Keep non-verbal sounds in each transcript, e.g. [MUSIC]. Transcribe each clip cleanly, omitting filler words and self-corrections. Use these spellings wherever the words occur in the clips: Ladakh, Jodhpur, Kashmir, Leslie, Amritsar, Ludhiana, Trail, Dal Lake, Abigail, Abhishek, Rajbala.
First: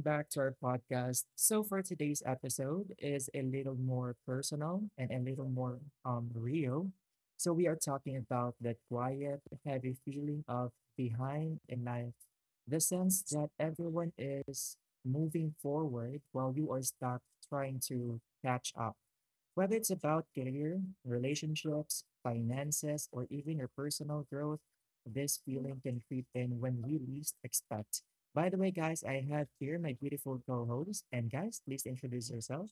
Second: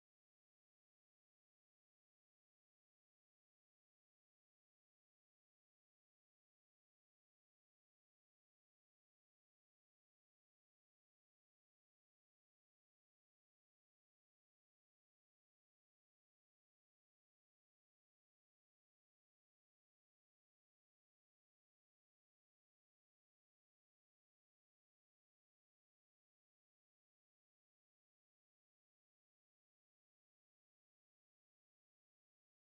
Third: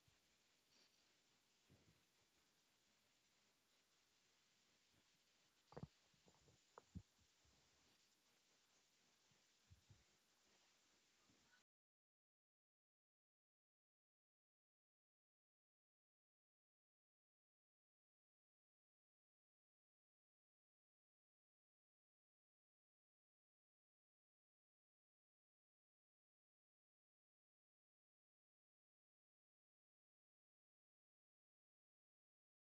back to our podcast. So for today's episode is a little more personal and a little more real. So we are talking about that quiet, heavy feeling of behind in life. The sense that everyone is moving forward while you are stuck trying to catch up. Whether it's about career, relationships, finances, or even your personal growth, this feeling can creep in when we least expect. By the way, guys, I have here my beautiful co host. And guys, please introduce yourself.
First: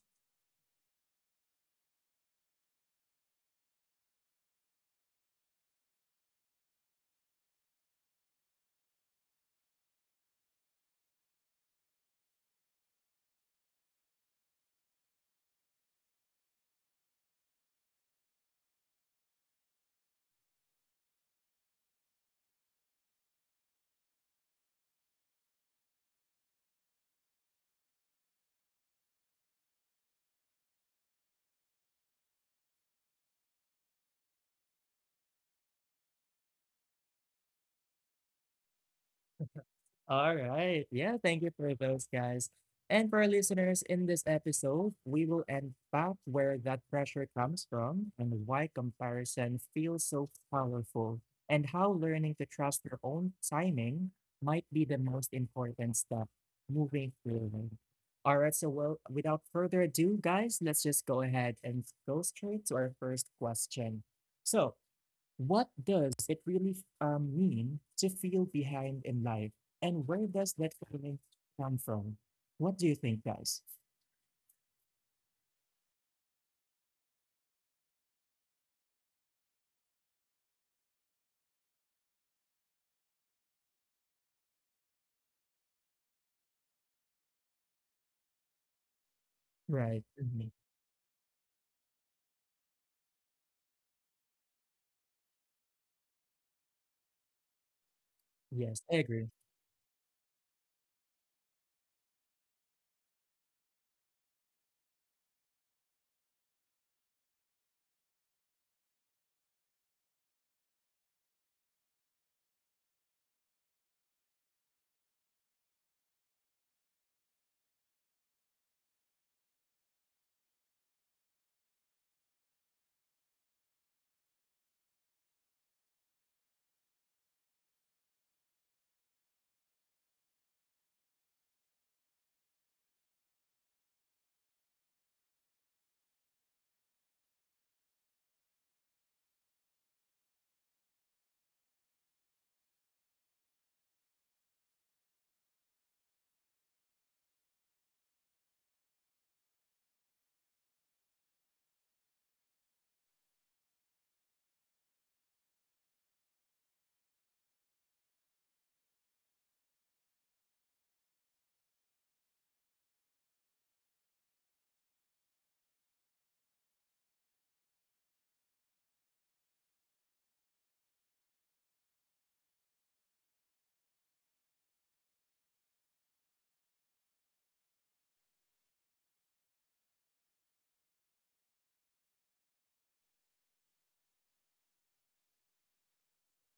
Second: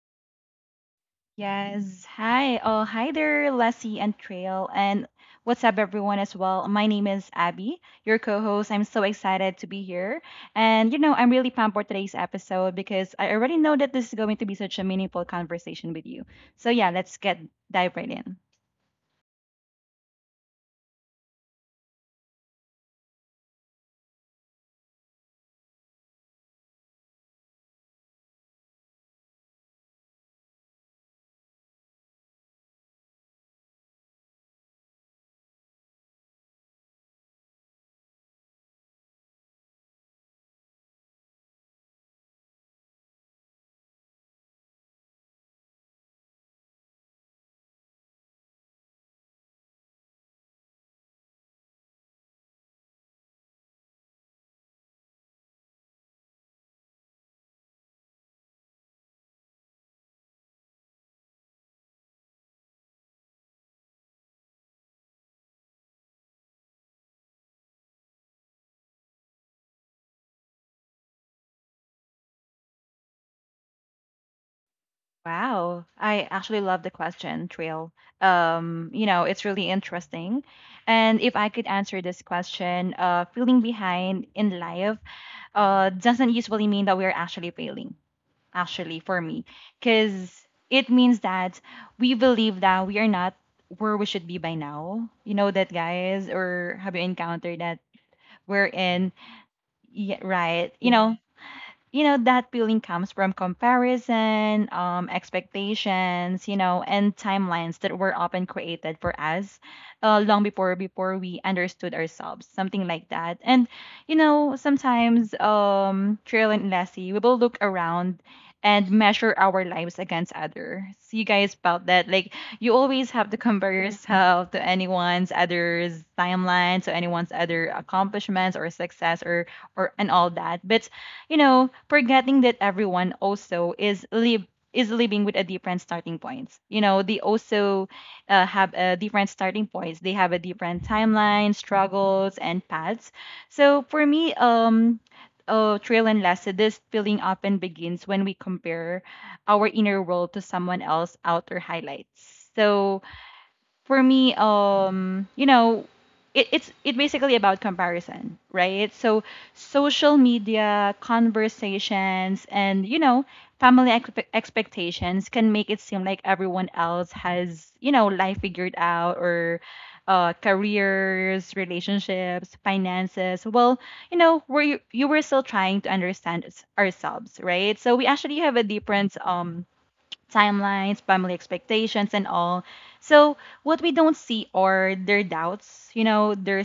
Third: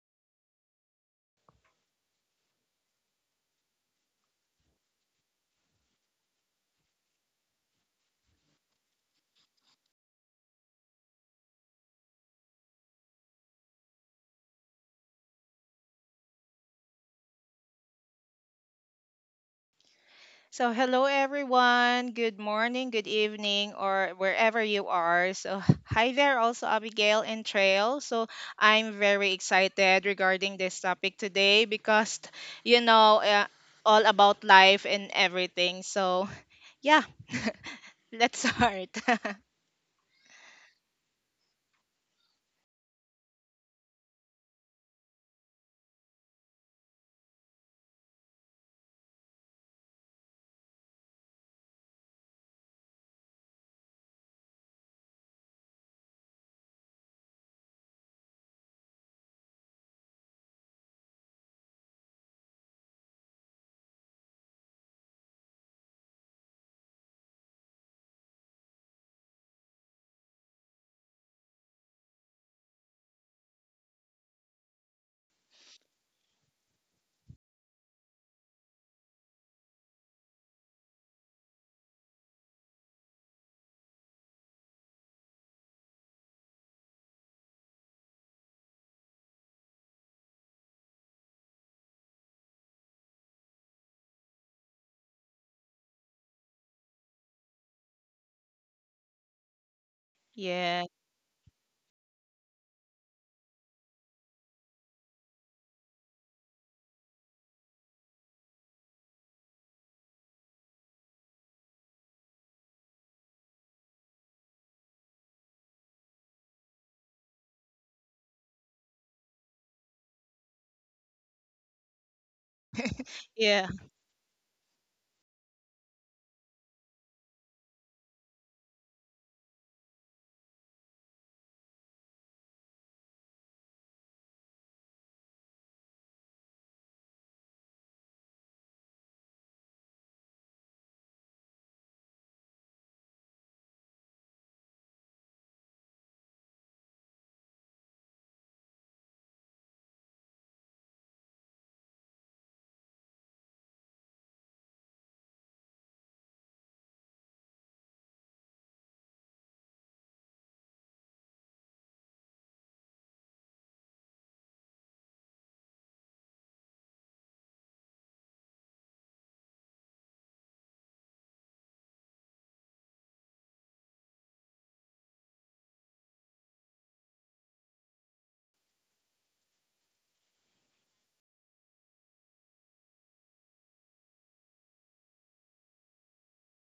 Yes. Hi. Oh, hi there, Leslie and Trail. And what's up, everyone, as well? My name is Abby, your co host. I'm so excited to be here. And, you know, I'm really pumped for today's episode because I already know that this is going to be such a meaningful conversation with you. So, yeah, let's get dive right in. So, hello everyone. Good morning, good evening, or wherever you are. So, [LAUGHS] hi there, also Abigail and Trail. So, I'm very excited regarding this topic today because, you know, uh, all about life and everything. So, [LAUGHS] yeah, let's start. [LAUGHS] All right. Yeah, thank you for those guys. And for our listeners, in this episode, we will unpack where that pressure comes from and why comparison feels so powerful, and how learning to trust your own timing might be the most important step moving forward. All right. So, well, without further ado, guys, let's just go ahead and go straight to our first question. So, what does it really mean to feel behind in life? And where does that feeling come from? What do you think, guys? Wow. I actually love the question, Trail. You know, it's really interesting. And if I could answer this question, feeling behind in life doesn't usually mean that we're actually failing actually for me Right. because Mhm. it means that we believe that we are not where we should be by now. You know that, guys? Or have you encountered that we're Yes, I in agree. yeah, right, Yeah, you know? You know that feeling comes from comparison, expectations, you know, and timelines that were often created for us long before we understood ourselves, something like that. And you know, sometimes, Trill and Lassie, we will look around and measure our lives against others. You guys felt that? Like you always have to yeah, compare yourself to anyone's others timeline, to anyone's other accomplishments or success or and all that. But you know, forgetting that everyone also is live is living with a different starting points. You know, they also have a different starting points. They have a different timeline, struggles, and paths. So for me, Trail and Lessa, this feeling often begins when we compare our inner world to someone else's outer highlights. So for me, you know, it basically about comparison, right? So social media conversations and you know family expectations can make it seem like everyone else has you know life figured out or careers, relationships, finances. Well, you know, we're you were still trying to understand ourselves, right? So we actually have a different timelines, family expectations, and all. So, what we don't see are their doubts, you know, their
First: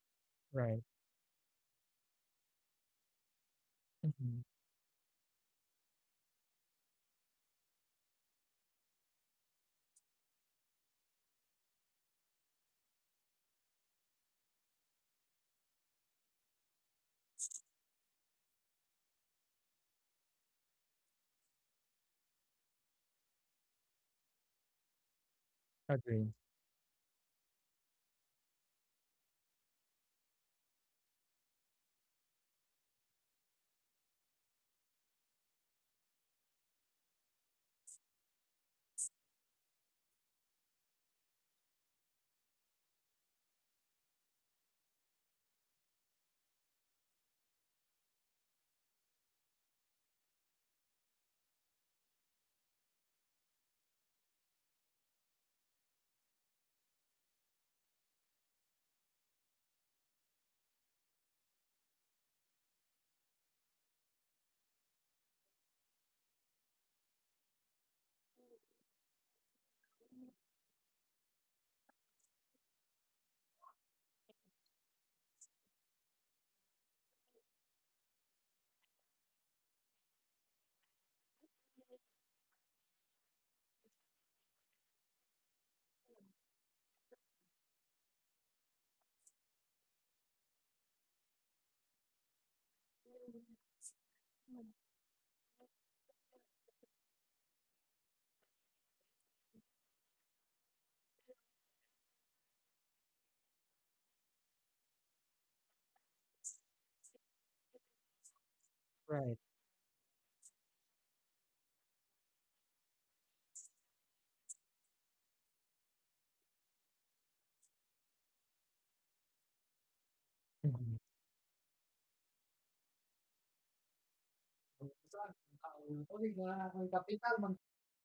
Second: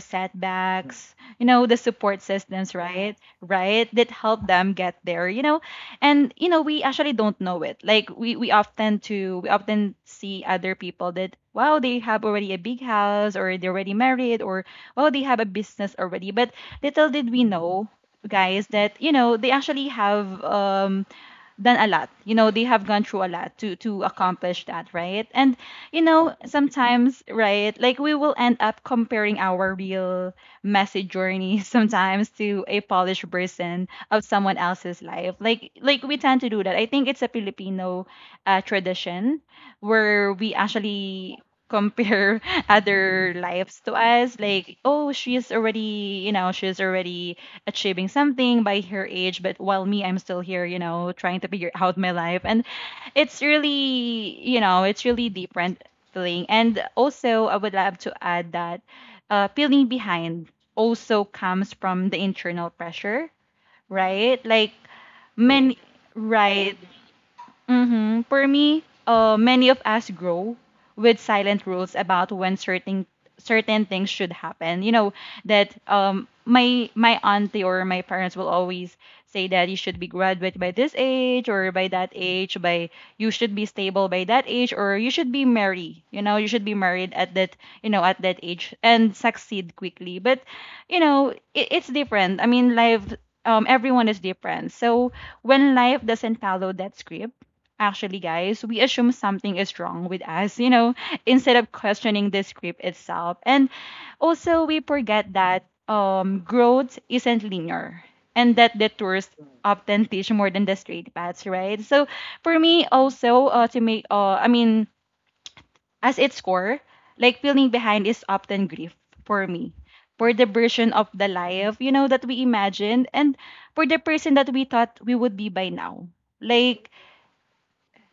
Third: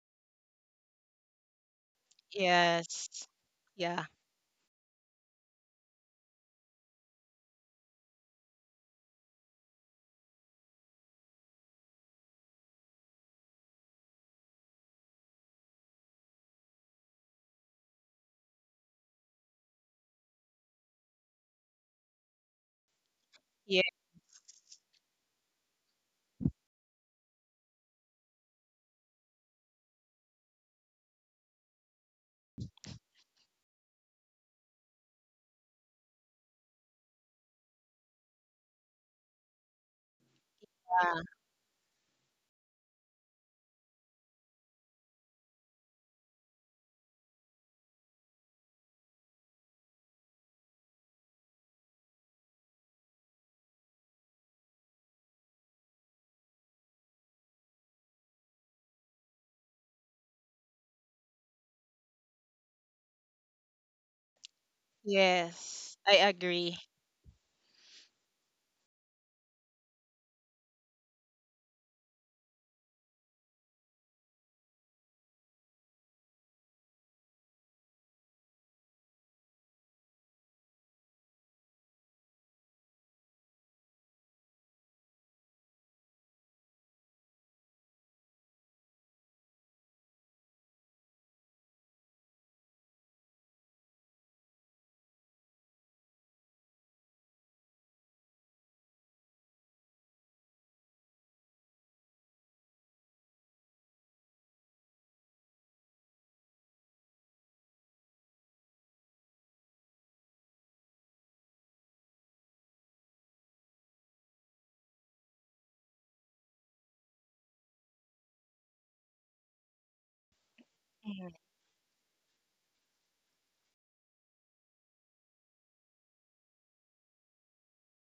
Right. setbacks, you know, the support systems, right? yes, Right? yeah, That Hmm. help them get there, you know. And, you know, we actually don't know it. Like, we often see other people that, wow, they have already a big house or they're already married or, oh, they have a business already. But little did we know, guys, that you know they actually have done a lot. You know, they have gone through a lot to yeah, accomplish that, right? And you Agree. know, sometimes, right, like we will end up comparing our real messy journey [LAUGHS] sometimes to a polished version of someone else's life. Like we tend to do that. I think it's a Filipino tradition where we actually compare [LAUGHS] other lives to us like oh she is already you know she is already achieving something by her age but while me I'm still here you know trying to figure out my life. And it's really you know it's really different feeling. And also I would love to add that feeling behind also comes from the internal pressure, right? Like many yes, I agree. right. Mm-hmm. For me, many of us grow with silent rules about when certain certain things should happen. You know that my auntie or my parents will always say that you should be graduate by this age or by that age by you should be stable by that age or you should be married, you know, you should be married at that, you know, at that age and succeed quickly. But you know it's different. I mean life, everyone is different. So when life doesn't follow that script, actually, guys, we assume something is wrong with us, you know, instead of questioning the script itself. And also, we forget that growth isn't linear and that the tours Right. often teach more than the straight paths, right? So, for me, also, I mean, as its core, like feeling behind is often grief for me. For the version Mhm. of the Mm. life, you know, that we imagined, and for the person that we thought we would be by now. Like,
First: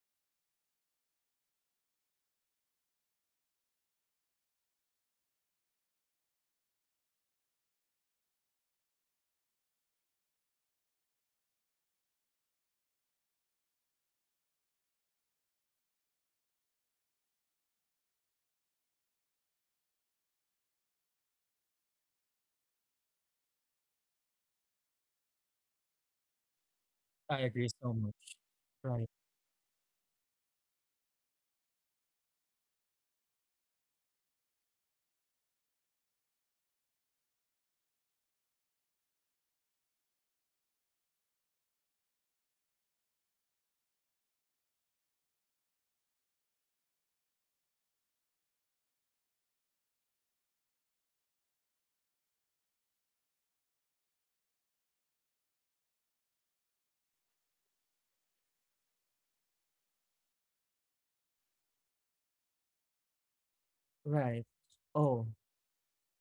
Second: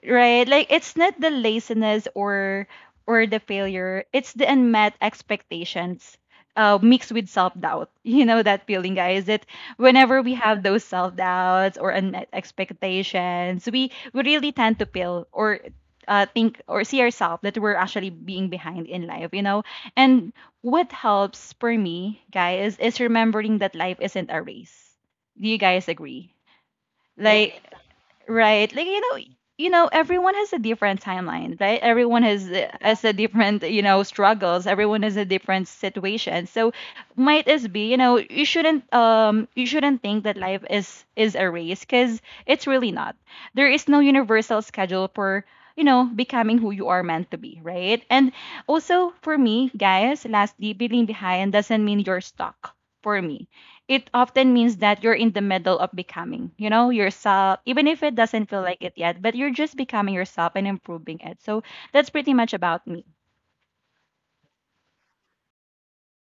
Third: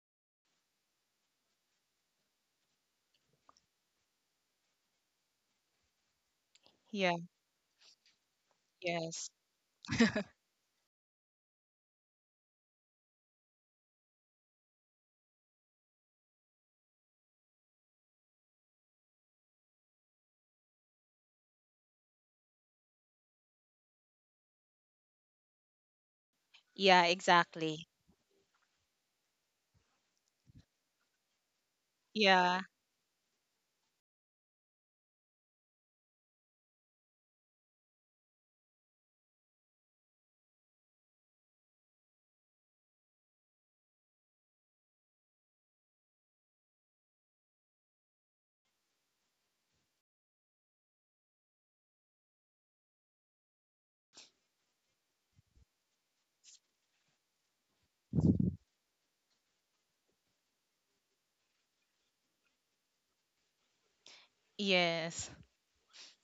right, like it's not the laziness or the failure, it's the unmet expectations mixed Yeah, with self-doubt. [LAUGHS] You know that feeling, guys, yes, that whenever we have those self-doubts or unmet expectations we really tend to feel or think or see ourselves that we're actually being behind in life, you know. And what helps for me, guys, is remembering that life isn't a race. Do you guys agree? yeah, Yeah. I Like agree exactly. so much. right. Like Right. You know, everyone has a different timeline, right? Everyone Yeah, has a different, you know, struggles. Everyone has a different situation. So might as be, you know, you shouldn't think that life is a race because it's really not. There is no universal schedule for you know becoming who you are meant to be, right? And also for me, guys, lastly, being behind doesn't mean you're stuck. For me, it often means that you're in the middle of becoming, you know, yourself, even if it doesn't feel like it yet, but you're just becoming yourself and improving it. So that's pretty much about me. Right. Oh, yes.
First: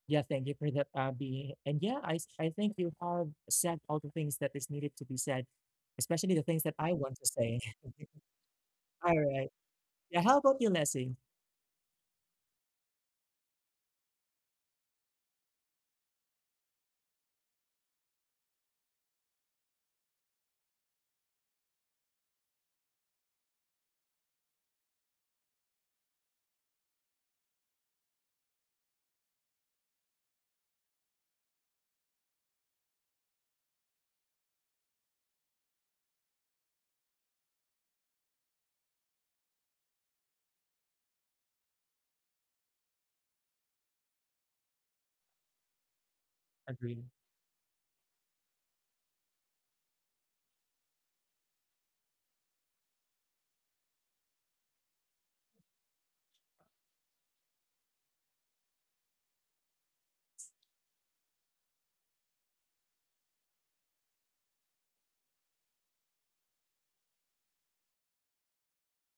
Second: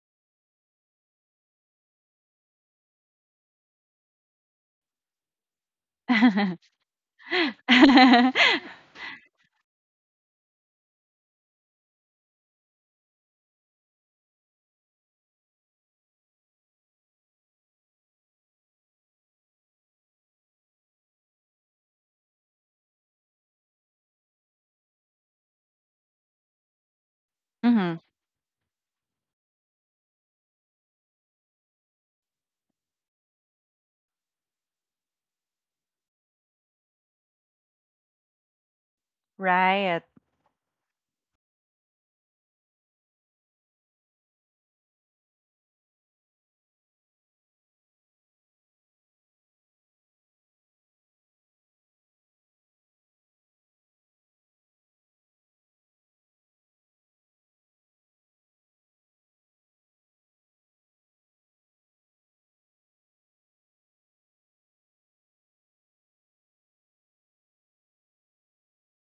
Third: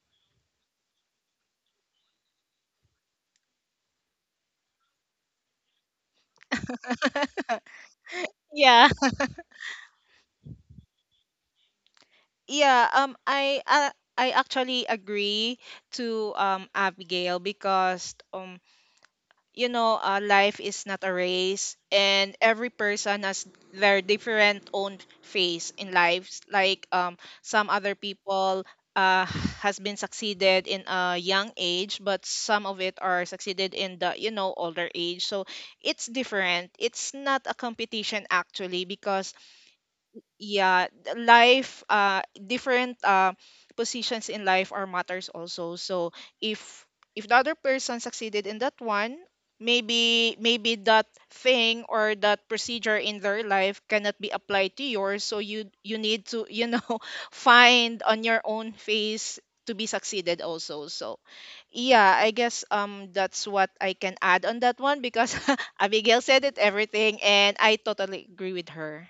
yeah, thank you for that, Abby. And yeah, I think you have said all the things that is needed to be said, especially the things [LAUGHS] that I want to say. [LAUGHS] [LAUGHS] Yeah, All right. Yeah, how about you, Leslie? yeah, I actually agree to Abigail, because life is not a race, and every person has their different own phase in lives, like some Hmm. other people uh has been succeeded in a young age, but some of it are succeeded in the older age. So it's different, it's not a competition actually, because Right. yeah, life, different, positions in life are matters also. So if, Agree. The other person succeeded in that one, maybe that thing or that procedure in their life cannot be applied to yours, so you need to, [LAUGHS] find on your own face to be succeeded also. So yeah, I guess that's what I can add on that one, because [LAUGHS] Abigail said it everything and I totally agree with her.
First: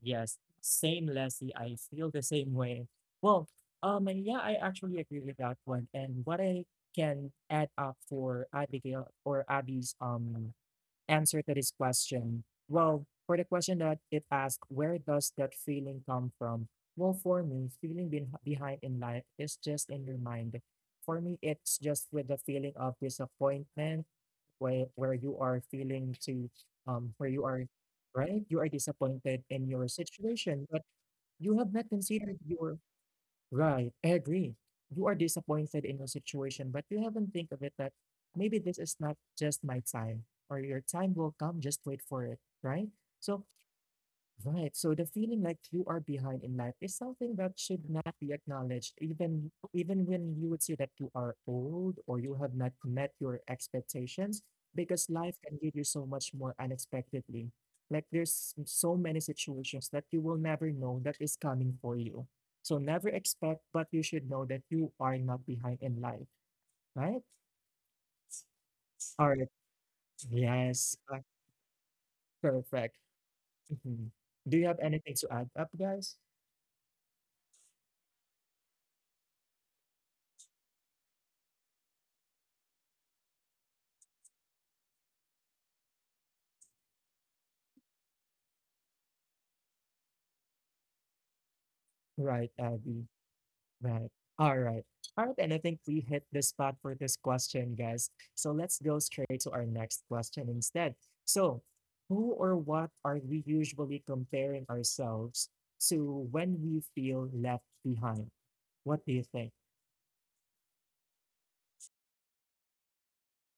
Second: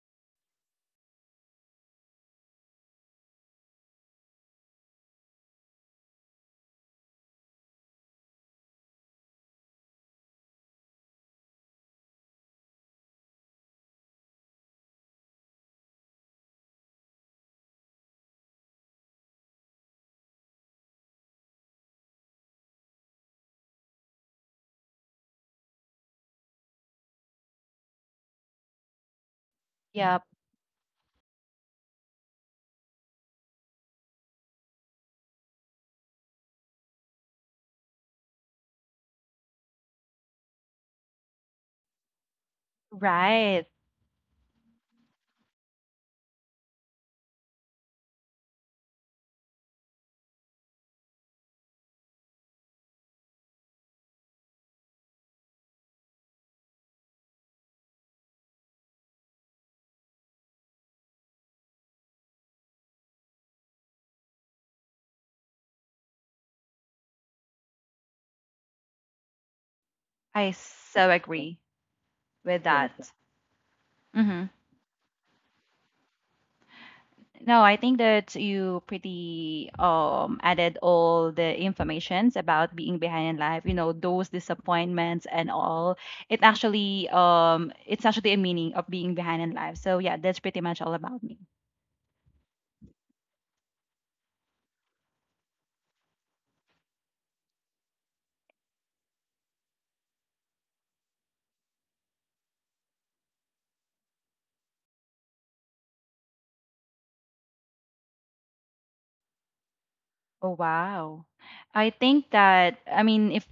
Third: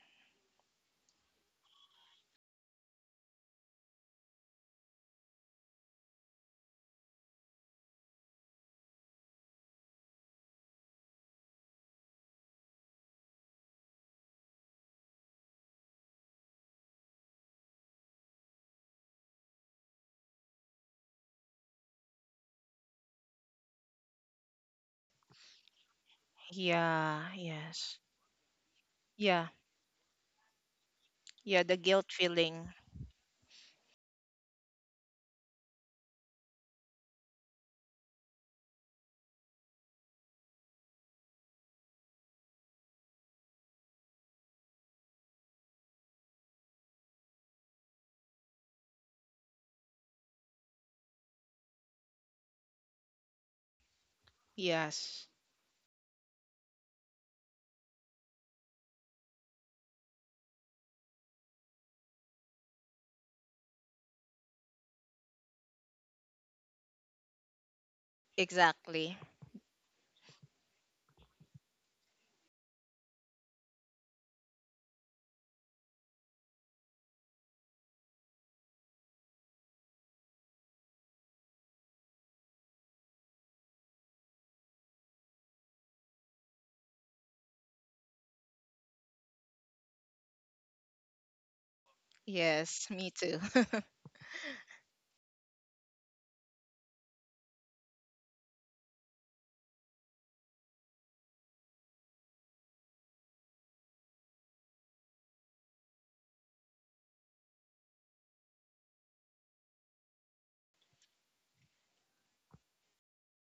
Yes. Same, Leslie. I feel the same way. Well, and yeah, I actually agree with that one. And what I can add up for Abigail or Abby's answer to this question. Well, for the question that it asked, where does that feeling come from? Well, for me, feeling been behind in life is just in your mind. For me, it's just with the feeling of disappointment where you are feeling to, where Yeah, you are. yes. Right, you are disappointed Yeah, in your Yep. situation, but you yeah, have the not guilt considered feeling. your. Right, I agree, you are disappointed in your situation, but you haven't think of it that maybe this is not just my time, or your time will come, just wait for it. Right. So, Right. right. So the feeling like you are behind in life is something that should not be acknowledged, even when you would say that you are old or you have not met your expectations, because Yes, life can give you so much more unexpectedly. Like there's so many situations that you will never know that is coming for you. So never expect, but you should know that you are not behind in life, right? exactly. All right. I Yes. so agree with Perfect. that. Mhm. Mhm. Do you have anything to add up, guys? No, I think that you pretty added all the informations about being behind in life, you know, those disappointments and all. It actually it's actually a meaning of being behind in life. So yeah, that's pretty much all about me. Right, Yes, Abby. me too. [LAUGHS] Right. All right. All right. And I think we hit the spot for this question, guys. So let's go straight to our next question instead. So, who or what are we usually comparing ourselves to when we feel left behind? What do you think? Oh wow. I think that I mean if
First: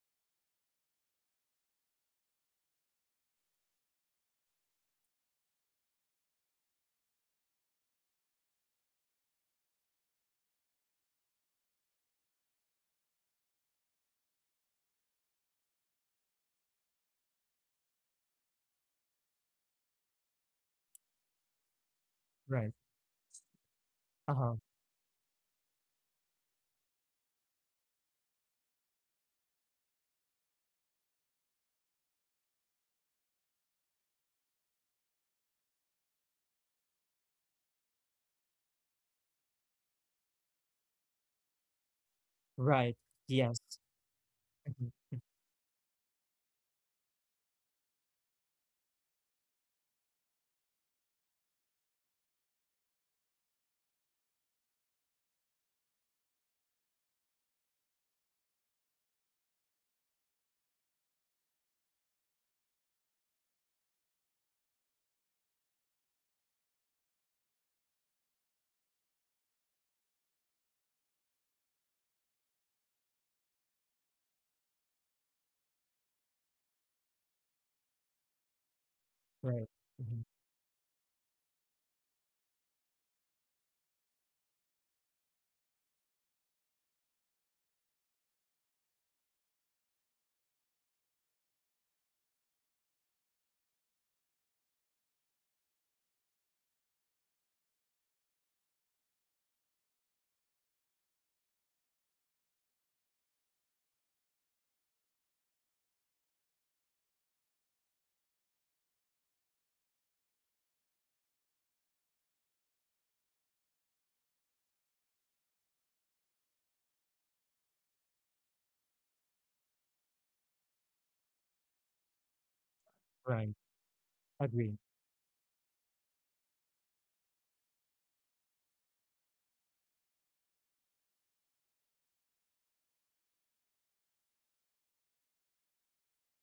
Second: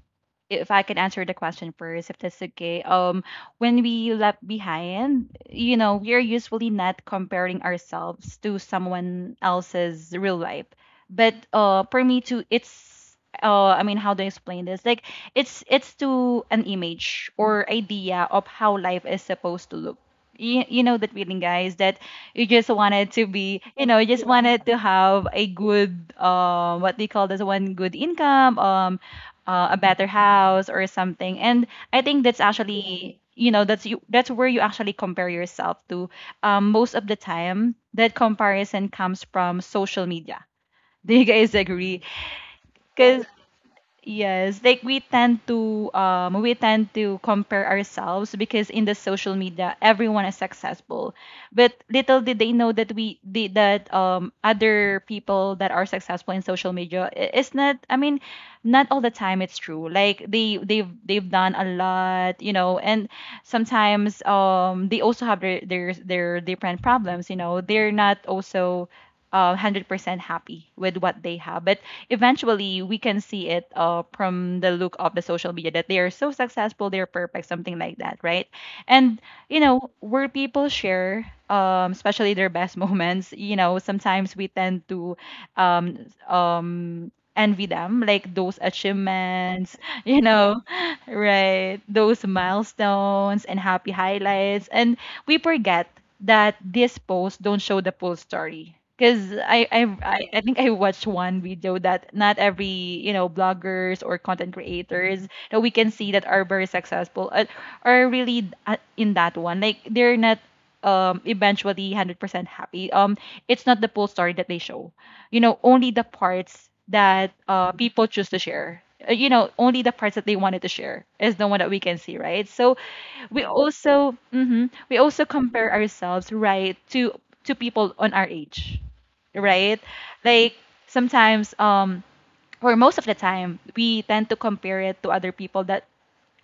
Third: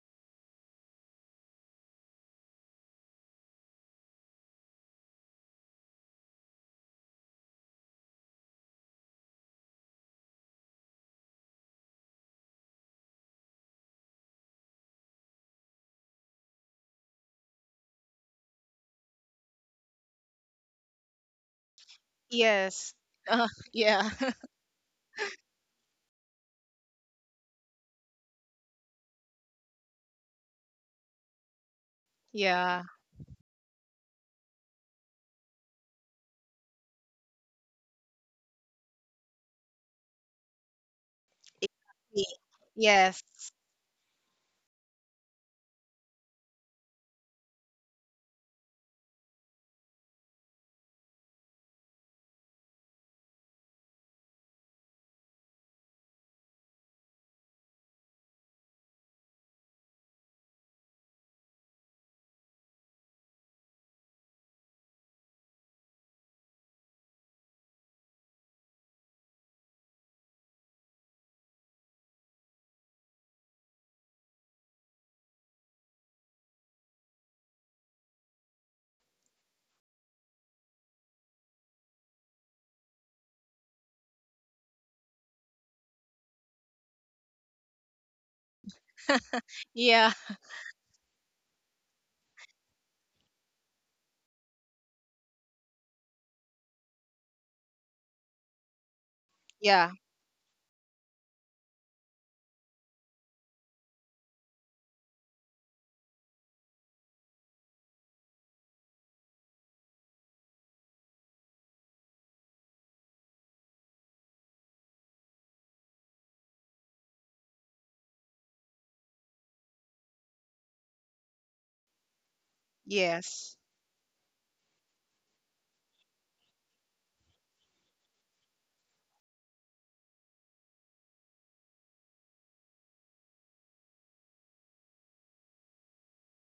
if I could answer the question first, if that's okay. When we left behind, you know, we're usually not comparing ourselves to someone else's real life. But for me too, it's I mean how do I explain this? Like it's to an image or idea of how life is supposed to look. You know that feeling, guys, that you just Right. Yes. wanted to Uh, be, you know, you yeah, just Uh [LAUGHS] huh. wanted to have a good what do you call this one, good income, a better house or something. And I think that's yeah. actually you know that's you that's where you actually compare yourself to. Most of the time that comparison comes from social media. [LAUGHS] Do you guys agree? Ye- Right. Yes. Because Yes. yes, like Mhm. we tend to compare ourselves because in the social media everyone is successful. But little did they know that we did that other people that are successful in social media it's not, I mean, not all the time it's true. Like they've done a lot, you know, and sometimes they also have their different problems, you know. They're not also 100% happy with what they have. But eventually, we can see it from the look of the social media that they are so successful, they're perfect, something like that, right? And, you Right. know, Mhm. where people share, especially their best [LAUGHS] moments, you know, sometimes we tend to envy them, like those achievements, [LAUGHS] Yeah, you know, right? Those milestones and happy highlights. And we forget that this post don't show the full story. Because I, I yeah, I I think I watched one video that not every you know bloggers or content creators that we can see that are very successful are really in that one, like they're not eventually 100% happy. It's not the full story that they show, you know, only the parts that people choose to share. You know, only the parts that they wanted to share is the one that we can see, right? So we yes, Right. also mhm, Agree. we also compare ourselves, right, to people on our age, right? Like sometimes or most of the time we tend to compare it to other people that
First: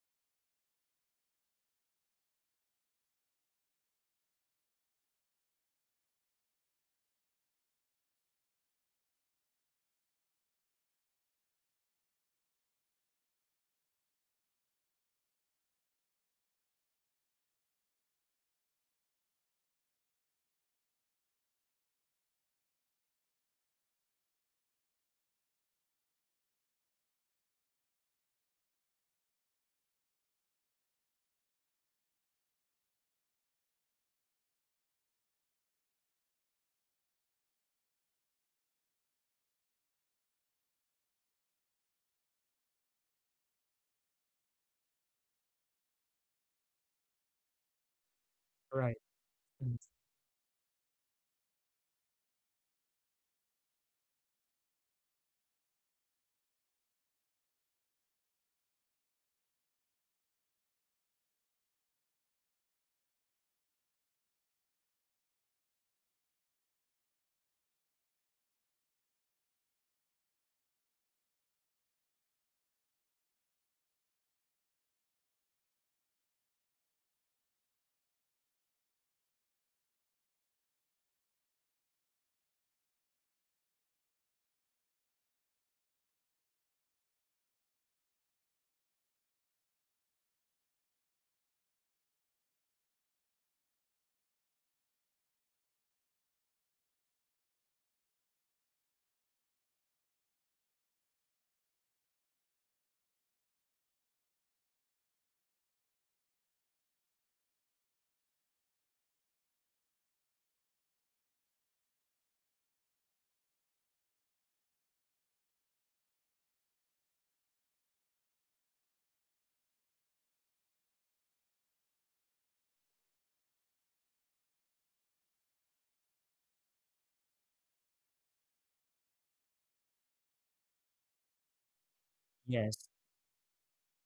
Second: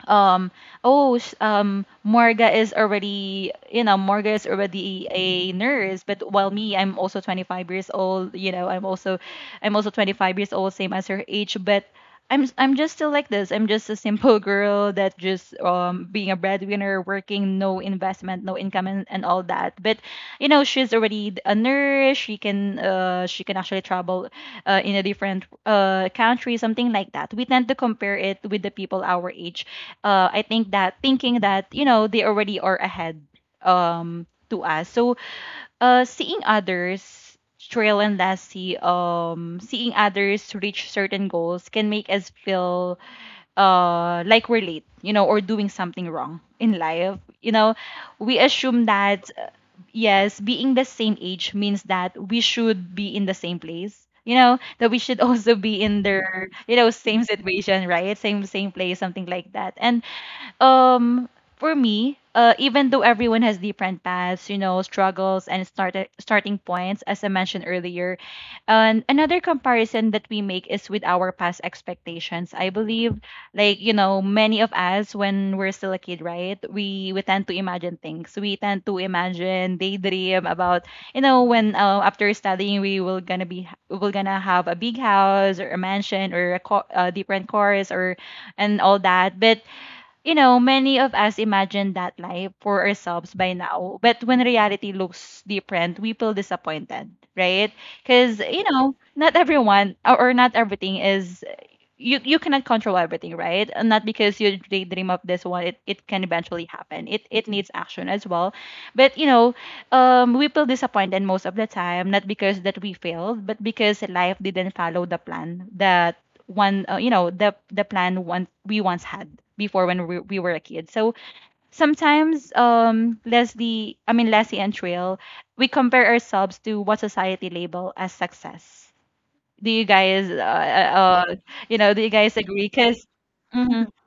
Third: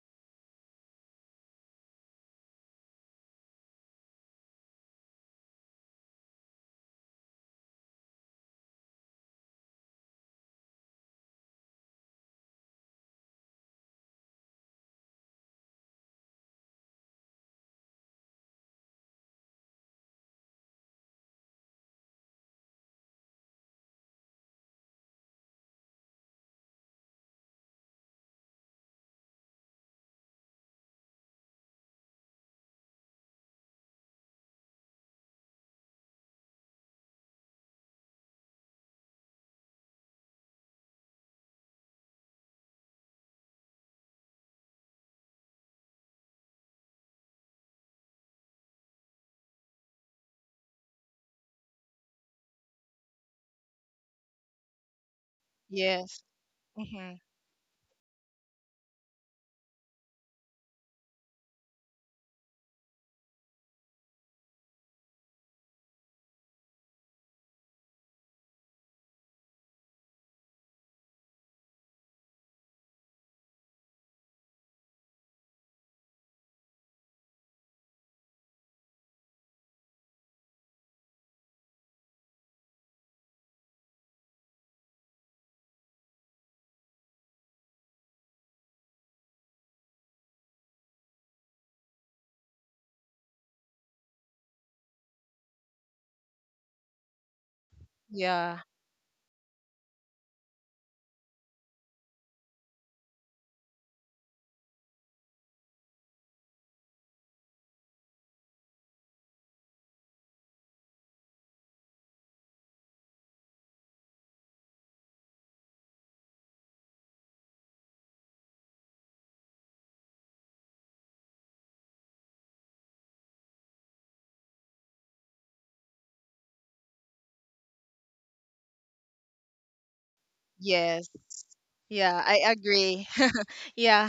um Morga is already, you know, Morga is already a nurse, but while me I'm also 25 years old, you know, I'm also 25 years old, same as her age. But I'm just still like this. I'm just a simple [LAUGHS] girl that just being a breadwinner working, no investment, no income, and all that. But you know, she's already a nurse. She can actually travel in a different country, something like that. We tend to compare it with the people our age. I think that thinking that you know they already are ahead to us. So seeing others Trail and Lassie, seeing others reach certain goals can make us feel like we're late, you know, or doing something wrong in life. You know, we assume Right. that Mhm. yes, being the same age means that we should be in the same place. You know, that we should [LAUGHS] also be in yes. their, you know, Hmm. same situation, right? Same place, something like that. And um for me, even though everyone has different paths, you know, struggles and starting points, as I mentioned earlier. And another comparison that we make is with our past expectations, I believe. Like, you know, many of us, when we're still a kid, right, we tend to imagine things, we tend to imagine, daydream about, you know, when, after studying, we're gonna have a big house or a mansion or a different course, or and all that. But you know, many of us imagine that life for ourselves by now, but when reality looks different, we feel disappointed, right? Because, Yeah, you know, not everyone or not everything is, you cannot control everything, right? And not because you daydream of this one, it can eventually happen. It needs action as well. But you know, we feel disappointed most of the time, not because that we failed, but because life didn't follow the plan that one, you know, the plan one we once had before when we were a kid. So sometimes, Leslie, I mean Leslie and Trail, we compare ourselves to what society label as success. Do you guys, yes. You know, do you Yeah, guys I agree? Yes. agree. Because, [LAUGHS] Mhm. Yeah.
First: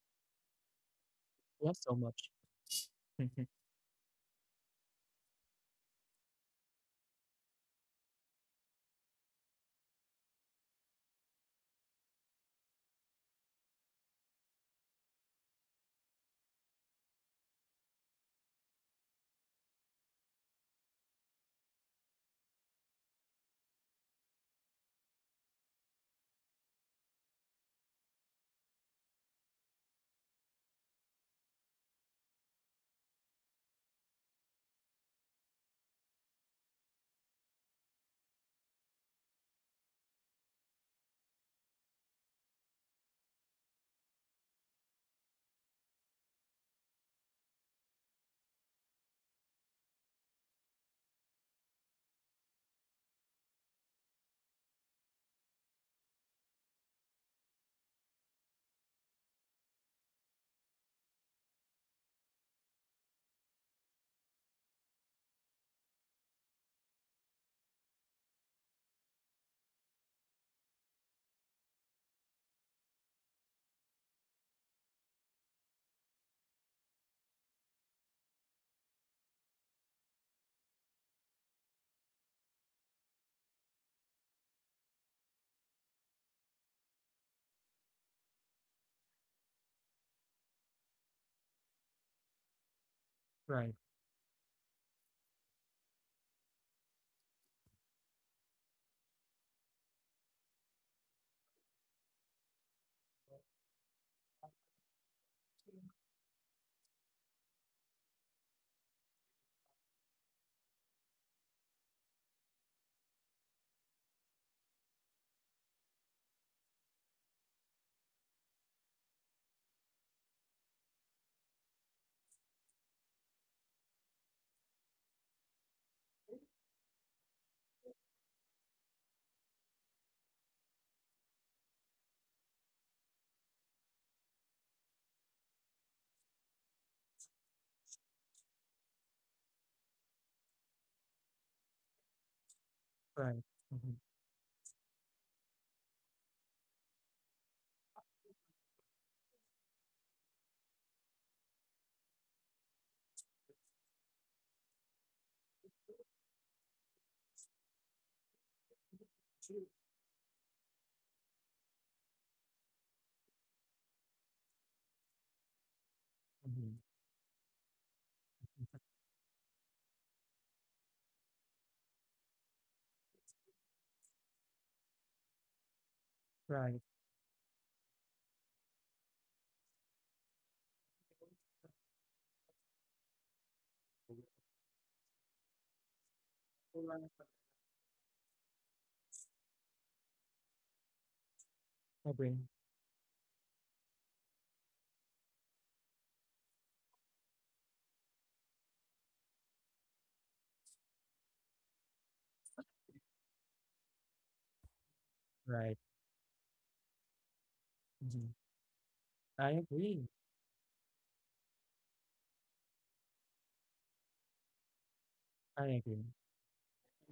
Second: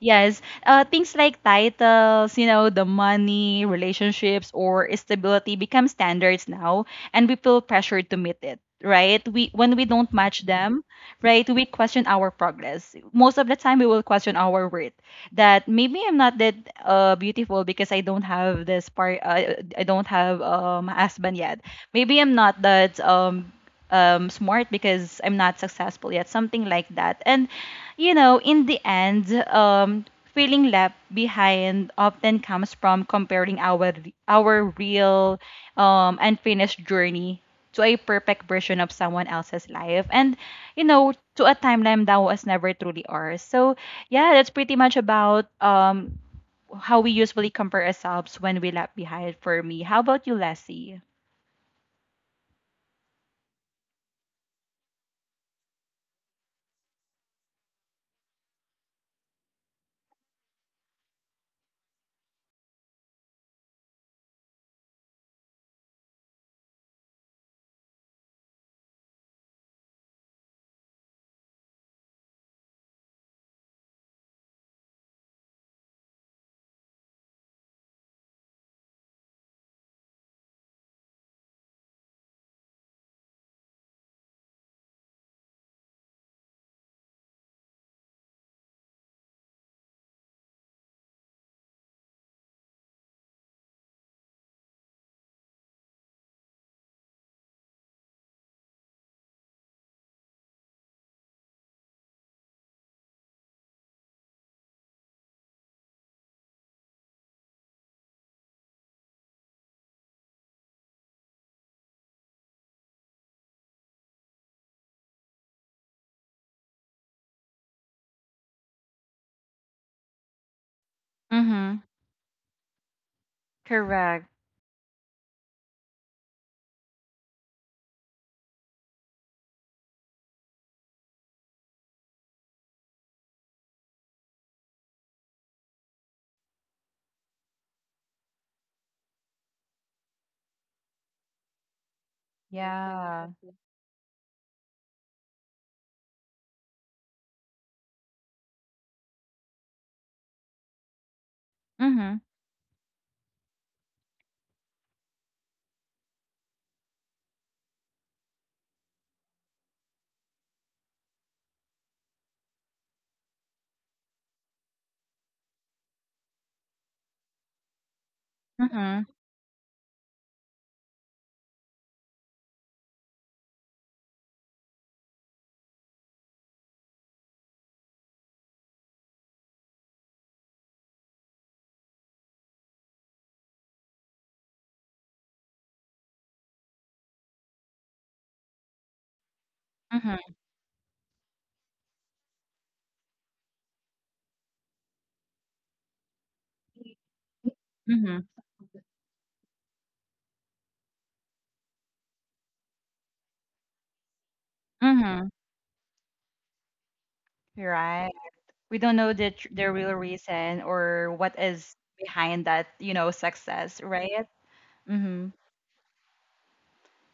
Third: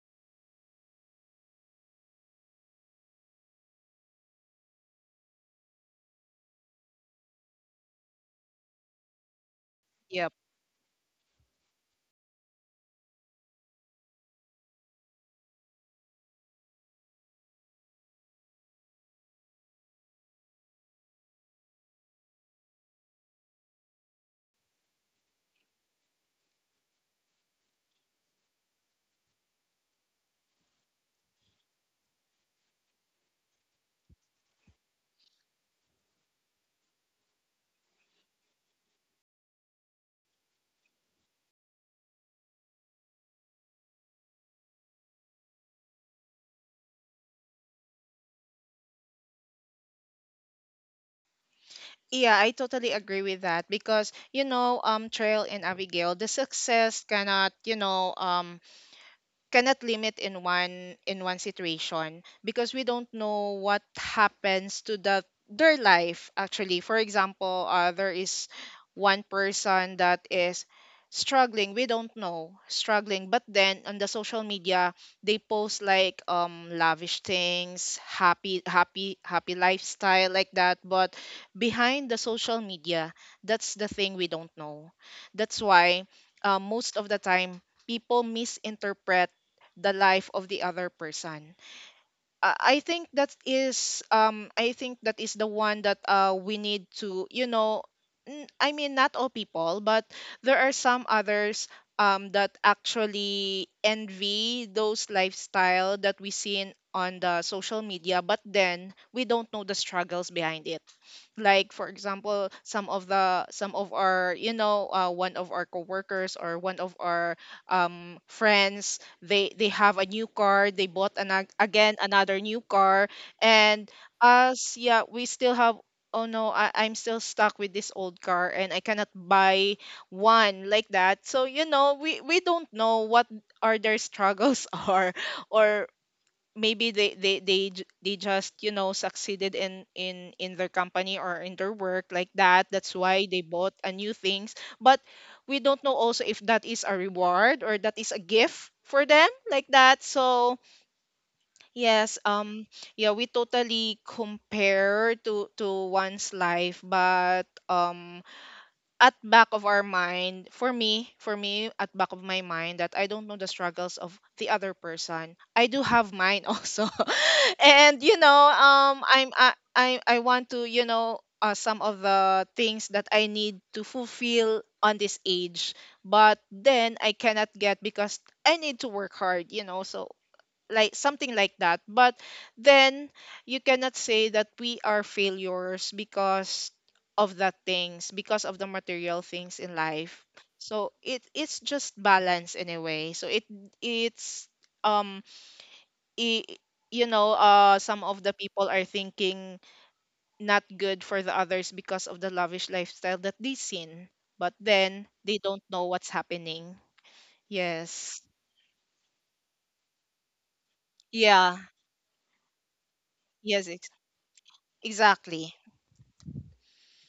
yes, things like Yes, so much. titles, you know, the Mhm. money, relationships, or stability become standards now, and we feel pressured to meet it, right? We When we don't Yep. match them, right, we question our progress. Most of the time, we will question our worth. That maybe I'm not that beautiful because I don't have this part. I don't have husband yet. Maybe I'm not that smart because I'm not successful yet, something like that. And, you know, in the end, feeling left behind often comes from comparing our real, unfinished journey to a perfect version of someone else's life, and, you know, to a timeline that was never truly ours. So yeah, that's pretty much about, how we usually compare ourselves when we left behind. For me, how about you, Leslie? Yeah, I totally agree with that, because Trail and Abigail, the success cannot, you know, cannot limit in one situation, because we don't know what happens to their life actually. For example, there is one person that is struggling, we don't know struggling, but then on the social media they post like lavish things, happy, happy, happy lifestyle, like that. But behind the social media, that's the thing we don't know. That's why, most of the time, people misinterpret the life of the other person. Right. I think that is the one that we need to, I mean, not all people, but there are some others that actually envy those lifestyle that we seen on the social media, but then we don't know the struggles behind it. Like, for example, some of our one of our coworkers, or one of our friends. They have a new car, they bought Mm-hmm. again another new car, and Correct. us, yeah, we still have, oh no, I'm still stuck with this old car and I cannot buy one like that. So we don't know what are their struggles [LAUGHS] are. Or maybe they just succeeded in their company or in their work, like that. That's Yeah. why Right. they bought a Mhm. new things. But we don't know also if that is a reward or that is a gift for them, like that. So Mhm, yes, yeah, we totally compare to one's life. But at back of our mind, for me at back of my mind, that I don't know the struggles of the other person. I do have mine [LAUGHS] Mhm. also. And mhm, I want to, some of the things that I need to fulfill on this age, but Right. then I cannot get, because I need to work hard, so, like, something like that. But then you cannot say that we are failures because of that things, because of the material things in mhm, life. So it's just Agree. balance anyway. So it it's um I you know some of mhm, the people are thinking not good for the others because of the lavish lifestyle that they seen, but then mhm. they don't Right. know what's happening. You're right. Yes, Mhm. We don't know the I the real agree. reason or what yeah, is behind that, you know, yes, success, right? Mhm. exactly, I agree.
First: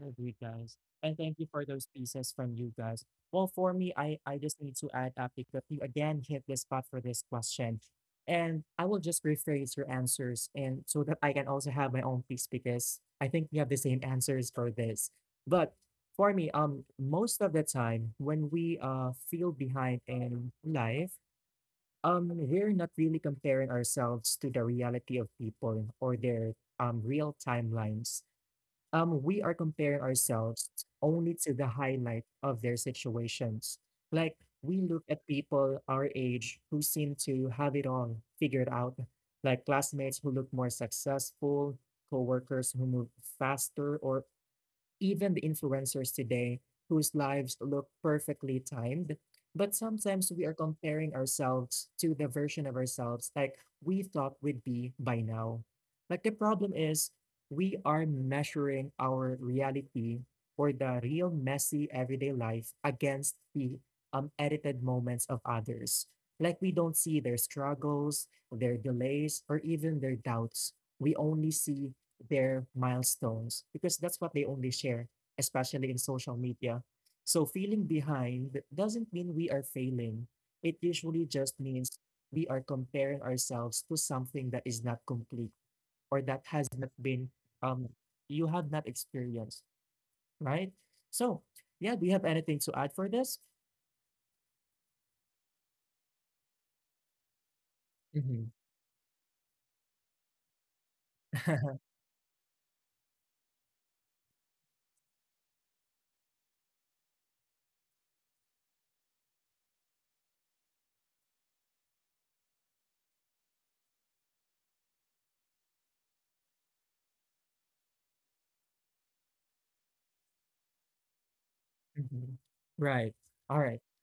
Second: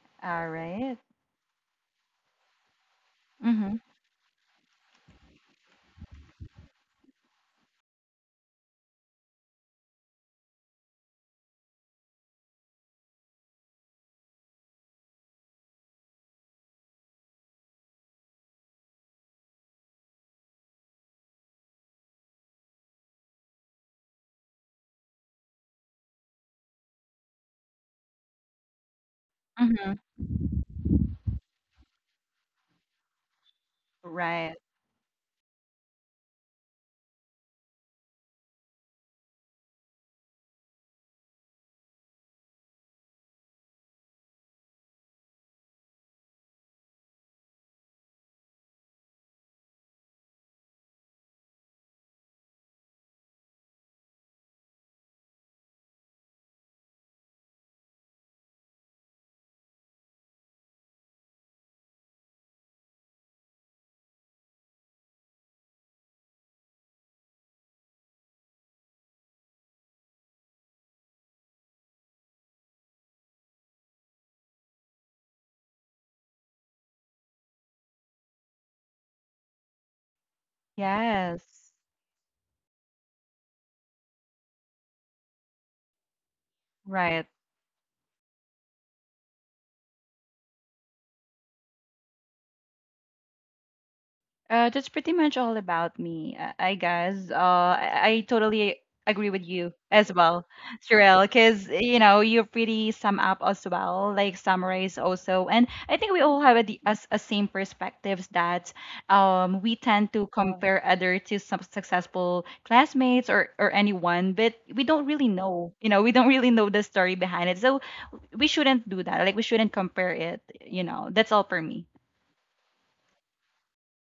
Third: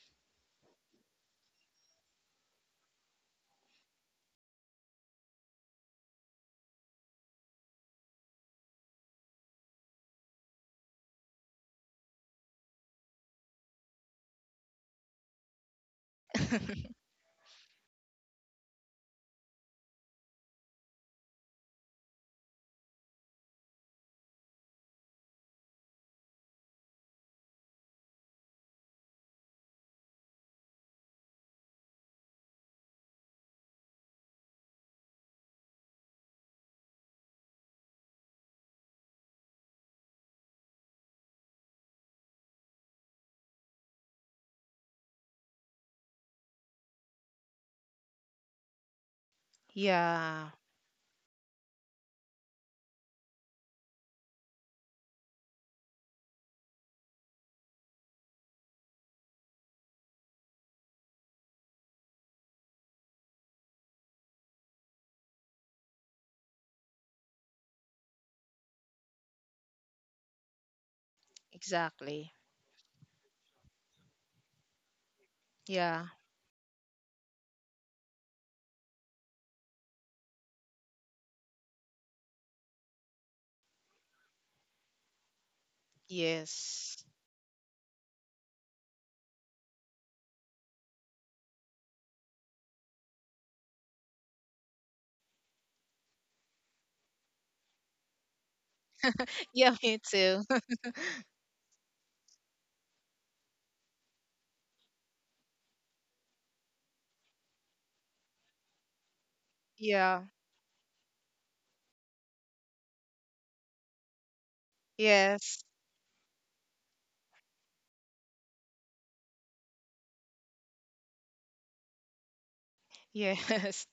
I agree, All guys. right. And thank you for those pieces from you guys. Well, for Mhm. me, I just need to add up because you again hit the spot for this question. And I will just rephrase your answers and so that I can also have my own piece because I think we have the same answers for this. But for me, most of the time when we feel behind in life, we're not really comparing ourselves to the reality of people or their real timelines, we are Mhm. comparing ourselves only to the highlight of their situations, like Right. we look at people our age who seem to have it all figured out, like classmates who look more successful, coworkers who move faster, or even the influencers today whose lives look perfectly timed. But sometimes we yeah. are comparing ourselves to the version of ourselves, like we thought we'd be by now. Like the problem is, we are measuring our reality or the real messy everyday life against the edited moments of others. Like we don't see their struggles, their delays, or even their doubts. We only see Exactly. their milestones because that's what they only share, especially in Yeah. social media. So feeling behind doesn't mean we are failing. It usually just Yes. means we are comparing ourselves to something that is not complete or that has not Yes. Right. been, um you have not experienced, right? So yeah, do you have anything to add for this? That's pretty much all about me, I guess. I Mhm. totally agree with [LAUGHS] you Yeah, me as well, too. Sherelle, because [LAUGHS] you know you pretty sum up as well, like summarize also, and I think we all have a, the- a, s- a same perspectives that we [LAUGHS] tend to, Yeah. yeah, compare other to some successful classmates, or anyone, but we don't really Yes. know, you know, we don't really know the story behind it, so we shouldn't do that. Like we shouldn't compare it, you know. That's all for me. Mhm. Right. All right. Yes.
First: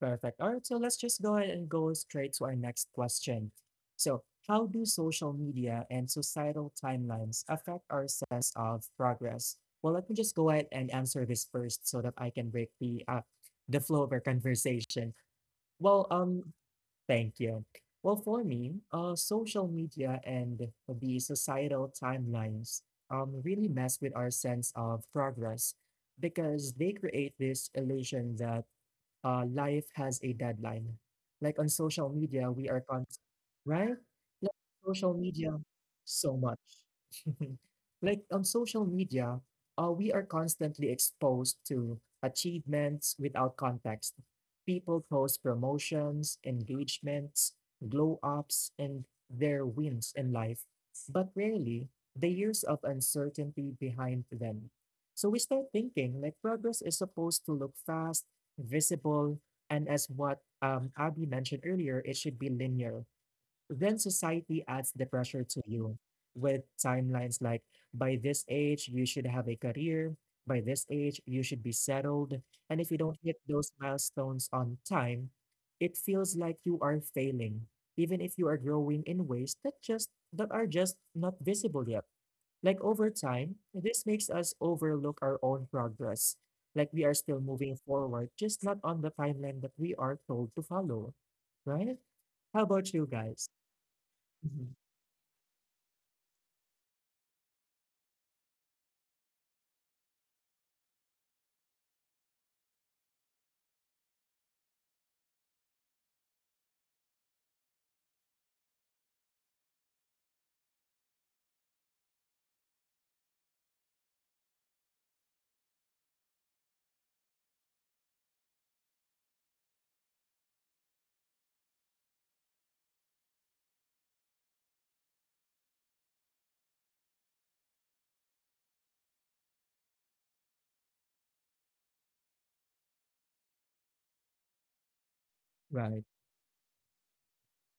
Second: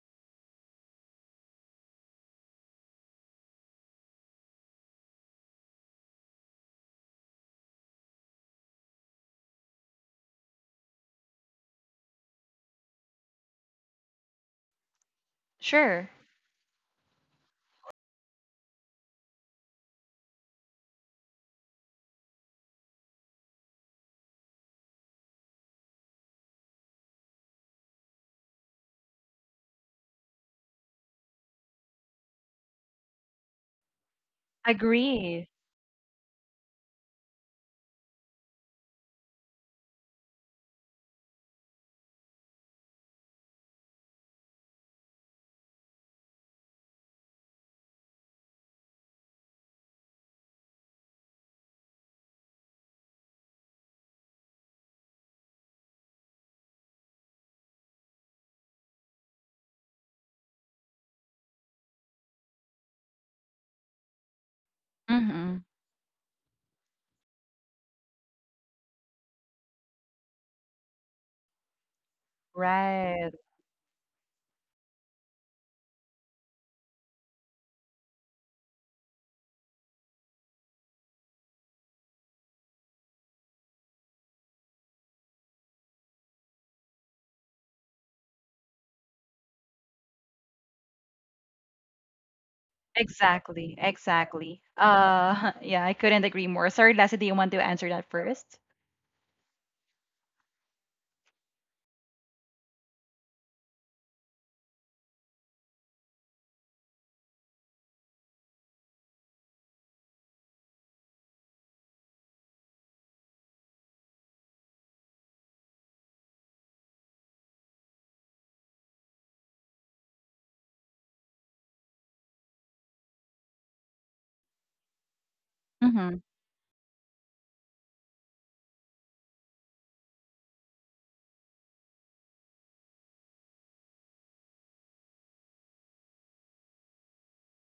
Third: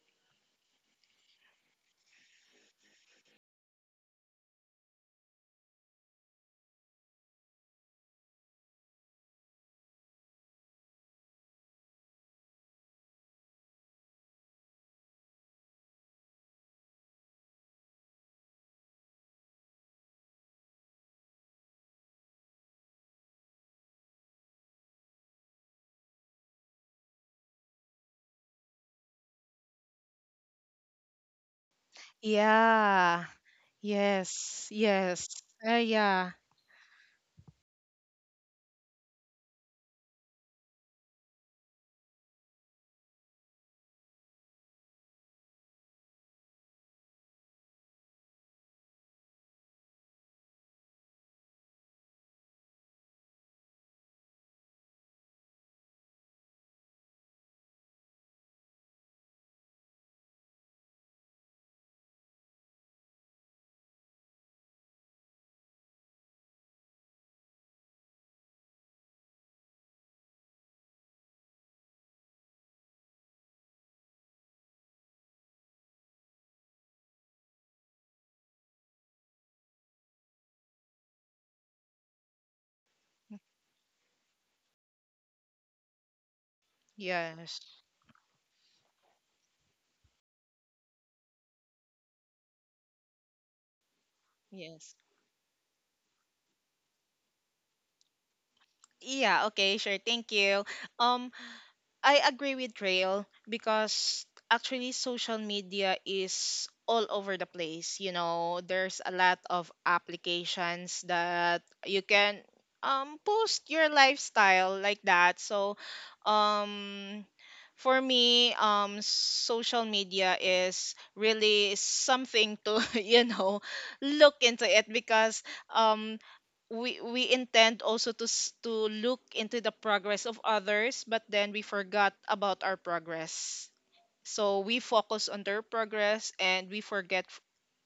Perfect. All right, so let's just go ahead and go straight to our next question. So, how do social media and societal timelines affect our sense of progress? Well, let me just go ahead and answer this first so that I can break the the flow of our conversation. Well, Sure, thank you. Well, for me, social media and the societal timelines really mess with our sense of progress because they create this illusion that, life has a deadline. Like on social [LAUGHS] media, we are constantly, Yeah. right? Like Yes. social Yes. agree. media, Yeah. so much. [LAUGHS] Like on social media, we are constantly exposed to achievements without context. People post promotions, engagements, glow ups, and their wins in life, but rarely the years of uncertainty behind them. So we start thinking like progress is supposed to look fast, visible, and as what Abby mentioned earlier, it should be linear. Then society adds the pressure to Mhm. you with timelines like, by this age, you should have a career. By this age, you should be settled. And if you don't Right. hit those milestones on time, it feels like you are failing, even if you are growing in ways that are just not visible yet. Like over time, this makes us overlook our own progress. Like we are still Yes. moving forward, just not on the timeline that we are told to follow, right? How about you guys? Exactly. Exactly. Mhm. Yes. [LAUGHS] Yeah, I couldn't agree more. Sorry, Lassie, do you want to answer that first? Yeah, okay, sure. Thank you. Um, I agree with Rail, because actually social media is all over the place. There's a lot of applications that you can post your lifestyle, like that. So, um for me, social media is really something to [LAUGHS] look into it, because Mhm. We intend also to look into the progress of others, but then we forgot about our progress. So we focus on their Right, progress, and we forget,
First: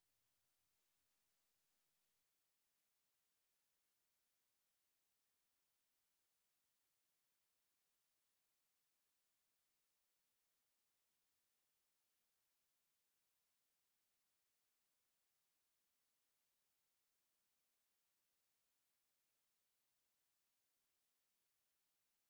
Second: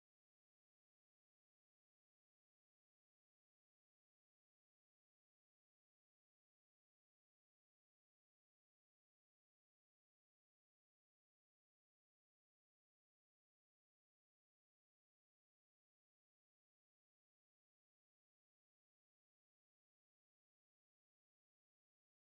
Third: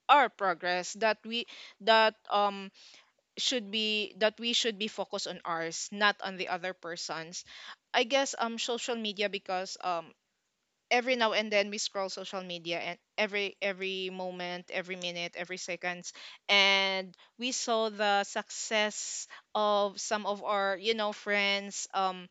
our progress, that we that should be that we should be focused on ours, not on the other person's. I guess social media, because every now and then we scroll social media, and every moment, every minute, every seconds, and we saw the success of some of our friends,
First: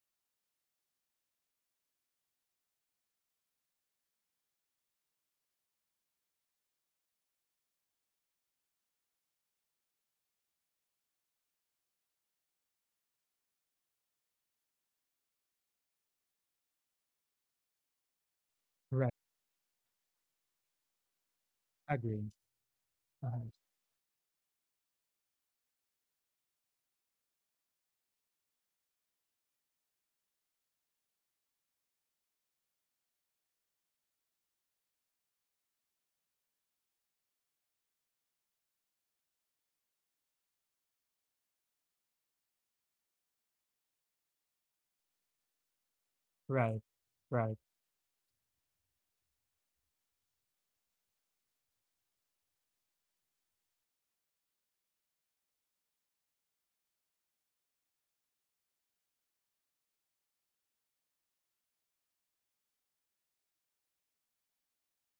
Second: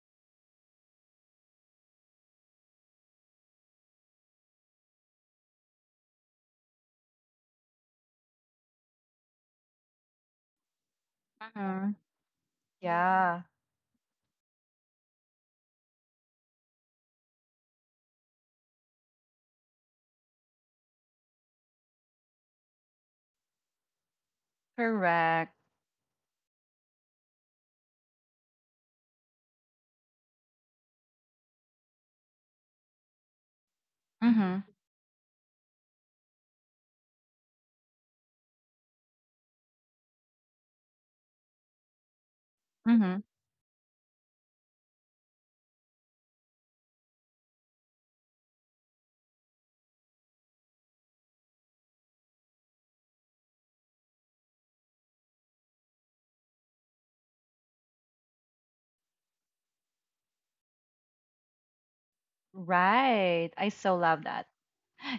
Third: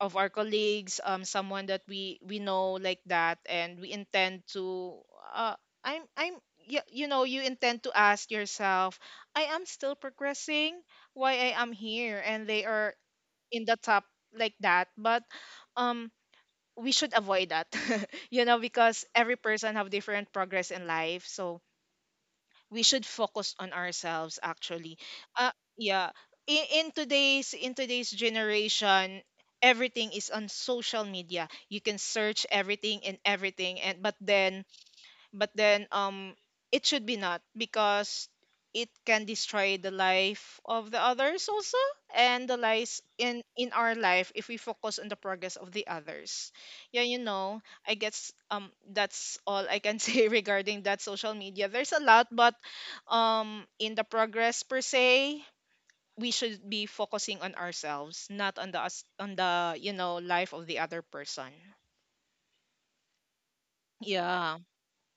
of our colleagues, someone that we know, like that. And we intend to uh I'm you, you know you intend to ask yourself, I am still progressing, why I am Mhm. here and they are Yeah, in the top, like that. But um we should avoid that, [LAUGHS] you know, because right, every person have different progress in life. So agree. we should Uh-huh. focus on ourselves, actually. uh correct. yeah in today's generation, everything is on social media, you can search everything and everything, and Mhm. But then it should be not, because it can destroy the life of the others also, and the lives Mhm. In our life if we focus on the progress of the others. Right, Yeah, right, I guess that's all I can [LAUGHS] say regarding that social media, there's a lot. But in the progress per se, we should be focusing on ourselves, not on the life of the other person. Right. I so love that. Yeah,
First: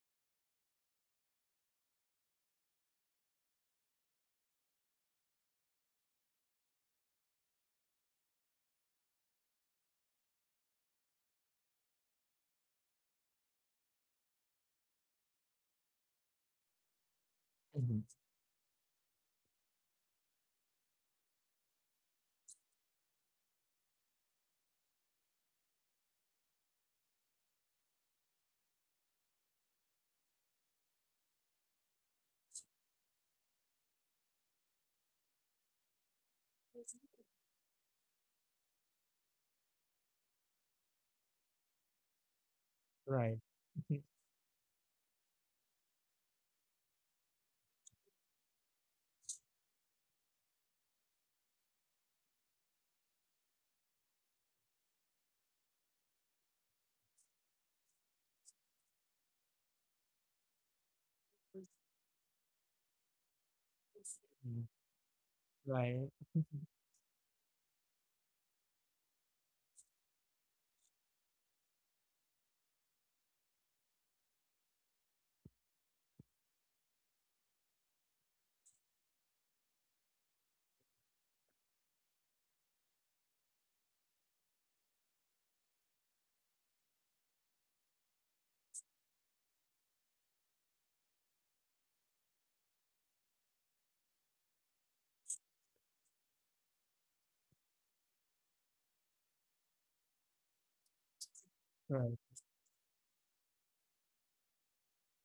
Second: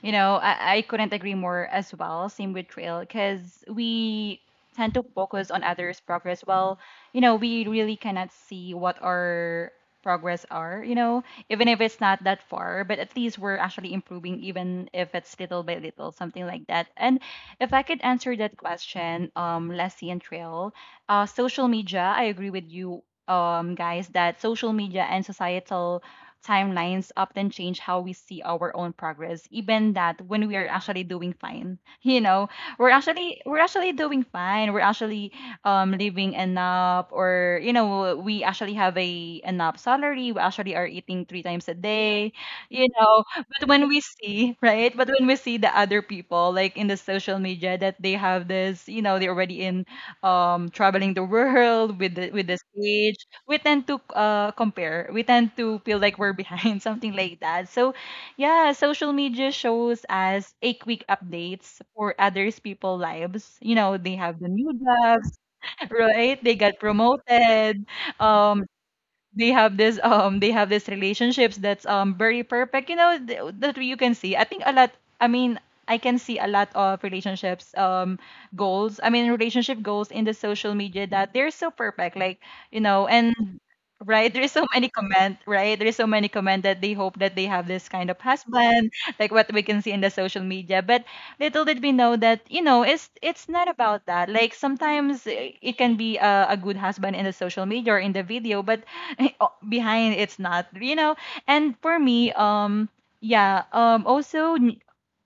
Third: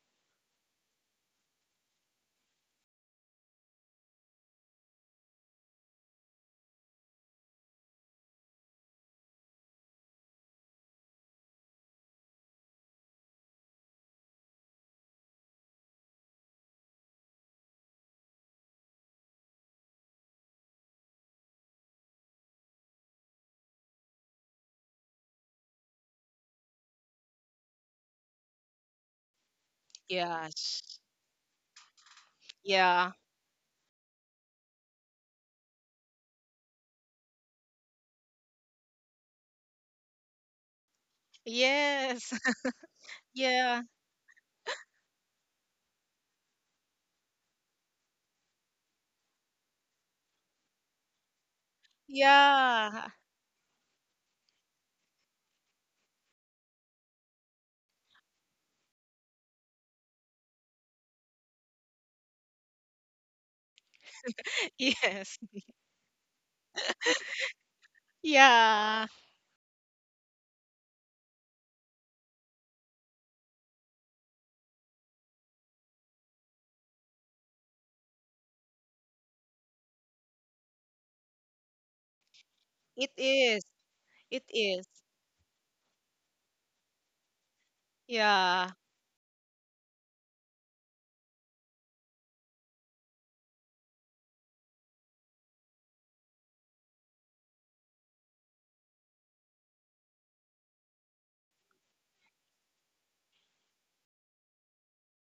You know, I couldn't agree more as well. Same with Trail, because we tend to focus on others' progress. Well, you know, we really cannot see what our progress are, you know, even if it's not that far, but at least we're actually improving, even if it's little by little, something like that. And if I could mhm, answer that question, Leslie and Trail, social media, I agree with you. Guys, that social media and societal timelines often change how we see our own progress, even that when we are yes, actually doing fine. [LAUGHS] You know, yeah. We're actually doing fine. We're actually living enough, or you know, we actually have a enough salary. We actually are eating three times a day. Yes. You know, right. but when Yeah. we Mhm. see [LAUGHS] right, but when we see the other people like in the social media that they have this, you know, they're already in, traveling the world with the Yeah. stage, [LAUGHS] we tend to compare, we tend to feel like we're behind, [LAUGHS] something like that. So yeah, social media shows us a quick updates for others people lives. You know, they have the Mhm. new jobs, Yes. [LAUGHS] Right, right, they got promoted, um Yeah. they have this, they have this relationships that's, very perfect, you know, that you can see. I think a lot, I mean, I can see a lot of relationships, goals, I mean relationship goals in the social media, that they're so perfect. Like, you know, It and is. right, It is. There's so many comment that they hope that they have this kind of Yeah. husband, like what we can see in the social media. But little did we know that, you know, it's not about that. Like sometimes, it can be a good husband in the social media or in the video, but [LAUGHS] behind it's not, you know. And for right, me, yeah um also n-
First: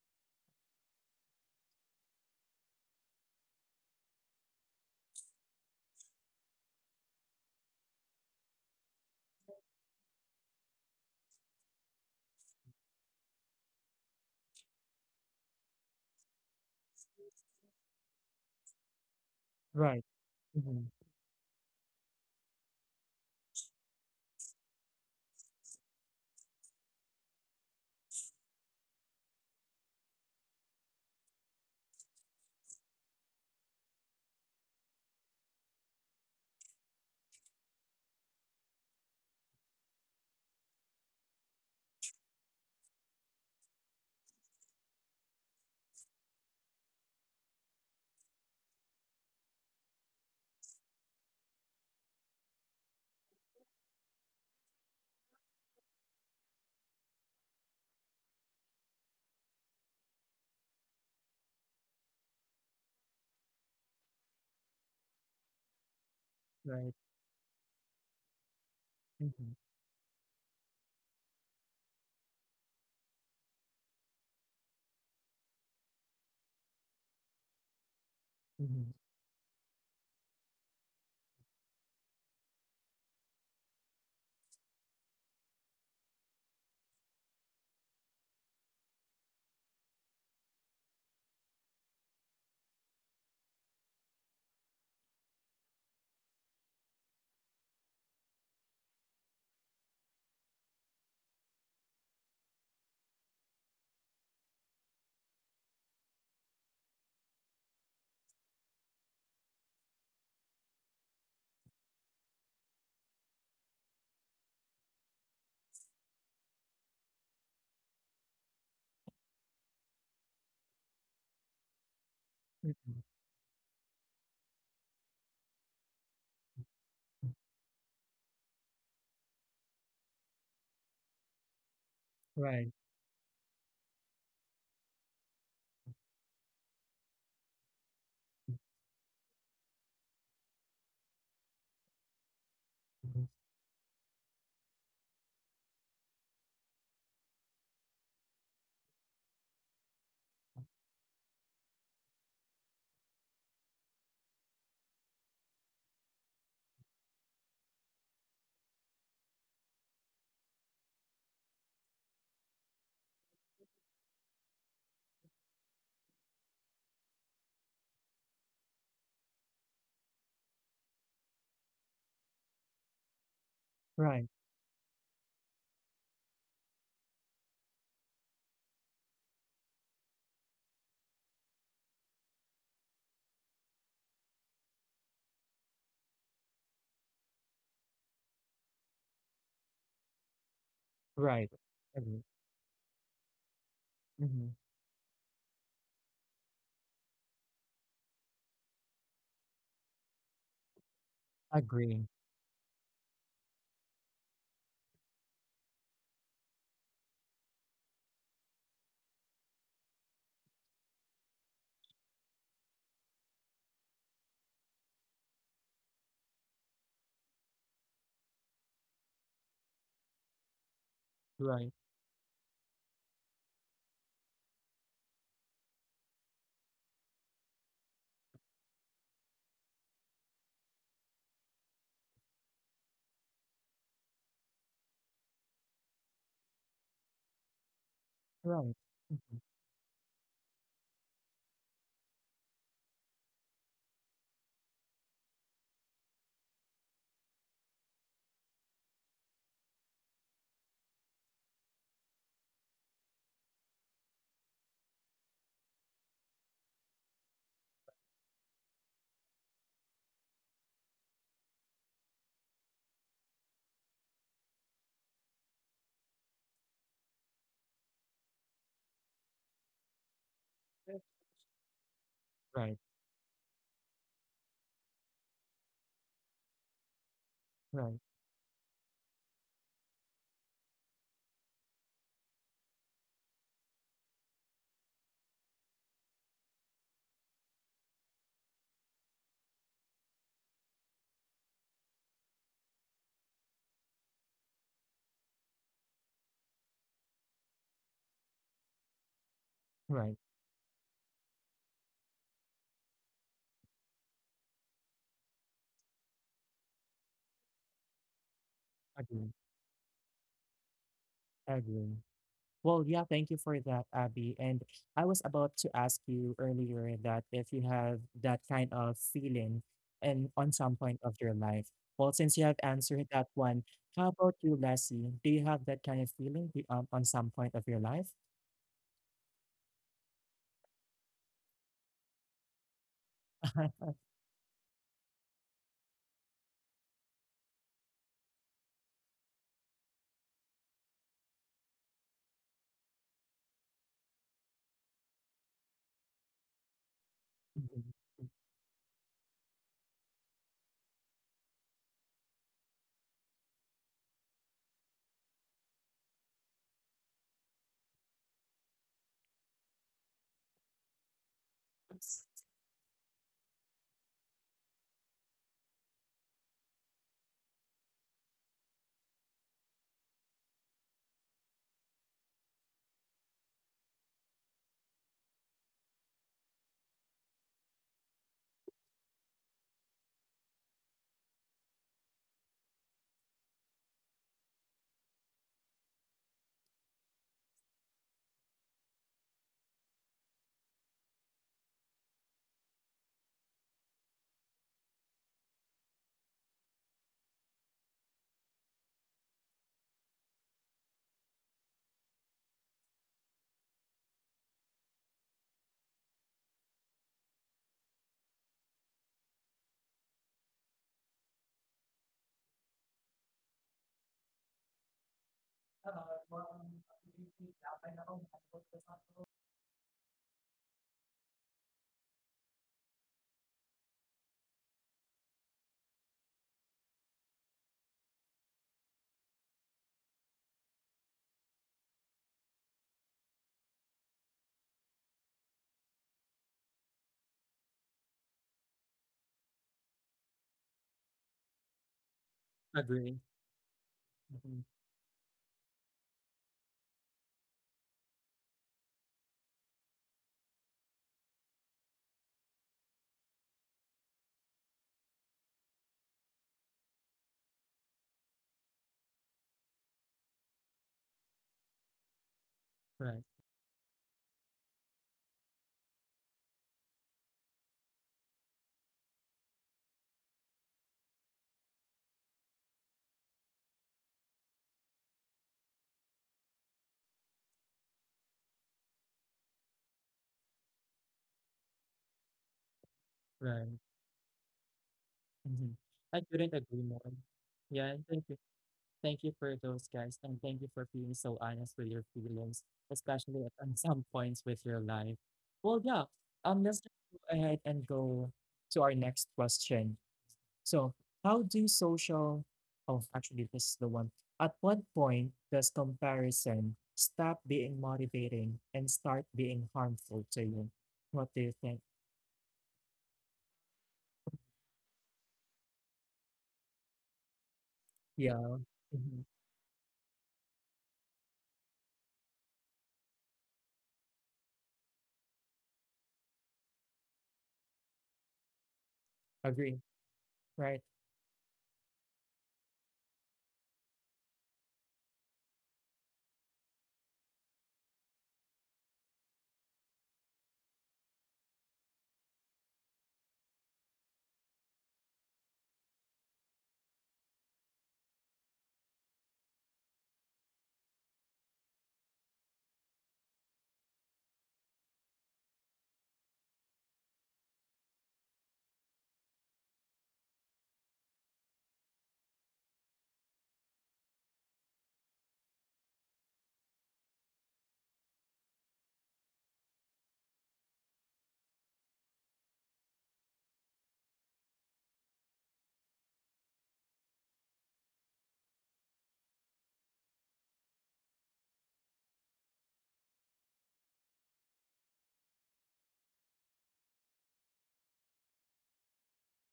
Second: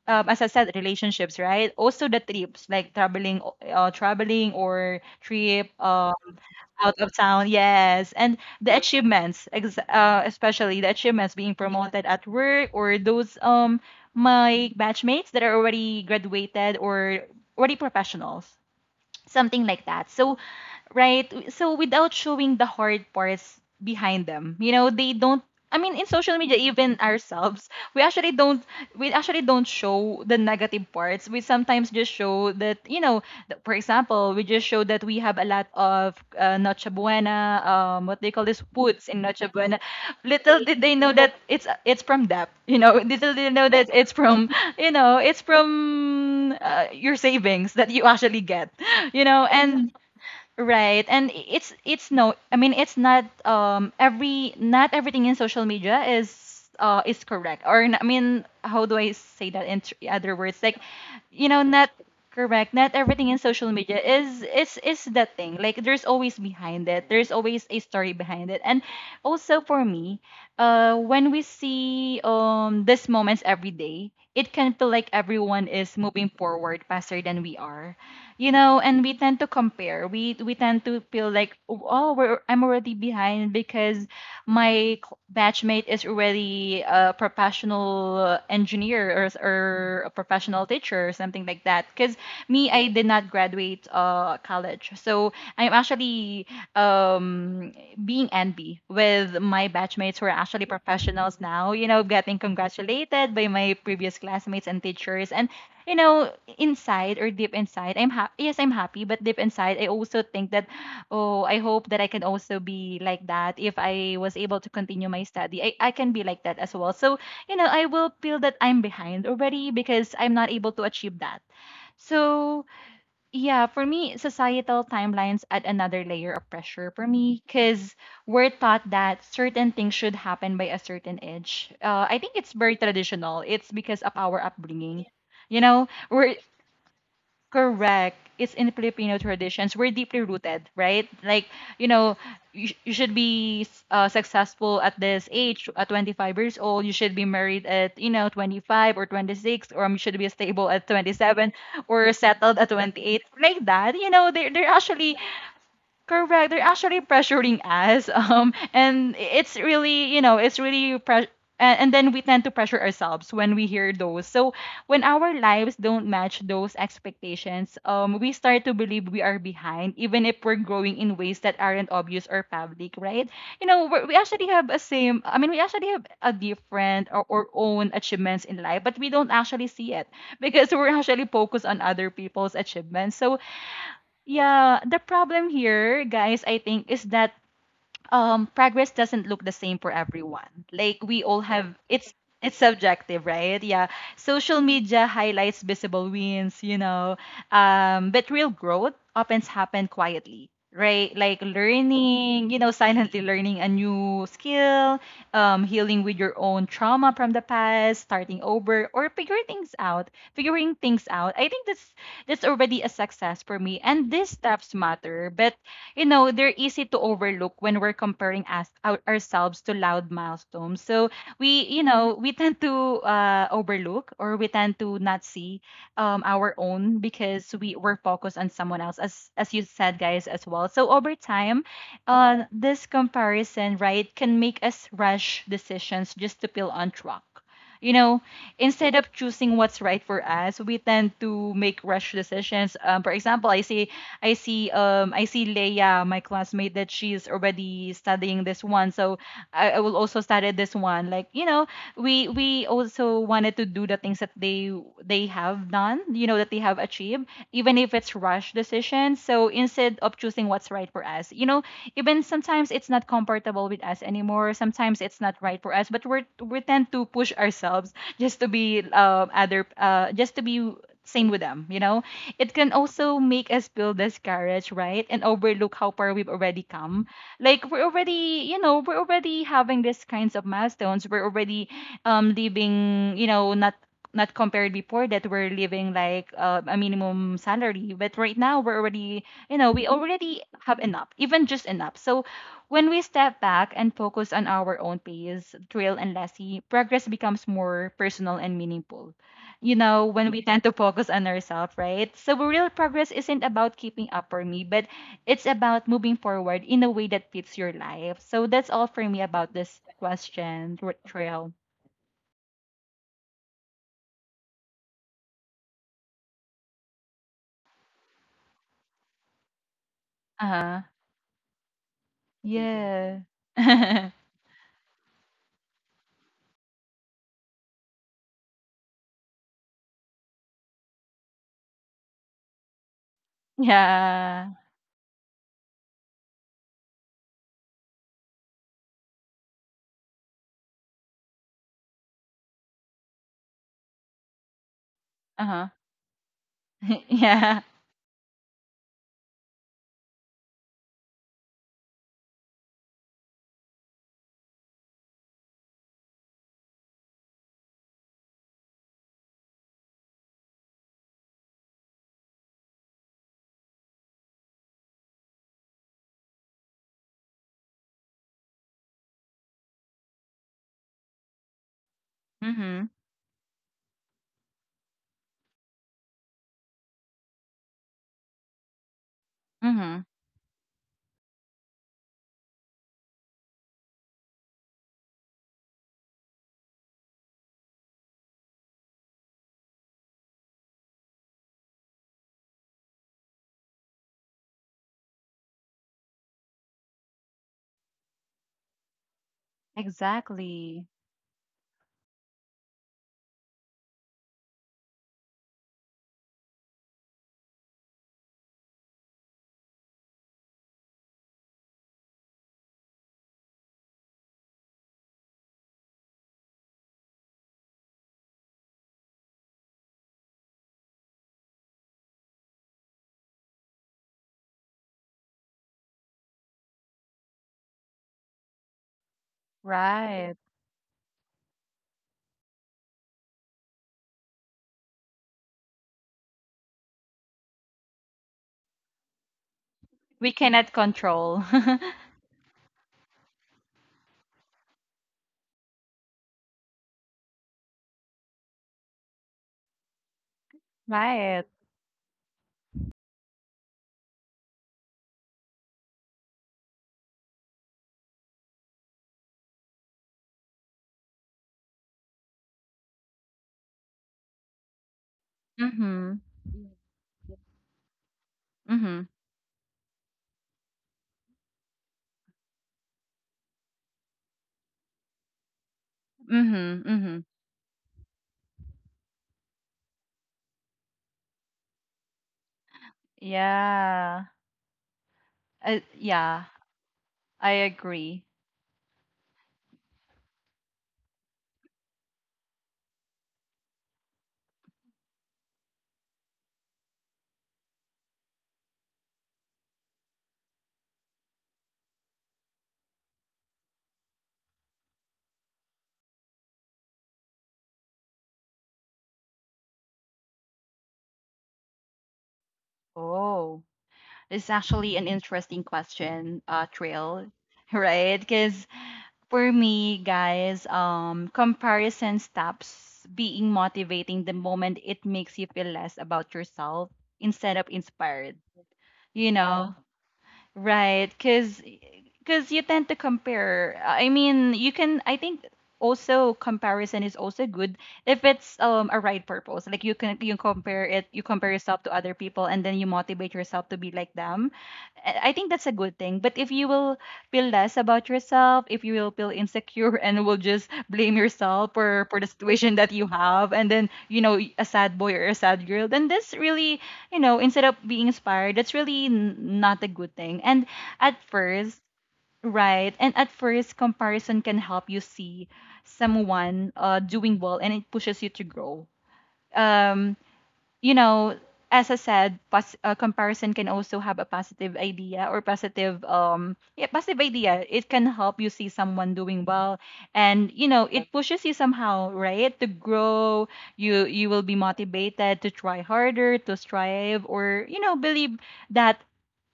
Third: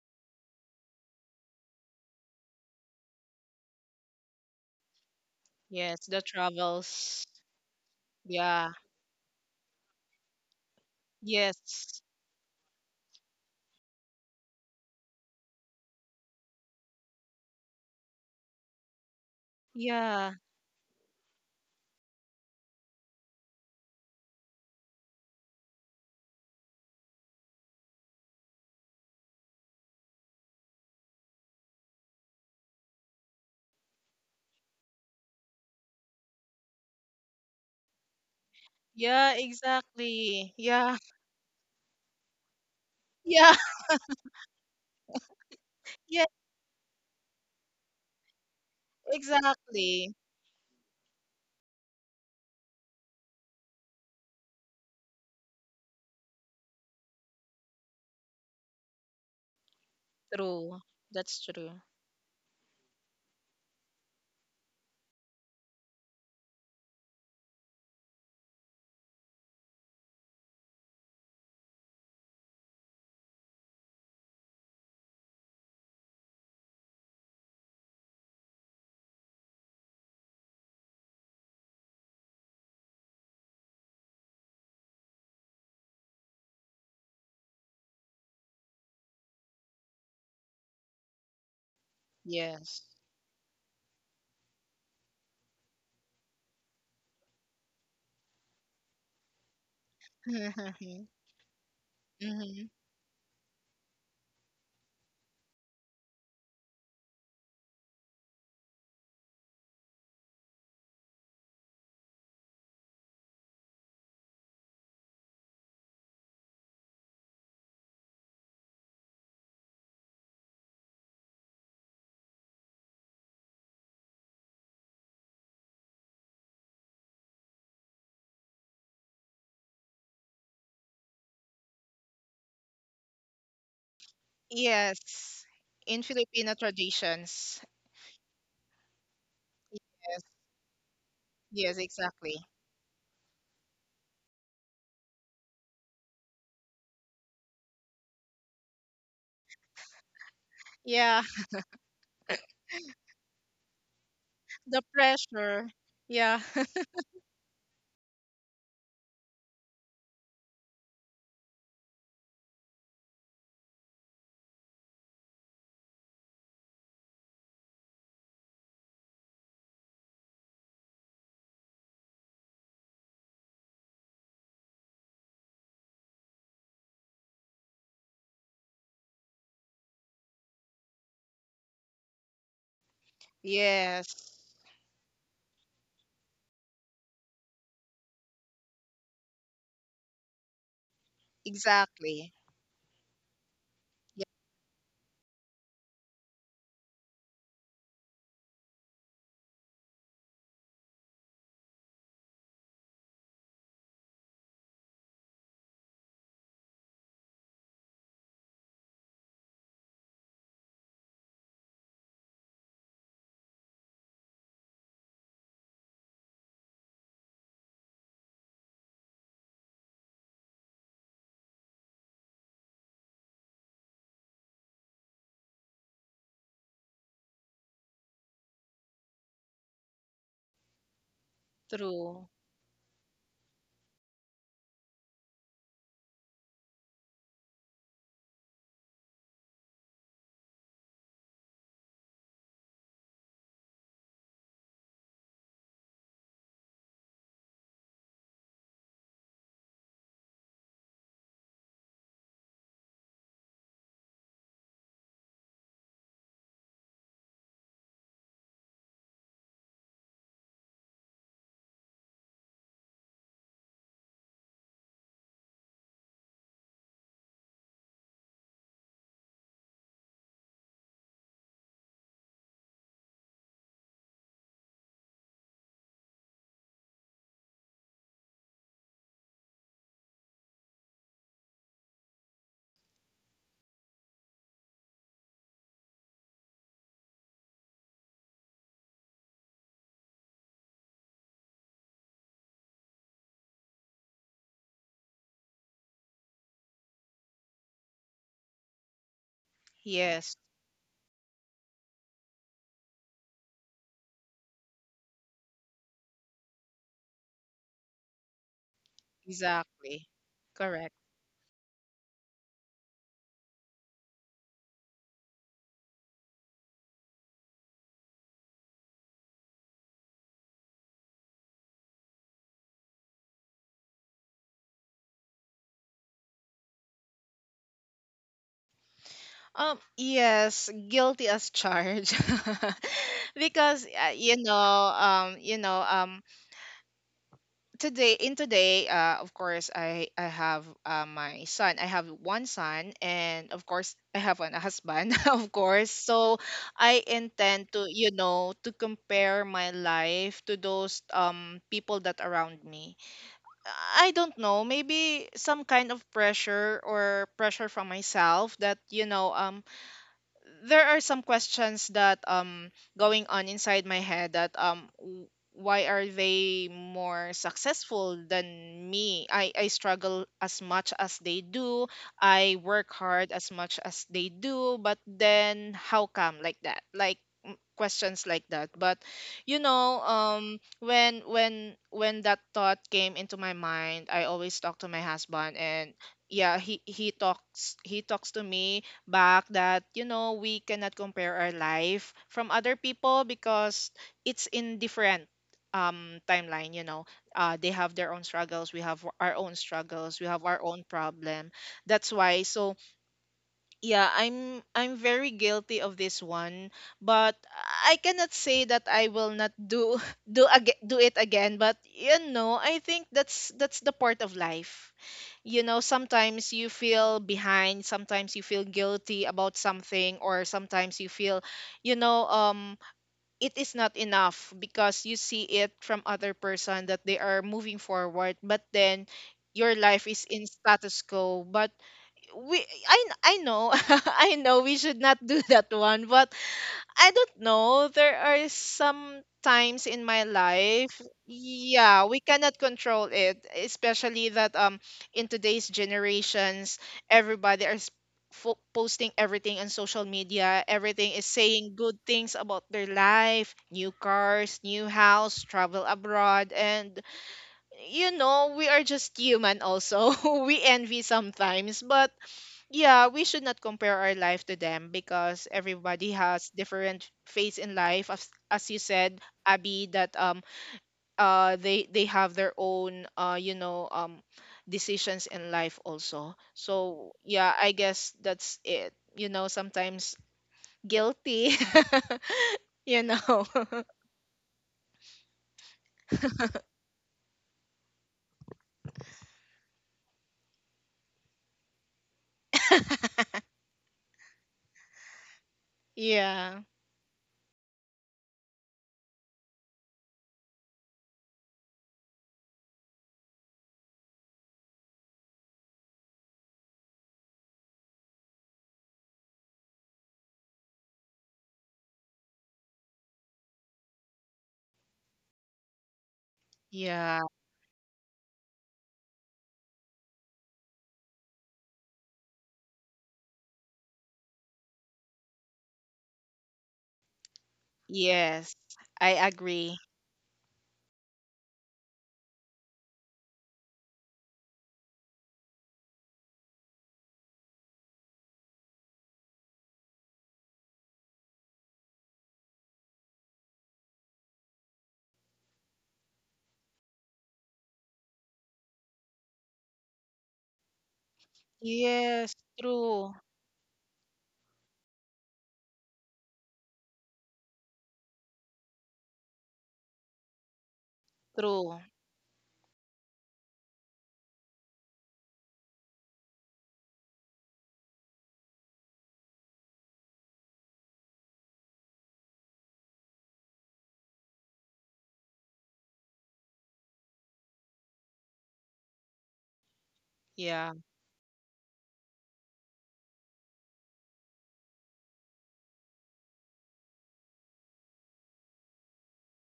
as I said, relationships, right, also the trips, like traveling, traveling or trip, Yes, the out of travels. town, yes, and Yeah. the achievements, especially the achievements, being Yes. promoted at work, or those my batchmates that are already graduated or already professionals, something like right, that. Yeah. So mhm, right? So without showing the hard parts behind them, you know, they don't. I mean, in social media, even ourselves, we actually don't, show the negative parts. We sometimes just show that, you know, for example, we just show that we have a lot of, Noche Buena, what they call this foods in Yeah, Noche Buena. exactly. Little did they Yeah. know [LAUGHS] that it's from debt. You know. [LAUGHS] Little did they Yeah. know that it's from, you know, it's Yeah, from, your savings that you actually get. [LAUGHS] You know, and exactly. right. And it's no I mean it's not, every, not everything in social media is, is correct, or I mean, how do I say that in other words, True. like, That's you know, true. not correct, not everything in social media is that thing. Like there's always behind right, it, there's always a story behind it. And mhm, also for me, when we see, these moments every day, it can feel like everyone is moving forward faster than we are, you know. mhm, And we tend to compare, we tend to feel like, oh, I'm already behind because my batchmate is already a professional engineer, or or a professional teacher, or something like that. Because me, Yes. I did not graduate, college. So I'm actually, um, being envy with my batchmates who are actually [LAUGHS] professionals now, you know, getting Hmm. congratulated by my previous classmates and teachers. And you know, inside or deep inside, I'm happy. Yes, I'm happy, but deep inside, I also think that, oh, I hope that I can also be like that. If I was able to continue my study, I can be like that as well. So, you know, I will feel that I'm behind already because I'm not able to achieve that. So, mhm, yeah, for me, societal timelines add another layer of pressure for mhm. me because we're taught that certain things should happen by a certain age. I think it's Right, very traditional. It's because of our upbringing. Yes. You know, In we're. Filipino traditions. Correct. It's in Filipino traditions. We're deeply rooted, right? Like, Yes, you know, exactly. You should mhm, be, successful at this age, at 25 years old. You should be married at, you know, 25 or 26, or you should be stable at Yeah. 27 [LAUGHS] or settled at 28. Like that, you know, they're The actually. pressure. Yeah. Correct. They're [LAUGHS] actually pressuring us. [LAUGHS] And it's really, you know, it's really press. And then we tend to pressure ourselves when we hear those. So when our lives don't match those expectations, we start to believe we are behind, even if we're growing in ways that aren't obvious or public, right? You know, we right, actually have a same. I mean, we actually have a different, or own achievements in life, but we don't actually see it because we're actually focused on other people's achievements. So, Yes. yeah, the problem here, guys, I think is that progress doesn't look the same for everyone. Like, we all right. have Agree. Exactly. it's subjective, right? Yeah, Mhm. social media highlights visible wins, you know. But real growth often happens quietly, right? Like Agree. learning, you know, silently learning a new skill. Healing with your own trauma from the past, starting over, or figuring things out, I think that's already a success for me, and these steps matter. But they're easy to overlook when we're comparing ourselves to loud milestones. So we, Right, we tend to overlook, or we tend to not see our own because we were focused on someone else, as you said, guys, as well. So over time, True. This comparison, right, can make us rush decisions just to feel on track, you know, right, instead of mhm, choosing what's right for us. We tend to make rash decisions. For example, I see Leia, my classmate, that she's already studying this one, so I will also study this one. Like, you know, we also wanted to do the things that they have done, you know, that they have achieved, even if it's rushed decisions. So instead of choosing what's right for us, you know, even sometimes it's not comfortable with us anymore. Sometimes it's not right for us, but we tend to push ourselves just to be other just to be same with them, you know. It can right, also make us feel discouraged, right, and overlook how far we've already come. Like we're right, already, you know, we're already having these kinds of milestones. We're already living, you know, not compared before, that we're living like a minimum salary, but right now we're already, you know, we already have enough, even just enough. So when we step back and focus on our own pace, Trail and Lassie, progress becomes more personal and meaningful, you know, right. when we Yes, tend to focus on ourselves, right? So real progress isn't about keeping up, for me, but it's about moving forward in a way that fits your life. So that's all for me Agree, about this exactly. question, Correct. Trail. agree. Well, yeah, thank you for that, Abby. And I was about to ask you earlier that if you have that kind of feeling and on some Uh-huh. point of your life. Well, since you have answered Yeah. that one, [LAUGHS] how about you, Lassie? Do you have that kind of feeling on some point of your life? Yes, guilty as charged. [LAUGHS] [LAUGHS] Because, Yeah. Um, you know, um, today, of course, I have my son. I have one son, and, of course, I have an husband, [LAUGHS] of Uh-huh. course. So I [LAUGHS] Yeah. intend to, Mhm. Compare my life to those people that around me. I don't know, maybe some kind of pressure, or pressure from myself, that, there are some questions that going on inside my head, that why are they more successful than me. I struggle as much as they do, I Mm-hmm. work hard as much as they do, but then how come, like that, like, questions like that. But Mm-hmm. When that thought came into my mind, I always talk to my husband. And yeah, he talks to me back, that we cannot compare our life from other people, because it's in different timeline, they have their own struggles, we have our own struggles, we have our Exactly. own problem. That's why. So yeah, I'm very guilty of this one. But I cannot say that I will not do [LAUGHS] do it again. But I think that's the part of life. Sometimes you feel behind, sometimes you feel guilty about something, or sometimes you feel, you know, um, it is not enough because you see it from other person that they are moving forward, but then your life is Right. in status quo. But we, I know, [LAUGHS] I know we should not do that one. But I don't know, there are some times in my We cannot life. control. [LAUGHS] Yeah, we cannot control Agree. it, especially that Mhm. In today's generations, everybody is posting everything on social media. Everything is Right. saying good things about their life, new cars, new house, travel abroad, and, we are just human also. [LAUGHS] We envy sometimes. But yeah, Right, we should not compare our life to them, because everybody Mm-hmm. has different phase in life. As you Mm-hmm. said, Abby, that they have their own decisions in life also. Mm-hmm. So Mm-hmm. yeah, I guess that's it. Sometimes guilty. [LAUGHS] you know. [LAUGHS] right. Yeah. Mhm. I Yeah, couldn't agree more. I Yeah, agree. thank you. Thank you for those guys, and thank you for being so honest with your feelings, especially at on some points with your life. Well, yeah. Um, Yeah. let's just go ahead and go to our next question. So, how do social? Oh, actually, this is the one. At what point does comparison stop being motivating and start being harmful to you? What do you think? Oh, it's actually an interesting question, Yeah. Trail, [LAUGHS] right? Yeah. Because Mhm. for me, guys, comparison stops being motivating the moment it makes you feel less about yourself instead of inspired. Yes. I You know, Agree. agree. Right. right? Because you tend to compare. I mean, you can. I think also comparison is also good if it's a right purpose. Like you can you compare it, you compare yourself to other people, and then you motivate yourself to be like them. I think that's a good thing. But if you will feel less about yourself, if you will feel insecure [LAUGHS] and will just blame yourself for the Yes. situation that you True. have, and then, you know, a sad boy or a sad girl, then this really, instead of being inspired, that's really not a good thing. And at first, True. right, and at first, comparison can help you see someone doing well, and it pushes you to grow. Um, you know, as I said, comparison can also have a positive idea, or positive, yeah, positive idea. It can help you see someone doing well, and, you Yeah. know, it pushes you somehow, right, to grow. You will be motivated to try harder, to strive, or, you know, believe that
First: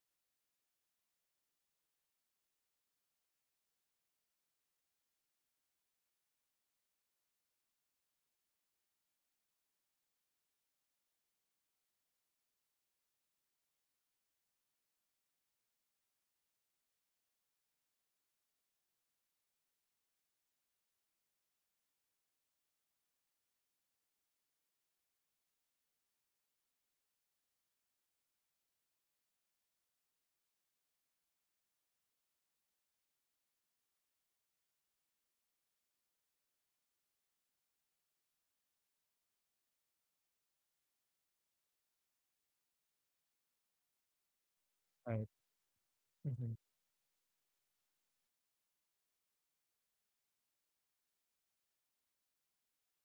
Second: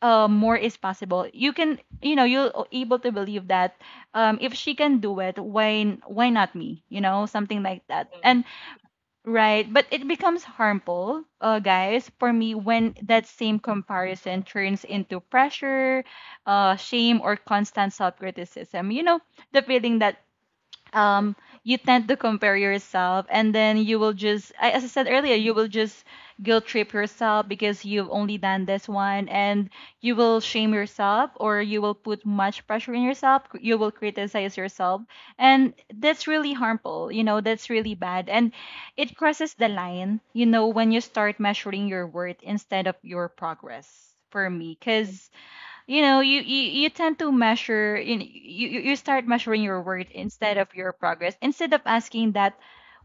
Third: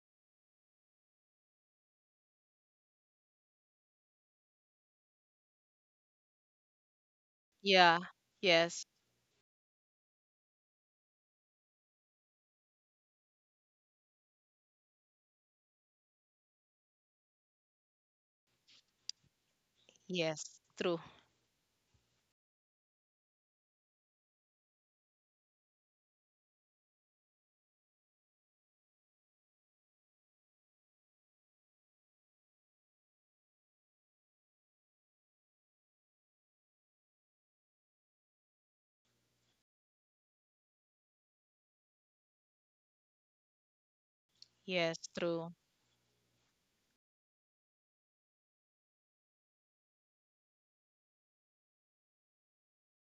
more is possible. You can, you know, able to believe that if she can do it, why not me? You know, something like Yeah. that. And Yes. right, but it becomes harmful, guys, for me, when that same comparison turns into pressure, shame, or constant self criticism. You know, the feeling that Yes. True. um you tend to compare yourself, and then you will just, as I said earlier, you will just guilt trip yourself because you've only done this one. And you will shame yourself, or you will put much pressure on yourself, you will criticize yourself, and that's really harmful, you know, that's really bad. And it crosses the line, you know, when you start measuring your worth instead of your progress, for me, Yes, Right. because true. you know Hmm. You tend to measure, you know, you start measuring your worth instead of your progress, instead of asking that,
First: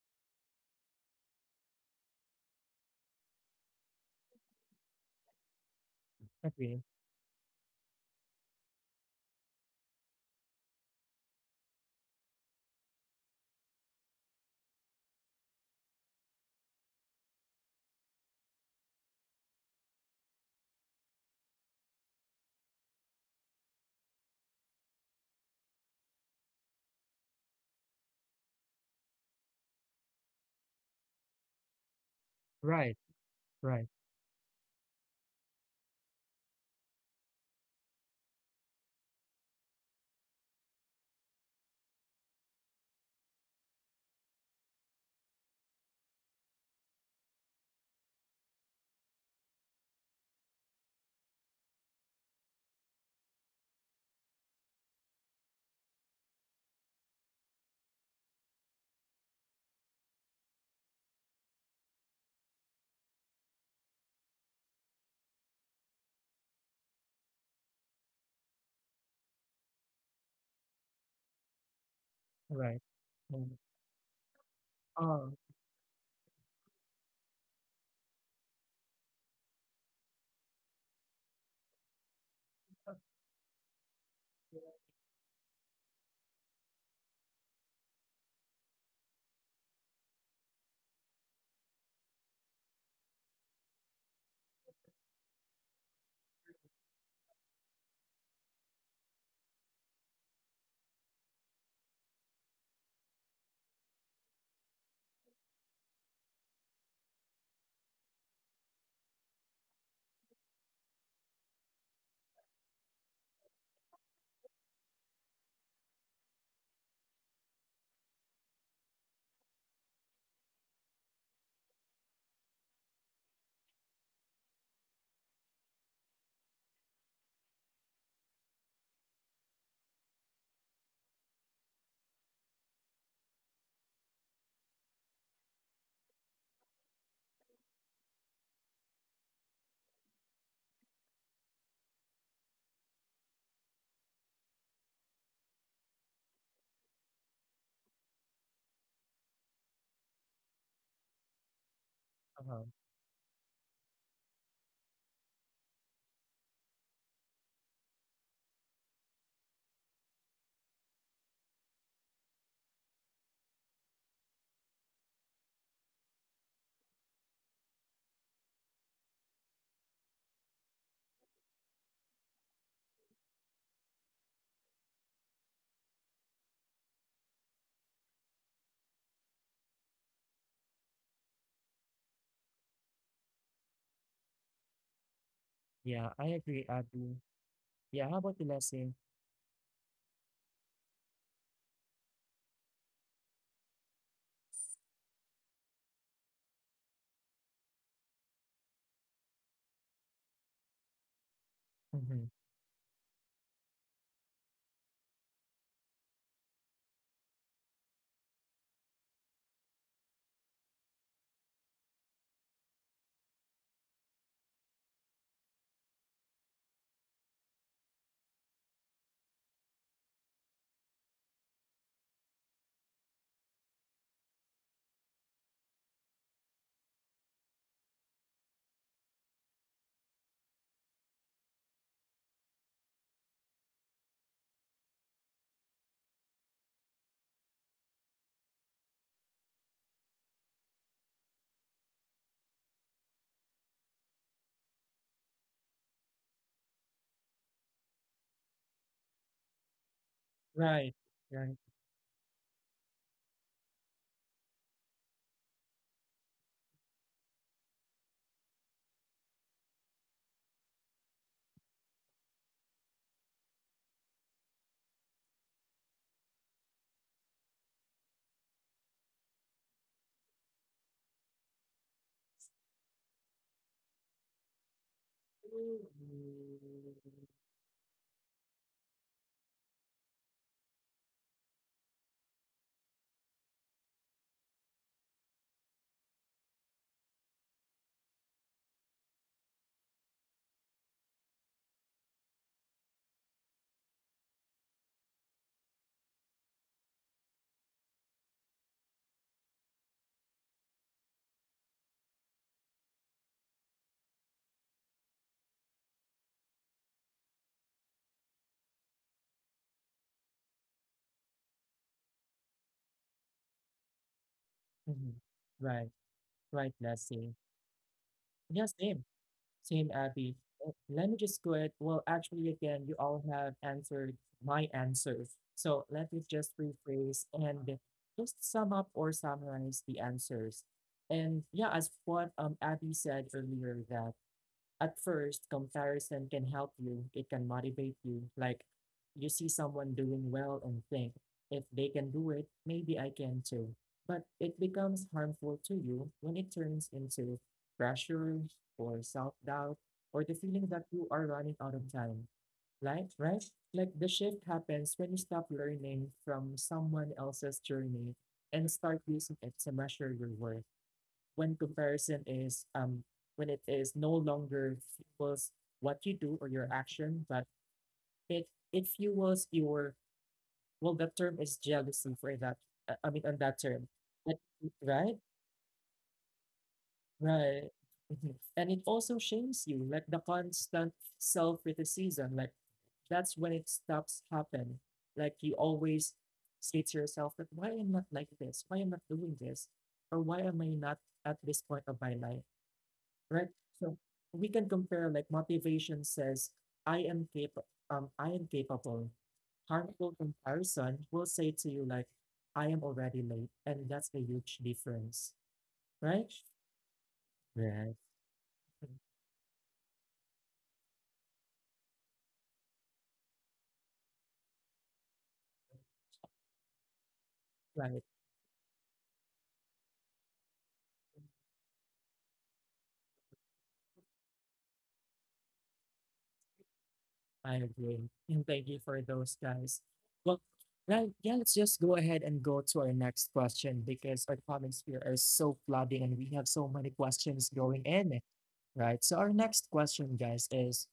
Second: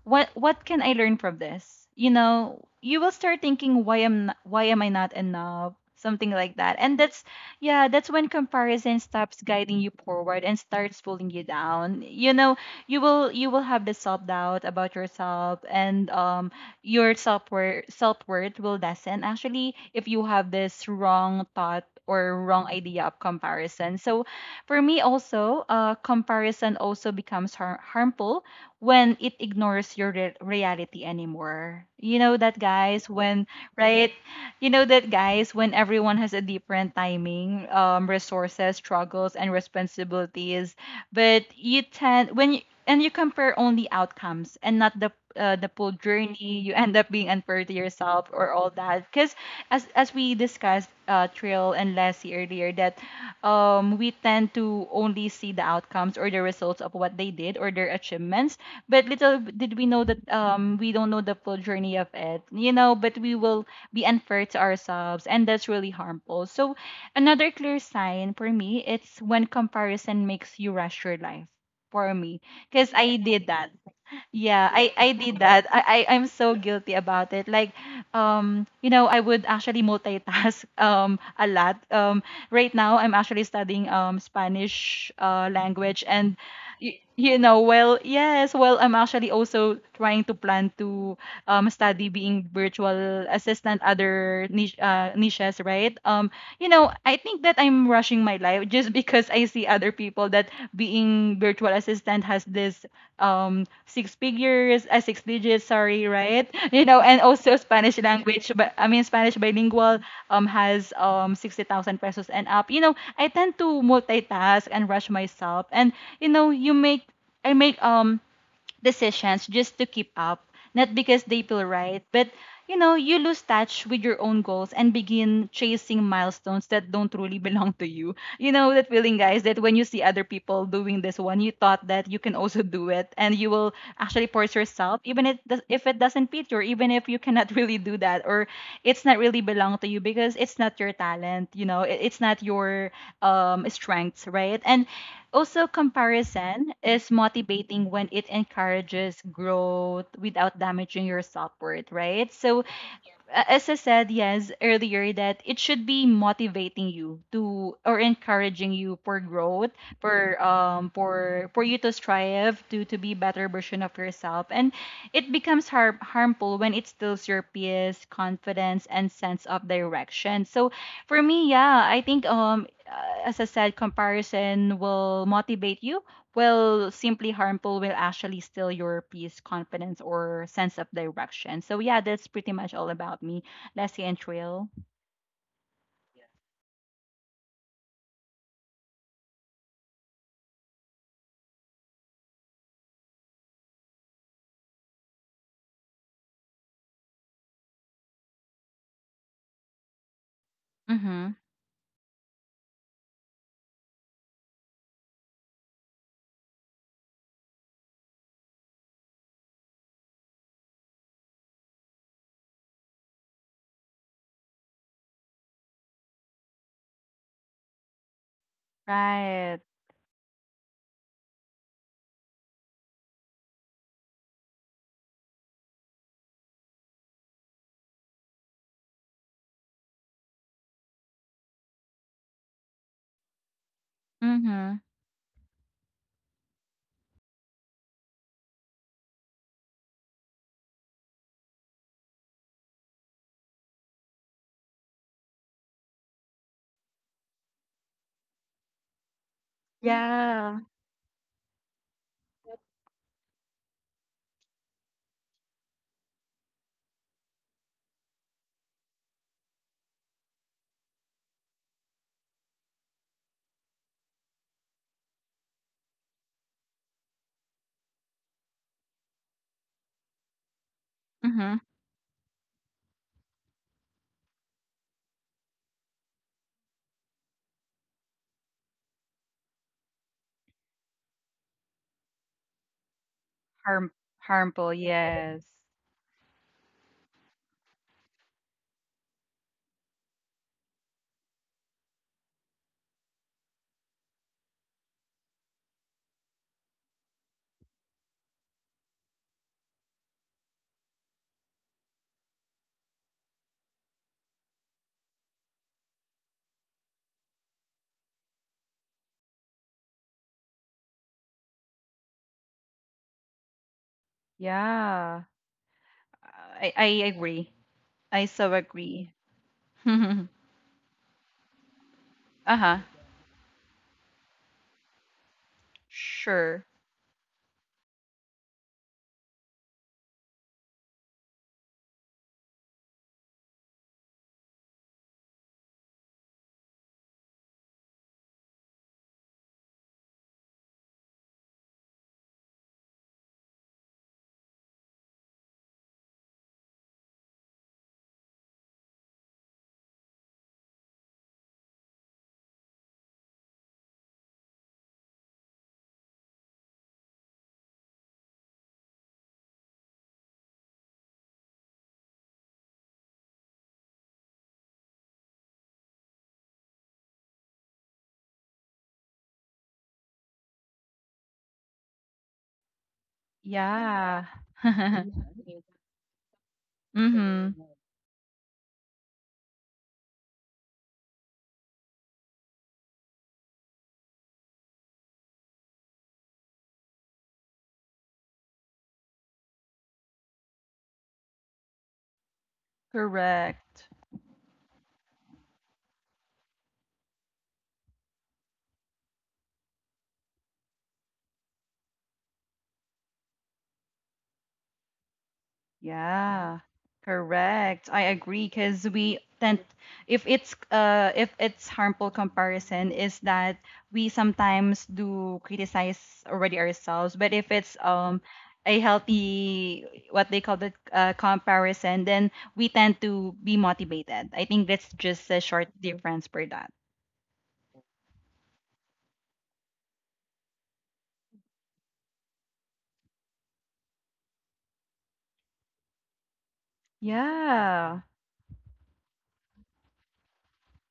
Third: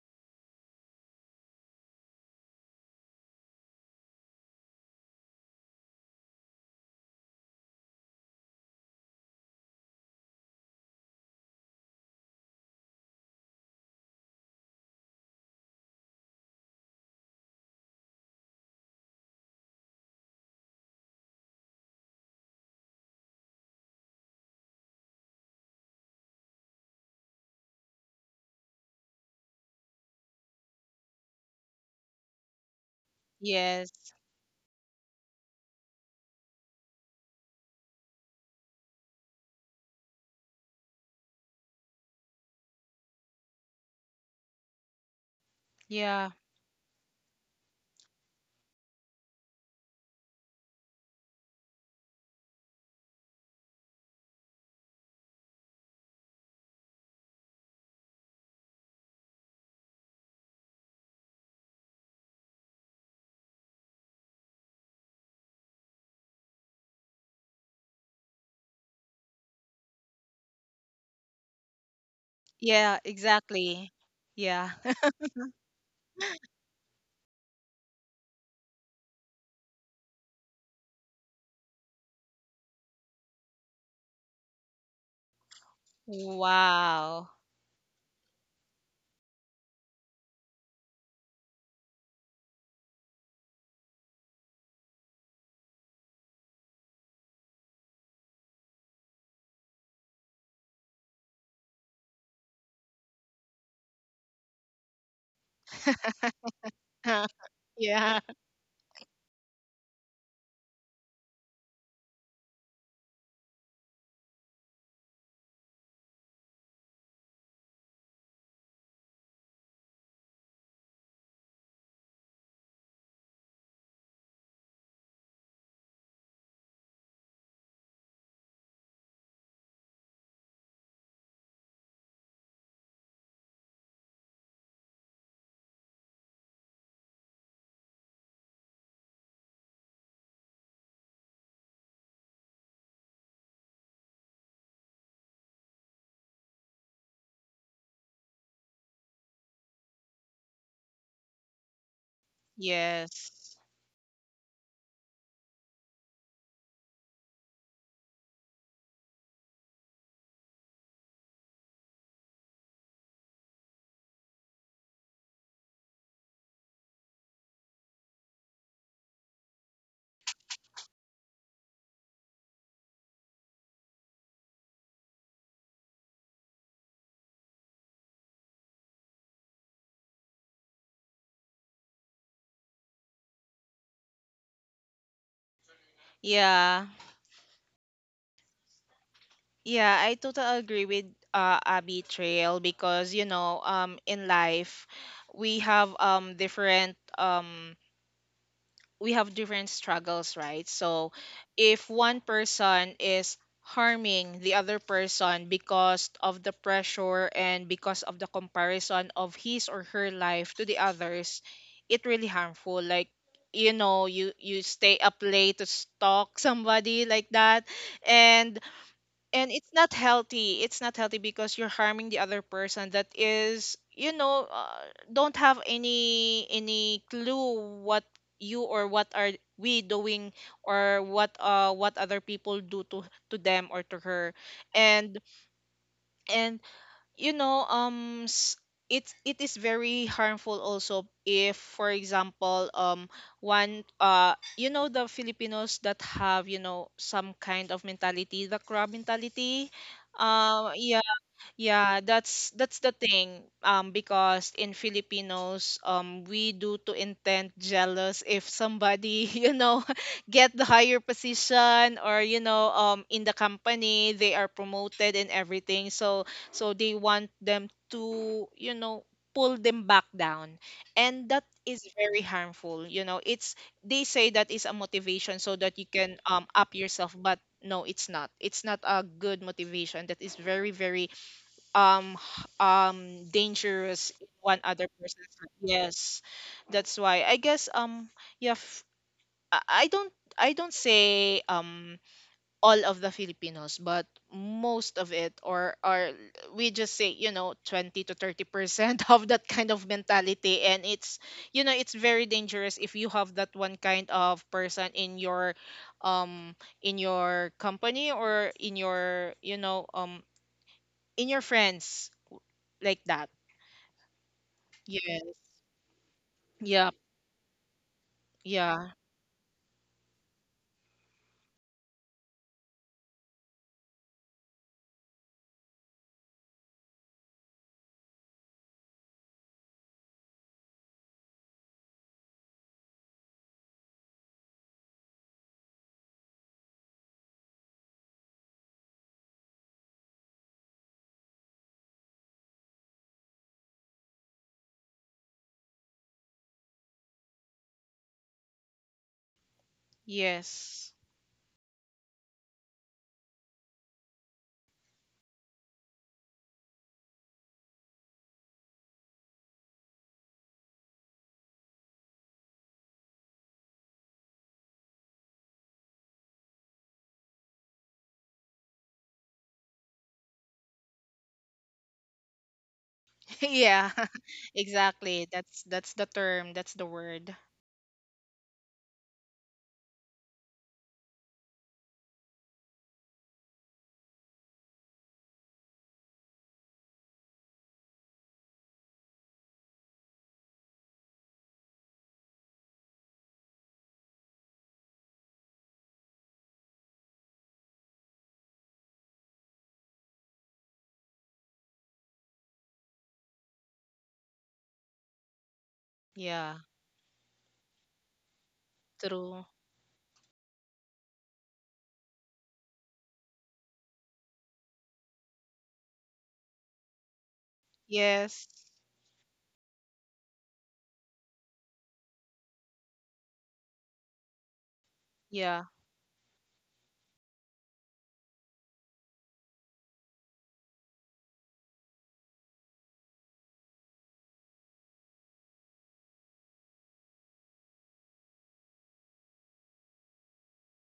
what can I learn from this? You know, you will start thinking, why am I not enough, something like that. Agree. And that's, yeah, that's when comparison stops guiding you forward and starts pulling you down. You know, you will have the self doubt about yourself. And your self worth will lessen actually if you have this wrong thought or wrong idea of comparison. So for me also, comparison also becomes harmful when it ignores your reality anymore. You know that, Right. guys, when Right. Yes. right? You know that, guys, when everyone has a different timing, resources, struggles, and responsibilities, but you tend when you compare only outcomes and not the the full Yeah. journey, you end up being unfair to yourself or all that, because as we discussed, Trill and Lassie, earlier that we tend to only see the outcomes or the results of what they did or their achievements. But little did we know that, we don't know the full journey of it, you know. But we will be unfair to ourselves, and that's really harmful. So another clear sign for me, it's when comparison makes you rush your life. For me, Right. because Yeah, I did Mm. that. exactly. Yeah, Yeah. I [LAUGHS] Um. did Oh. that. I'm so guilty about it. Like, I would actually multitask [LAUGHS] a lot. Right now I'm actually studying Spanish language. And Wow. you know, well, yes, well, I'm actually also trying to plan to study being virtual assistant, other niche niches, right? You know, I think that I'm rushing my life just because I see other people that being virtual assistant has this six figures, six digits, sorry, right? [LAUGHS] You know, and [LAUGHS] also Spanish yeah. language, but I mean Spanish bilingual has 60,000 pesos and up. You know, I tend to multitask and rush myself. And you know, you make I make decisions just to keep up, not because they feel right, but you know, you lose touch with your own goals and begin chasing milestones that don't really [LAUGHS] belong to you. You know that feeling, guys, that when you see other people doing this one, you thought that you can also do it, and you will actually force yourself, even if if it doesn't fit you, or even if you cannot [LAUGHS] really do that, or it's not really belong to you because it's not your talent. You know, it- it's not your strengths, right? And also, comparison is motivating when it encourages growth without damaging your self worth, right? So, Uh-huh. Yes. as I said, yes, earlier, that it should be motivating you to or encouraging you for growth, for you to strive to be better version of yourself. And it becomes harmful when it steals your peace, confidence, and sense of direction. So for me, yeah, I think as I said, comparison will motivate you, well, simply harmful will actually steal your peace, confidence, or sense of direction. So yeah, that's pretty much all about me, Leslie and Trill. Yeah, I agree, Yeah. Abby. Yeah, how about the Lassie? Yeah, I totally agree with Abby Trail, because in life we have um different um we have different struggles, right? So Mm-hmm. if one Mm-hmm. person is harming the other person because of the pressure and because of the comparison of his or her life to the others, it really harmful. Like, you stay up late to stalk somebody like that. And and Right. it's not healthy, it's not healthy, because you're harming the other person, that is, don't have any clue what you, or what are we doing, or what other people do to them or to her. Mm-hmm. And and you know um s- it is very harmful also if for example one, the Filipinos that have, some kind of mentality, the crab mentality. Yeah. um Right, right, yeah, that's the thing. Because in Filipinos, we do to intend jealous if somebody, [LAUGHS] [LAUGHS] get the higher position, or in the company they are promoted and everything. So they want them to pull them back down, and that Mm-hmm. is very harmful. You know, it's they say that is a motivation so that you can up yourself, but no, it's not. It's not a good motivation. That is very, very, um h- um Harm dangerous in one Harmful. other person's Yes. life. Yes. That's why I guess, yeah f- i I don't I don't say, all of the Filipinos, but most of it, or we just say, 20 to 30% [LAUGHS] of that kind of mentality. And it's very dangerous if you have that one kind of person in your, um in your company, or in your, in your friends, like that. mm-hmm. Yeah. Yes. Right, right, I Yep. Lassie. agree. I so Yeah, Yeah. same, agree. [LAUGHS] same, uh Abby. Let me just go ahead. Well, actually, huh. again, you all have answered my answers. So let me just Sure. rephrase and just sum up or summarize the answers. And yeah, as what Abby said earlier, that at first comparison can help you, it can motivate you, like you see someone doing well and think, if they can do it, maybe I can too. But it becomes harmful to you when it turns into pressure or self-doubt, or the feeling that Yes. you are running out of time. Like, right, like the shift happens when you stop learning from someone else's journey and start using it to measure your worth, when comparison is, when it is no longer fuels what you do or your action, but it it fuels your, well, that term is jealousy for that, I mean, on [LAUGHS] that term. Yeah. Yeah. [LAUGHS] But- [LAUGHS] mm-hmm. Right? Exactly. That's the term. That's the word. Right. Mhm. And it also shames you, like the constant self-criticism, like that's when it stops happen. Like you always say to yourself that, why am not like this? Why am not doing this? Or why am I not at this point of my life? Right? Correct. So we can compare, like motivation says, I am capable. Harmful comparison will say to you like, I am already late, and that's a huge difference, right? Yeah. Yeah, correct. Right. I agree because we True. tend, if it's harmful comparison, is that we sometimes do criticize already ourselves. But if it's Right, Yes. a healthy, what they call, the comparison, then we tend to be motivated. I think that's just a Yeah. short difference per that. I agree. And thank you for those guys. Well, right, yeah, let's just go ahead and go to our next question because our comments here are so flooding and we have so many questions going Yeah. in, right? So our next question, guys, is,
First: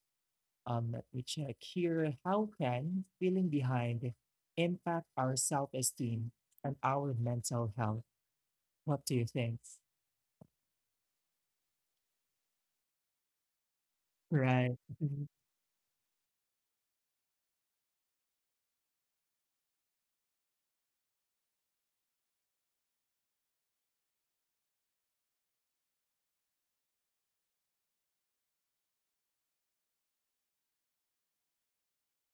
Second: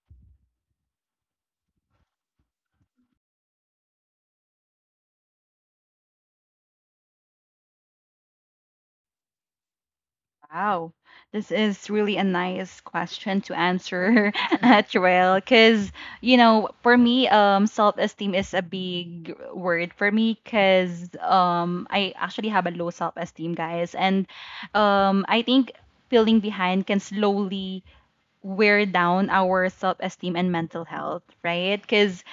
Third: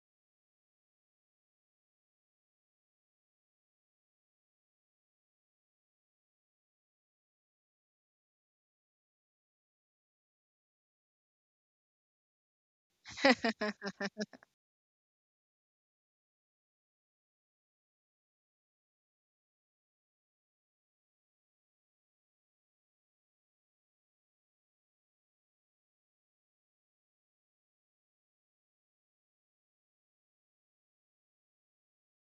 Let me check here. How can feeling behind impact our self esteem and our mental health? What do you think? Wow, this is really a nice question to [LAUGHS] answer, Right. [LAUGHS] Mhm. Trail, because you know, for me, self-esteem is a big word for me, because I actually have a low self-esteem, guys. And I think feeling behind can slowly wear down our self esteem and mental health, right? Because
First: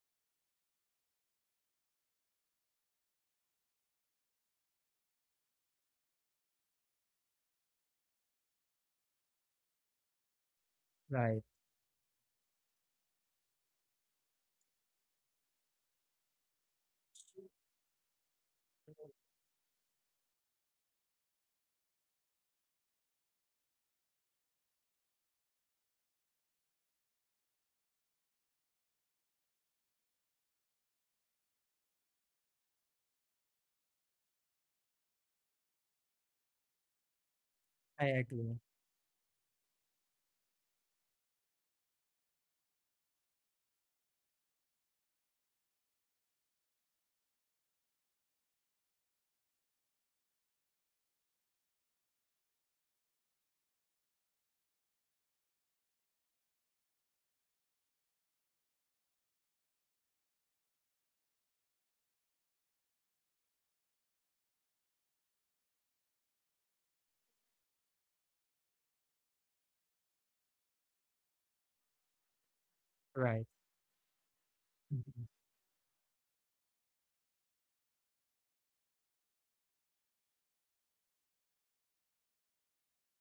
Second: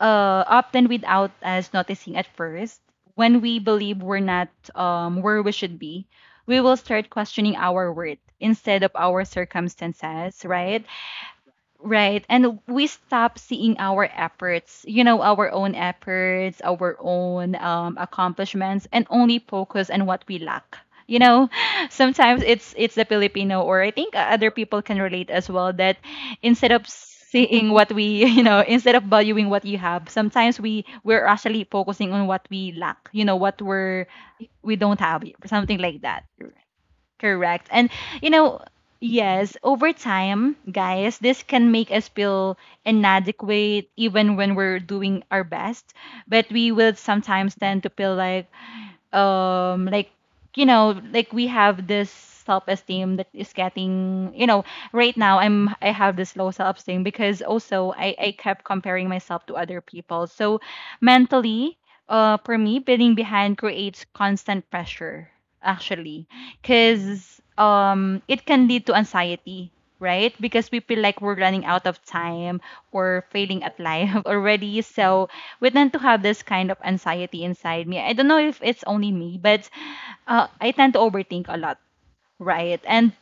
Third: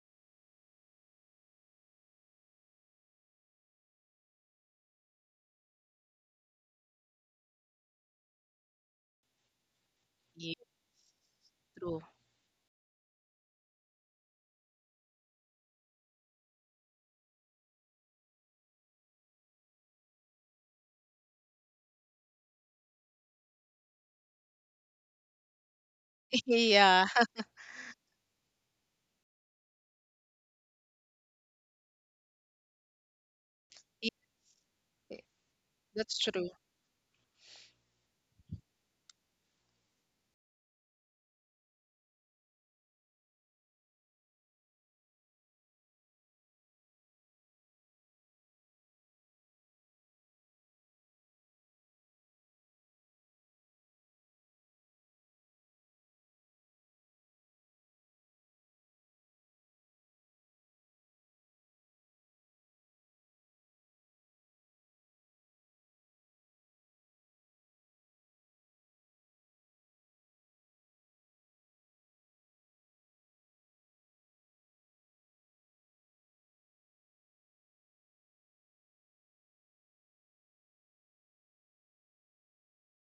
often without us noticing at first, when we believe we're not where we should be, we will start questioning our worth instead of our circumstances, right? Right. True. Right. And we stop seeing our efforts, you know, our own efforts, our own accomplishments, and only focus on what we lack. You know, [LAUGHS] sometimes it's the Filipino, or I think other people can relate as well. That [LAUGHS] instead of Yeah. [LAUGHS] seeing what we, [LAUGHS] you know, instead of valuing what you have, sometimes we're actually focusing on what we lack. You know, what we're, we don't have, something like That's that. true. Correct. And I you agree. know, yes, over time, guys, this can make us feel inadequate even when we're doing our best. But we will sometimes tend to feel like like like we have this self-esteem that is getting. Right now I have this low self-esteem because also I kept comparing myself to other people. So mentally, for me, being behind creates constant pressure actually, because it can lead to anxiety, right? Because we feel like we're running out of time or Right. failing at life [LAUGHS] already. Mhm. So we tend to have this kind of anxiety inside me. I don't know if it's only me, but I tend to overthink a lot, right? And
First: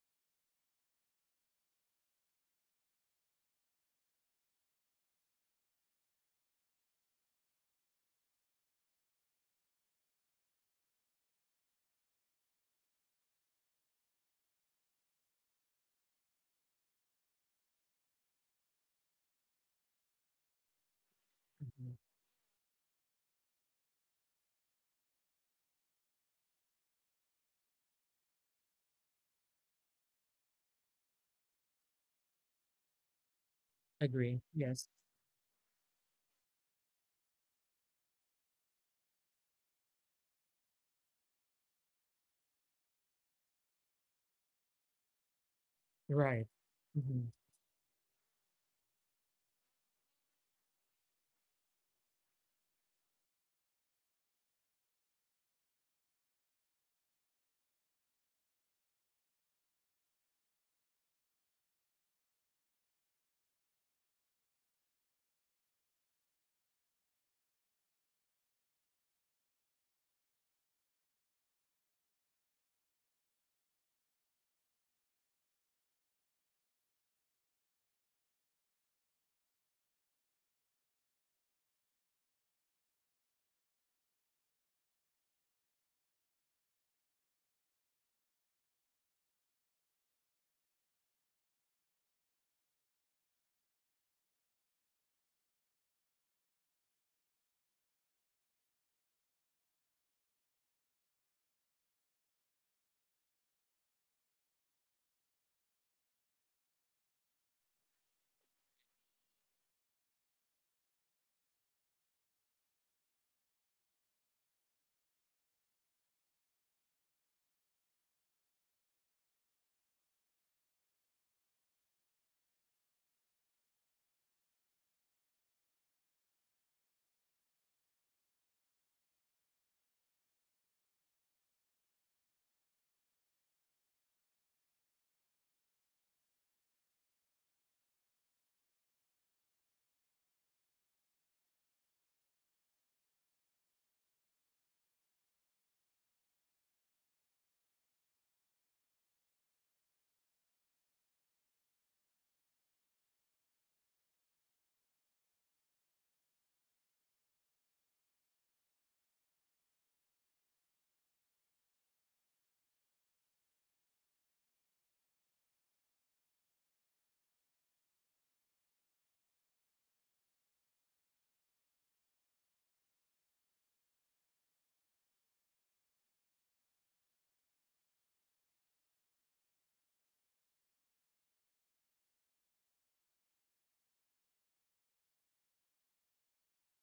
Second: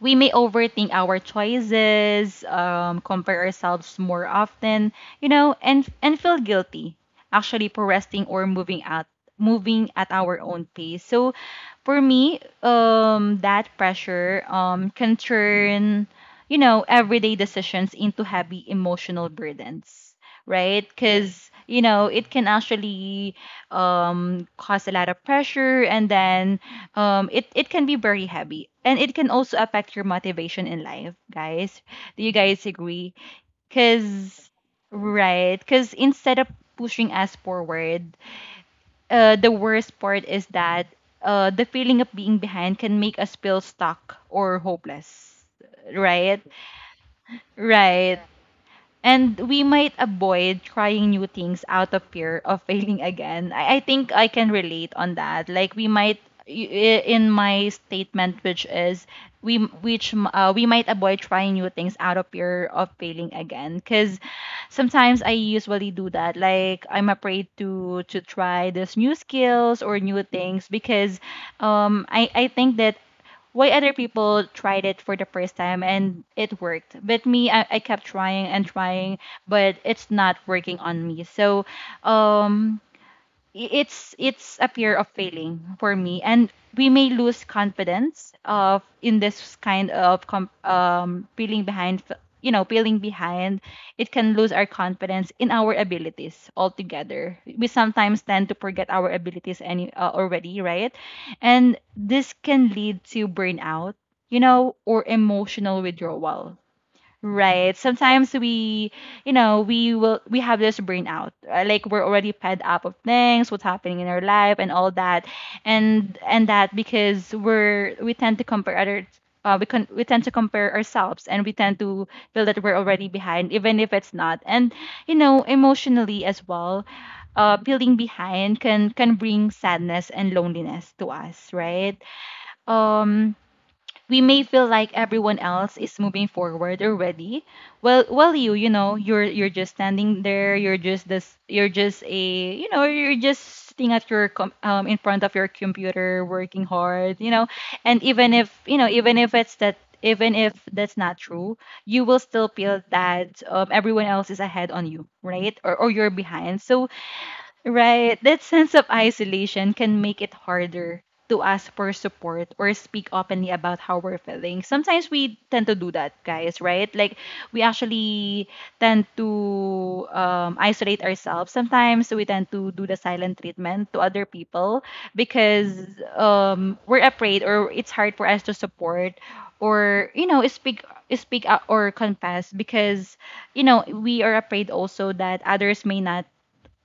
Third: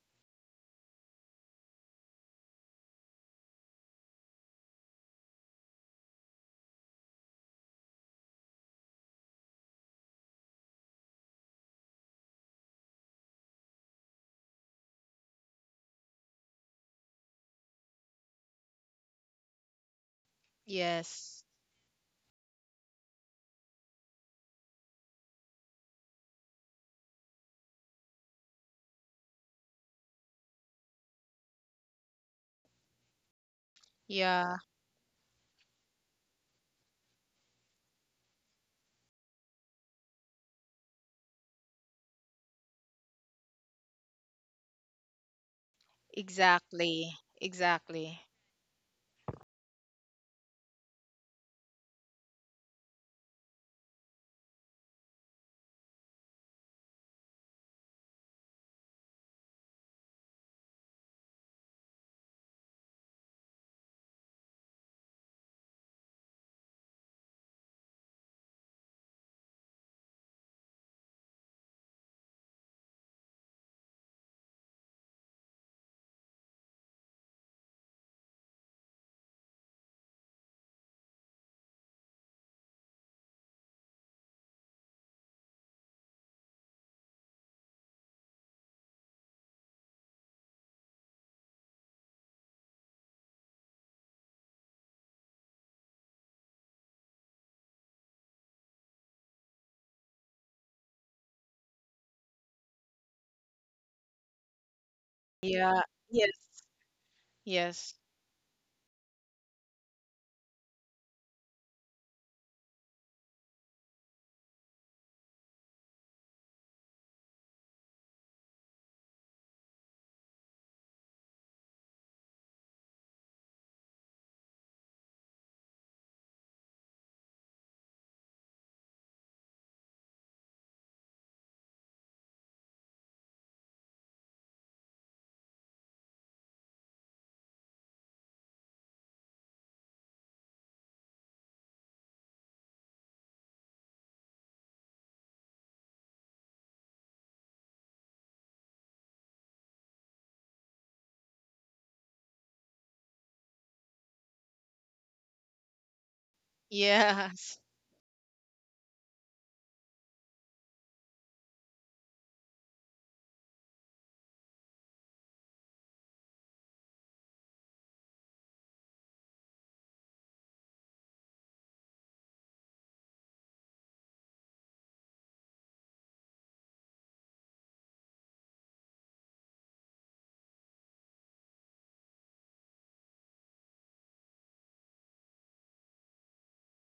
we may overthink our choices, compare ourselves more often, you know, and feel guilty actually for resting or moving at our own pace. So for me, that pressure can turn, you know, everyday decisions into heavy emotional burdens, right? Yes. Because you Mhm. know it can actually cause a lot of pressure. And then it can be very heavy, and it can also affect your motivation in life, guys. Do you guys agree? Agree. Because Yeah. Yes. right, because instead of pushing us forward, the worst part is that the feeling of being behind can make us feel stuck or hopeless, right? Right. Exactly. Mhm. Right. Exactly. And we might avoid trying new things out of fear of failing again. I think I can relate on that. Like we might in my statement, which is we, which we might avoid trying new things out of fear of failing again, because sometimes I usually do that. Like I'm afraid to try this new skills or new things, because I think that why other people tried it for the first time and it worked. But me, I kept trying and trying, but it's not working on me. So, um, it's a fear of failing for me. And we may lose confidence of in this kind of feeling behind, you know, feeling behind, it can lose our confidence in our abilities altogether. We sometimes tend to forget our abilities any already, right? And this can lead to burnout, you know, or Yeah. emotional withdrawal. Yes. Right. Yes. Sometimes we, you know, we will we have this burnout. Like we're already fed up of things, what's happening in our life and all that. And that because we're we tend to compare other, we can we tend to compare ourselves, and we tend to feel that we're already behind even if it's not. And you know, emotionally as well, feeling behind can bring sadness and loneliness to us, right? Um we may feel like everyone else is moving forward already. Well, you know, you're just standing there, you're just this you're just a, you know, you're just sitting at your in front of your computer working hard, you know. And even if, you know, even if it's that, even if that's not true, you will still feel that everyone else is ahead on you, right? Or you're behind. [LAUGHS] So Yes. right. That sense of isolation can make it harder to ask for support or speak openly about how we're feeling. Sometimes we tend to do that, guys, right? Like we actually tend to isolate ourselves. Sometimes we tend to do the silent treatment to other people, because we're afraid, or it's hard for us to support, or you know, speak out or confess, because you know we are afraid also that others may not,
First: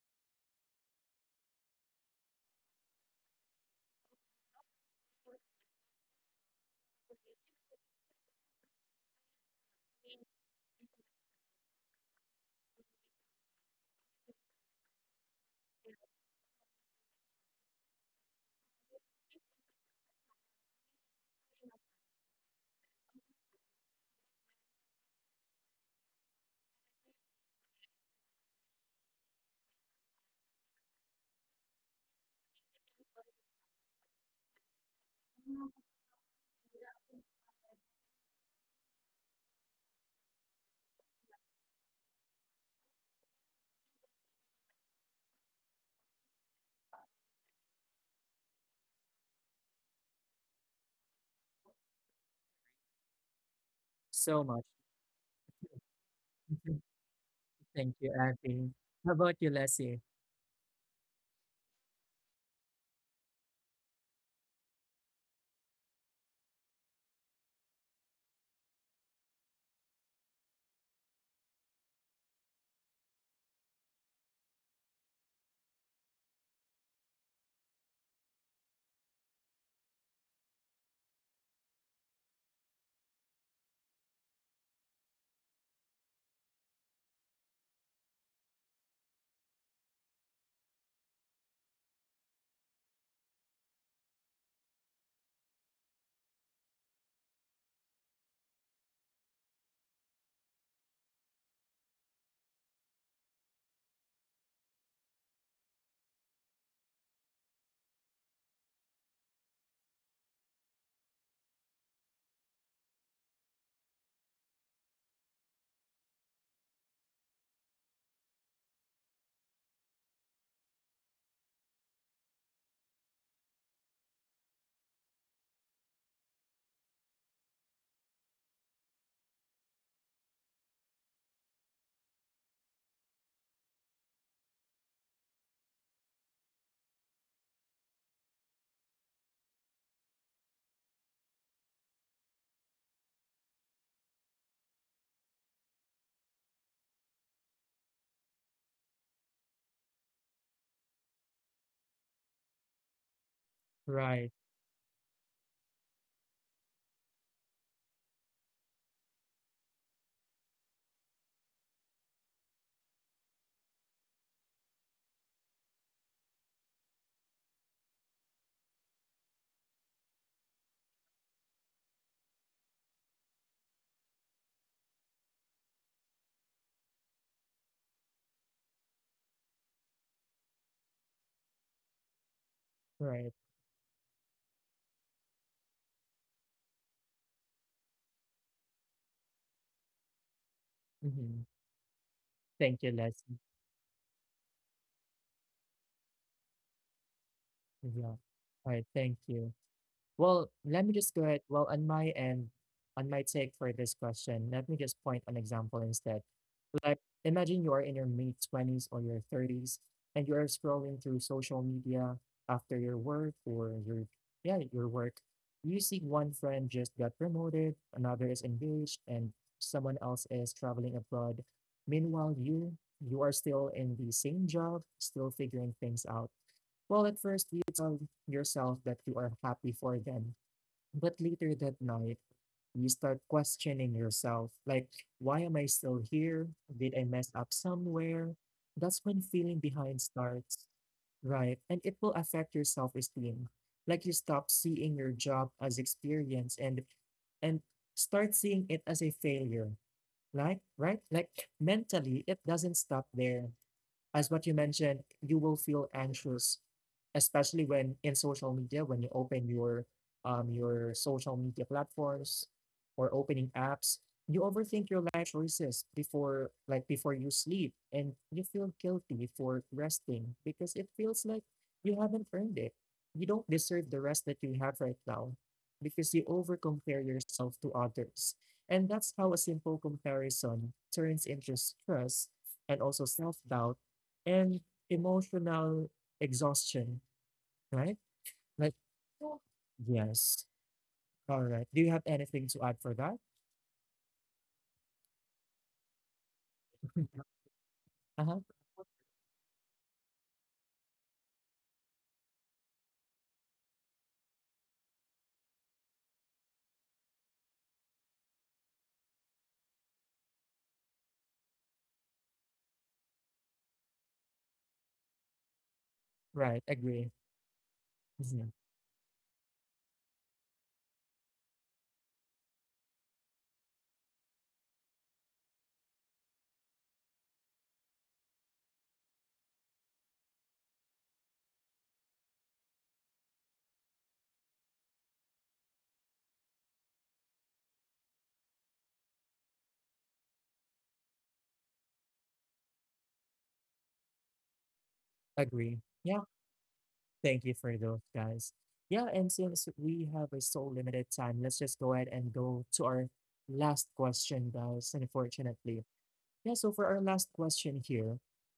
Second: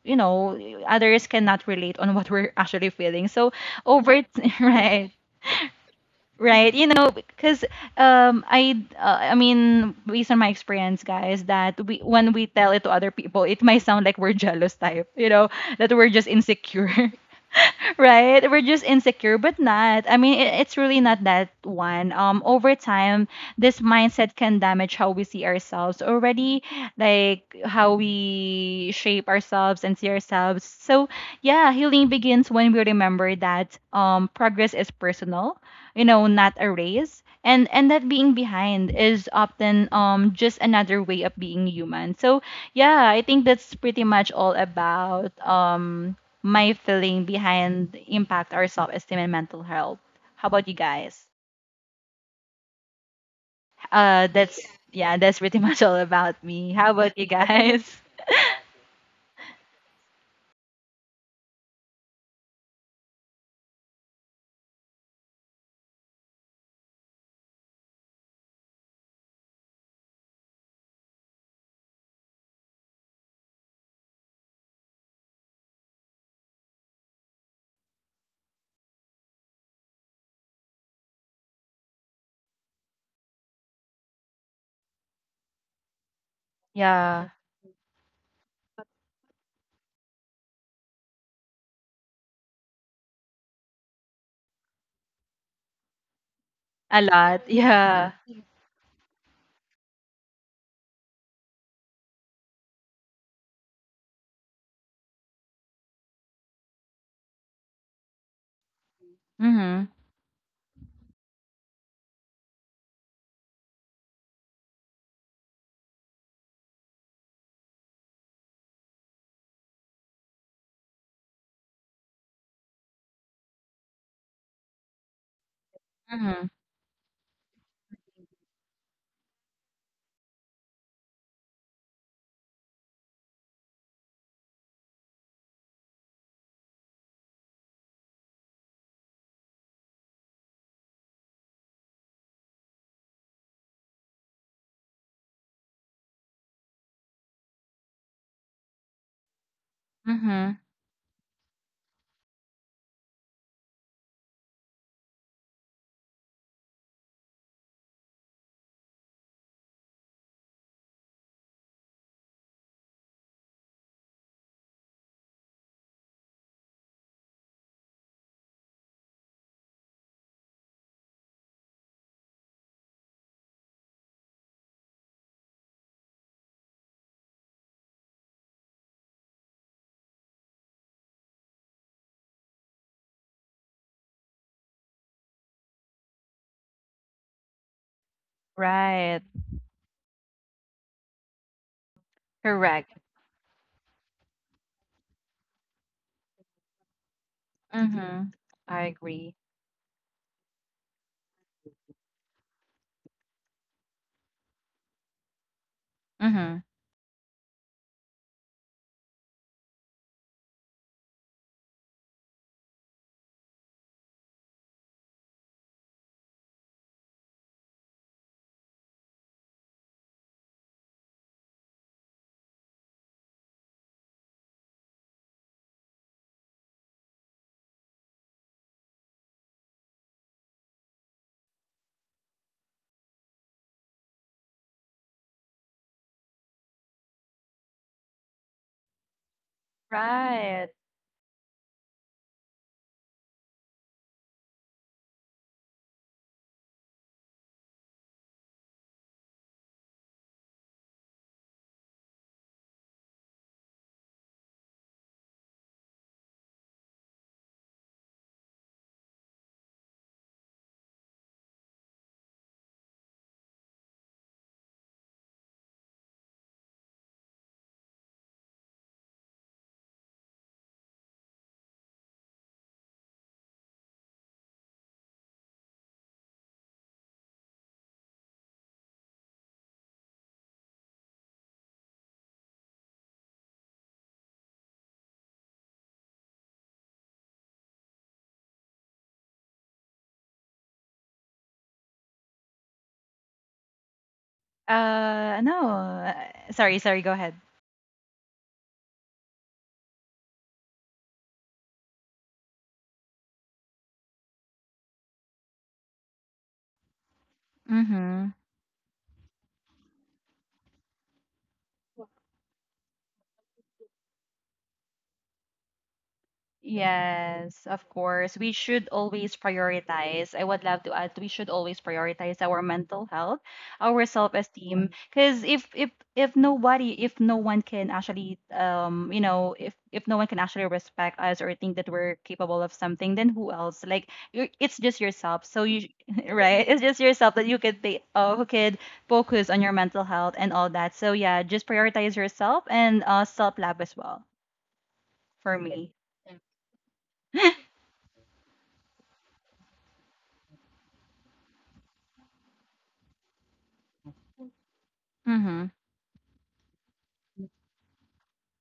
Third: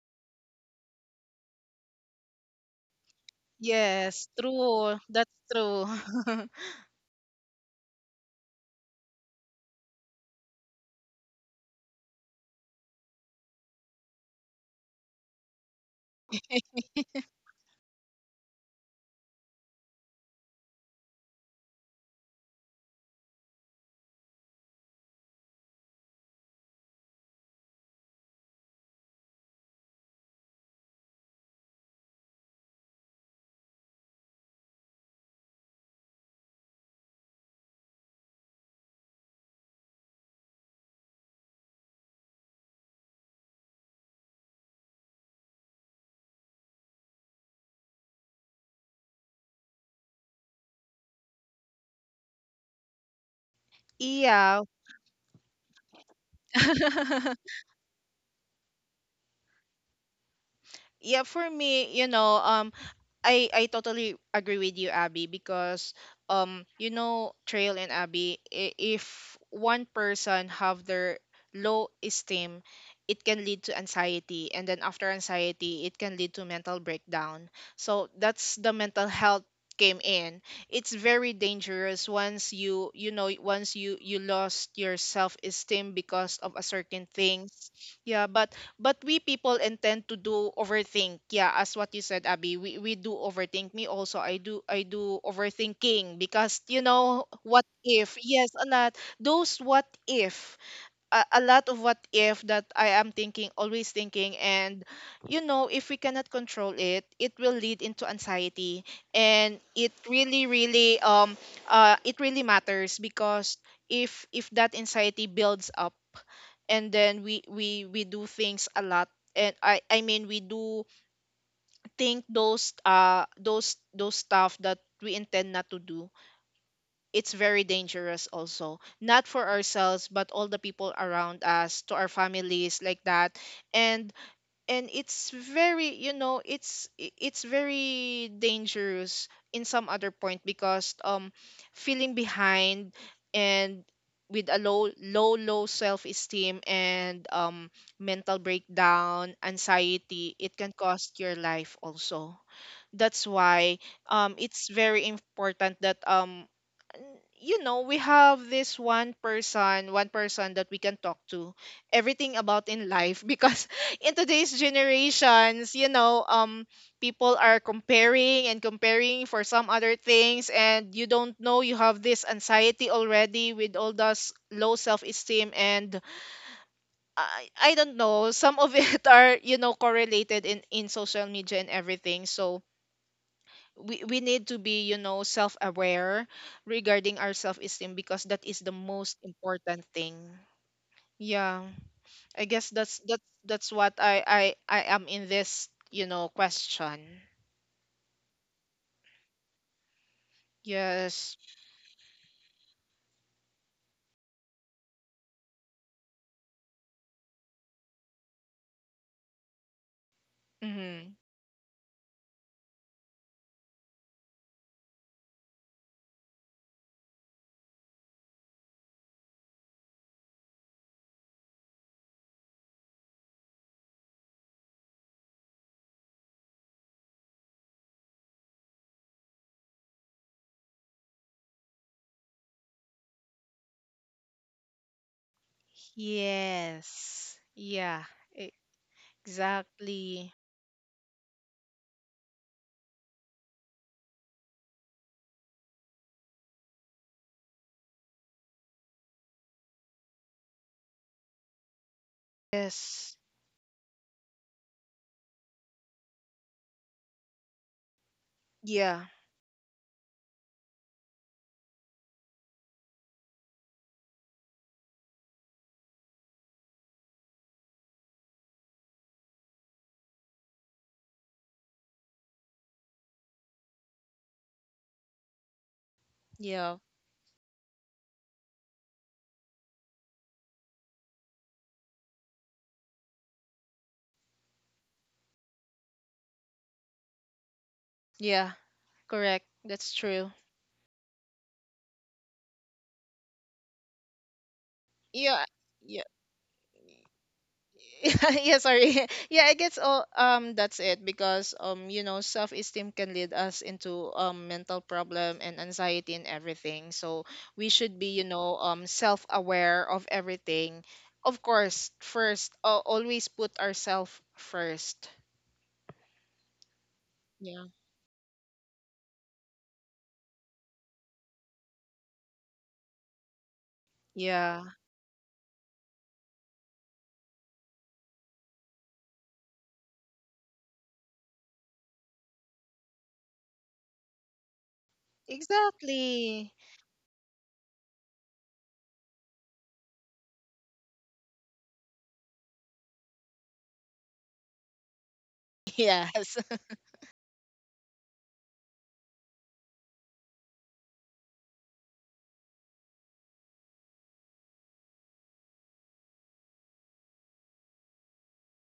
you know, others cannot relate on what we're actually feeling. So Yes. [LAUGHS] True. right, That's true. [LAUGHS] right, you know, because I mean, based on my experience, guys, that we when we tell it to other people, it might sound like we're jealous type, you know, that we're just insecure. [LAUGHS] Right? We're just insecure, but not. I mean, it's really not that one. Over time, this mindset can damage how we see ourselves already, like how we shape ourselves and see ourselves. So yeah, healing begins when we remember that progress is personal, you know, not a race. And that being behind is often just another way of being human. So yeah, I think that's pretty much all about my feeling behind impact our self-esteem and mental health. How about you guys? So That's Yeah. much. yeah, that's pretty [LAUGHS] much all about me. Mhm. How about you Thank guys? you, [LAUGHS] Abby. How about you, Leslie? Yeah, for me, I totally agree with you, Abby, because, Trail and Abby, if one person have their low esteem, it can lead to anxiety, and then after anxiety, it can lead to mental breakdown. So that's the mental health came in. It's very dangerous once you lost your self esteem because of a certain Yeah, things. Yeah, but we people intend to do overthink, yeah, as what you said, Abby, we do overthink, me also, I do overthinking, because, a lot. what Yeah. if. Yes. A lot, those what if, a lot of what if that I am thinking, always thinking, and, if we cannot control it will lead into anxiety. And it Mhm. really, really, it really matters, because if that anxiety builds up, and then we do things a lot, and I mean we do think those, those stuff that we intend not to do. Mhm. It's very dangerous also, not for ourselves but all the people around us, to our families, like that. And and it's very you know it's I- it's very dangerous in some other point, because, feeling behind, and with a low self-esteem, and, mental breakdown, anxiety, it Mhm. can cost your life also. That's why, Right. It's very important that, you know, we have this one person that we can talk to everything about in life, [LAUGHS] because in today's generations, people are comparing and comparing for some other things, and you don't know you have this anxiety already with all those low self-esteem. And I don't know, some of it [LAUGHS] are, correlated in social media and everything. So Right. We need to be, self-aware regarding our self-esteem, because that is the most Right. important thing. Mhm. Yeah, I guess Thank Correct. you, that's that's Leslie. that's what I am in this, question. Yeah. Mhm. I Right. Thank agree. you. Well, let me just go Yes. ahead. Well, on my end, on my take for this question, let me just point an example instead. Mhm. Like, imagine you are in your mid 20s or your 30s and you are scrolling Mm-hmm. through social media after your work or your work. You see one friend just got promoted, another is engaged, and someone else is traveling abroad. Meanwhile, you are still in the same job, still figuring things out. Well, at first, you tell yourself that you are happy for them, but later that night, you start questioning yourself like, why am I still here? Yes. Did I mess up Yeah. somewhere? e- That's when feeling behind exactly. Right. starts, right? And it will affect your self esteem. Like you stop seeing your job as experience and start seeing it as a failure. Like, right? Like mentally, it doesn't stop Yes. there. As what you mentioned, you will feel anxious, especially when in social media, Yeah. when you open your social media platforms or opening apps, you overthink your life choices before you sleep, and you feel guilty for resting because it feels like you haven't earned it. You don't deserve the rest that you have right now because you Yeah. overcompare yourself to others. And that's how a simple comparison turns into stress and also self doubt and emotional exhaustion, right? Yeah. Like, Correct. That's true. yes. All right. Do you have anything to add for that? Yeah. No. Yeah. Sorry. Sorry. Go [LAUGHS] ahead. Uh-huh. [LAUGHS] Yeah, sorry. [LAUGHS] Yeah, I guess all, that's it, because, self-esteem can lead us into, mental problem and anxiety and everything. So we should be, Mhm. Self-aware of everything. Of course, first, always put ourselves first. Right. Agree. Yeah. Yes, of course. Mhm. We should always prioritize. I would love to add, we should always prioritize our mental health, our Yeah. self-esteem, because if nobody, if no one can actually, you know, if no one can actually respect us or think that we're capable of something, then who else? Like, you it's just yourself. So you, [LAUGHS] Exactly. right? It's just yourself that you could be, who could focus on your mental health and all that. So yeah, just prioritize yourself and self-love as well. For [LAUGHS] Agree. me. Yeah. Yes. [LAUGHS] Thank you for those guys. Yeah. And since we have a so limited time, let's just go ahead and go to our last question, guys. Mm-hmm. Unfortunately. Yeah. So for our last question here,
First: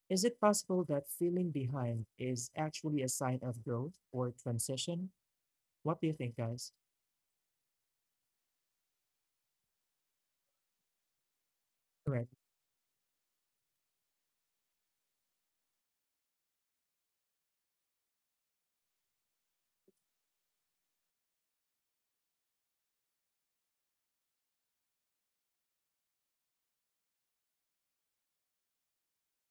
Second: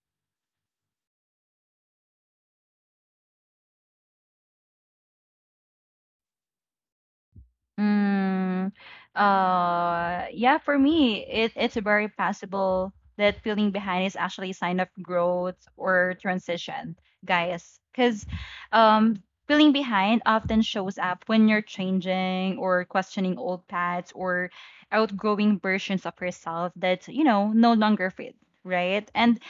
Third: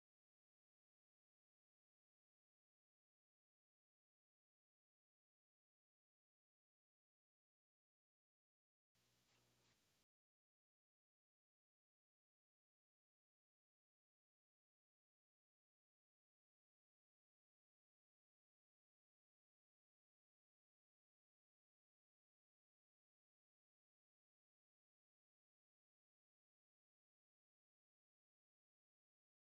is it possible that feeling behind is actually a sign of growth or transition? What do you think, guys? Mm, yeah, for me, it's very Right. possible that feeling behind is actually a sign of growth or transition, guys. Because feeling behind often shows up when you're changing or questioning old paths or outgrowing versions of yourself that, you know, no longer fit, right? And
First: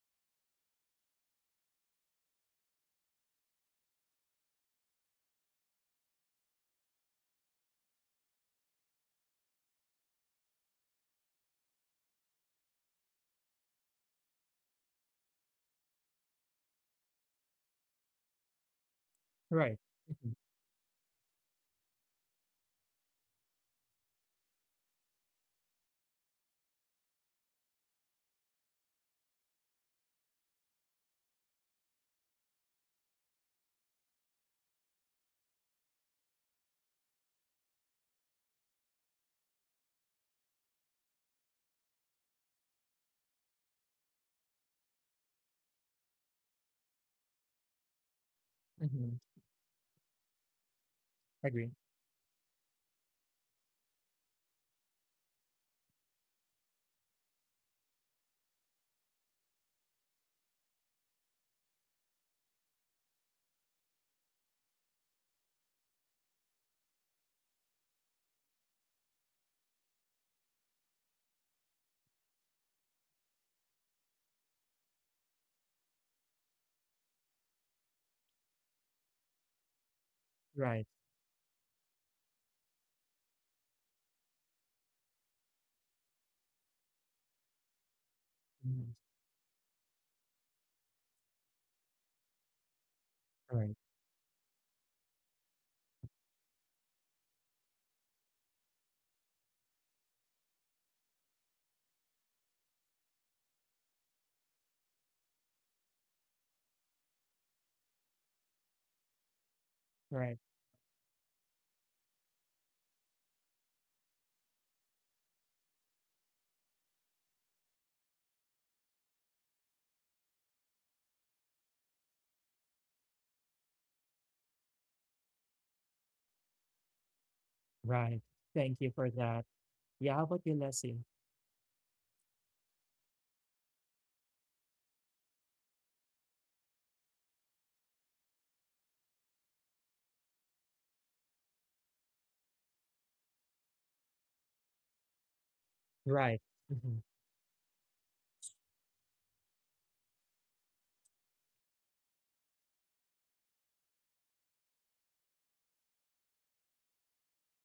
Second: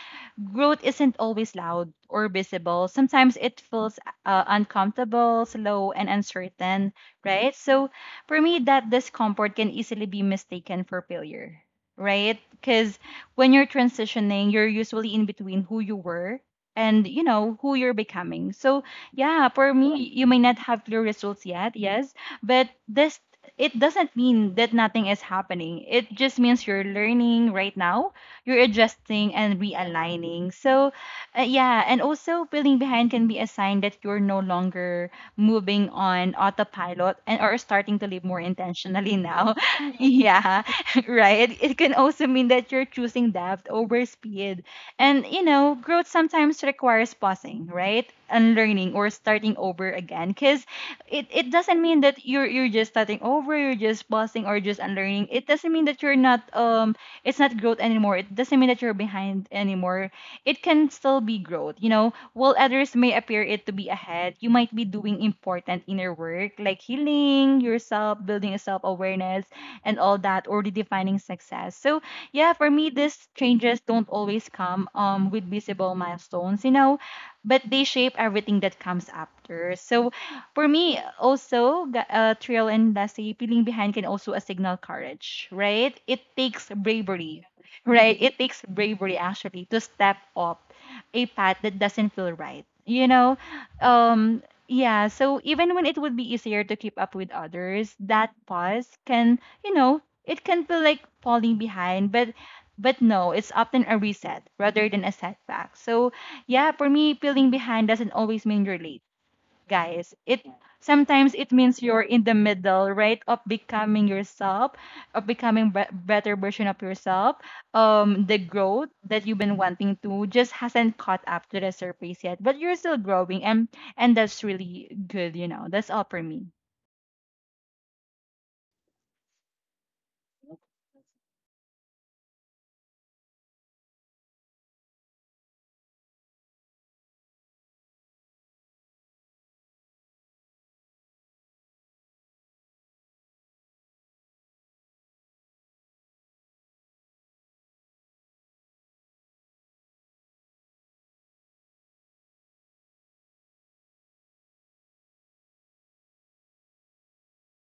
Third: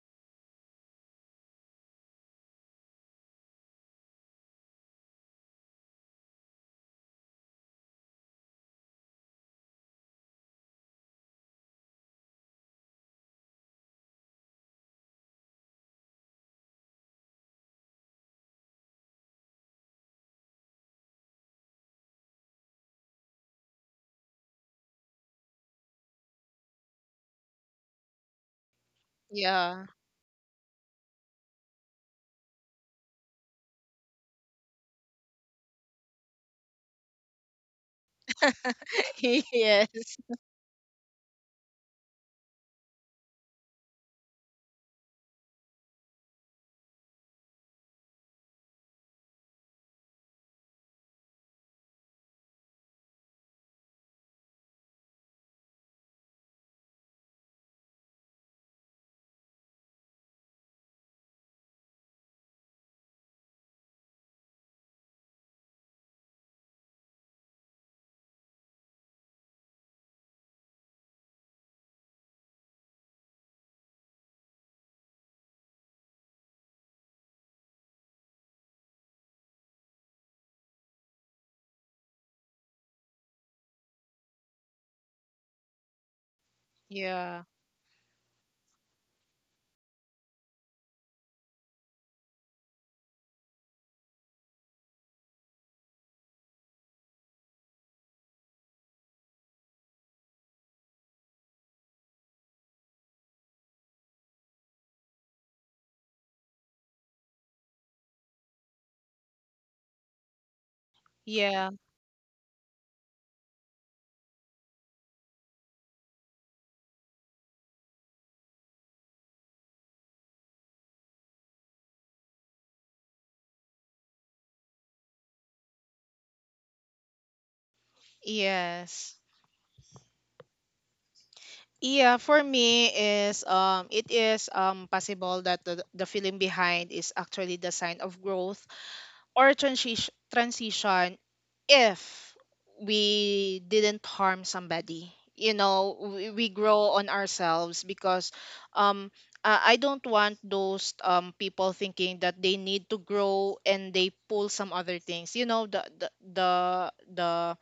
growth isn't always loud or visible. Sometimes it feels uncomfortable, slow, and uncertain, right? So, for me, that discomfort can easily be mistaken for failure, right? Because when you're transitioning, you're usually in between who you were and you know who you're becoming. So yeah, for Right. me, you Mhm, may not have clear results yet, yes, but this it doesn't mean that nothing is happening. It just means you're learning right now, you're adjusting and Yeah. realigning. So yeah, and also feeling behind can be a sign that you're no longer moving on autopilot and or starting to live more intentionally [LAUGHS] now. Yes. [LAUGHS] Yeah, [LAUGHS] right. It can also mean that you're choosing depth over speed. And you know, growth sometimes requires pausing, right? Unlearning or mhm, starting over again. Cause it agree. doesn't mean that you're just starting over, you're just pausing or just unlearning. It doesn't mean that you're not it's not growth anymore. It doesn't mean that you're behind anymore. It can still be growth, you know, while others may appear it to be ahead, you might be doing important inner work like healing yourself, building a self awareness, and all that, or redefining success. So, yeah, for me, these changes don't always come with visible milestones, you know, but they shape everything that comes after. So, for Right. me, also, Trill and Lassie, peeling behind can also a signal courage, right? It takes bravery, Yeah. right? It takes Mhm, bravery actually to step up a path that doesn't feel right. You know, right, um, yeah. So even when it would be easier to keep up with others, that pause can, you know, it can feel like falling behind. But no, it's often a reset rather than a setback. So yeah, for me, feeling behind doesn't always mean you're late, guys. right, It sometimes it Yeah. means you're in the middle, right, of becoming yourself, of becoming better version of yourself. The growth that you've been wanting to just hasn't caught up to the surface yet, but you're still growing, and that's really good, you know. That's all for me. right. Thank you for Yes. that. Yeah, how about you, Leslie? Yeah, for me is, it is, possible that the feeling behind is actually the sign of growth or transition, if we didn't harm somebody. You know, Right. we grow Mhm, on ourselves, because, um I don't want those, people thinking that they need to grow and they pull some other things. You know, the the the the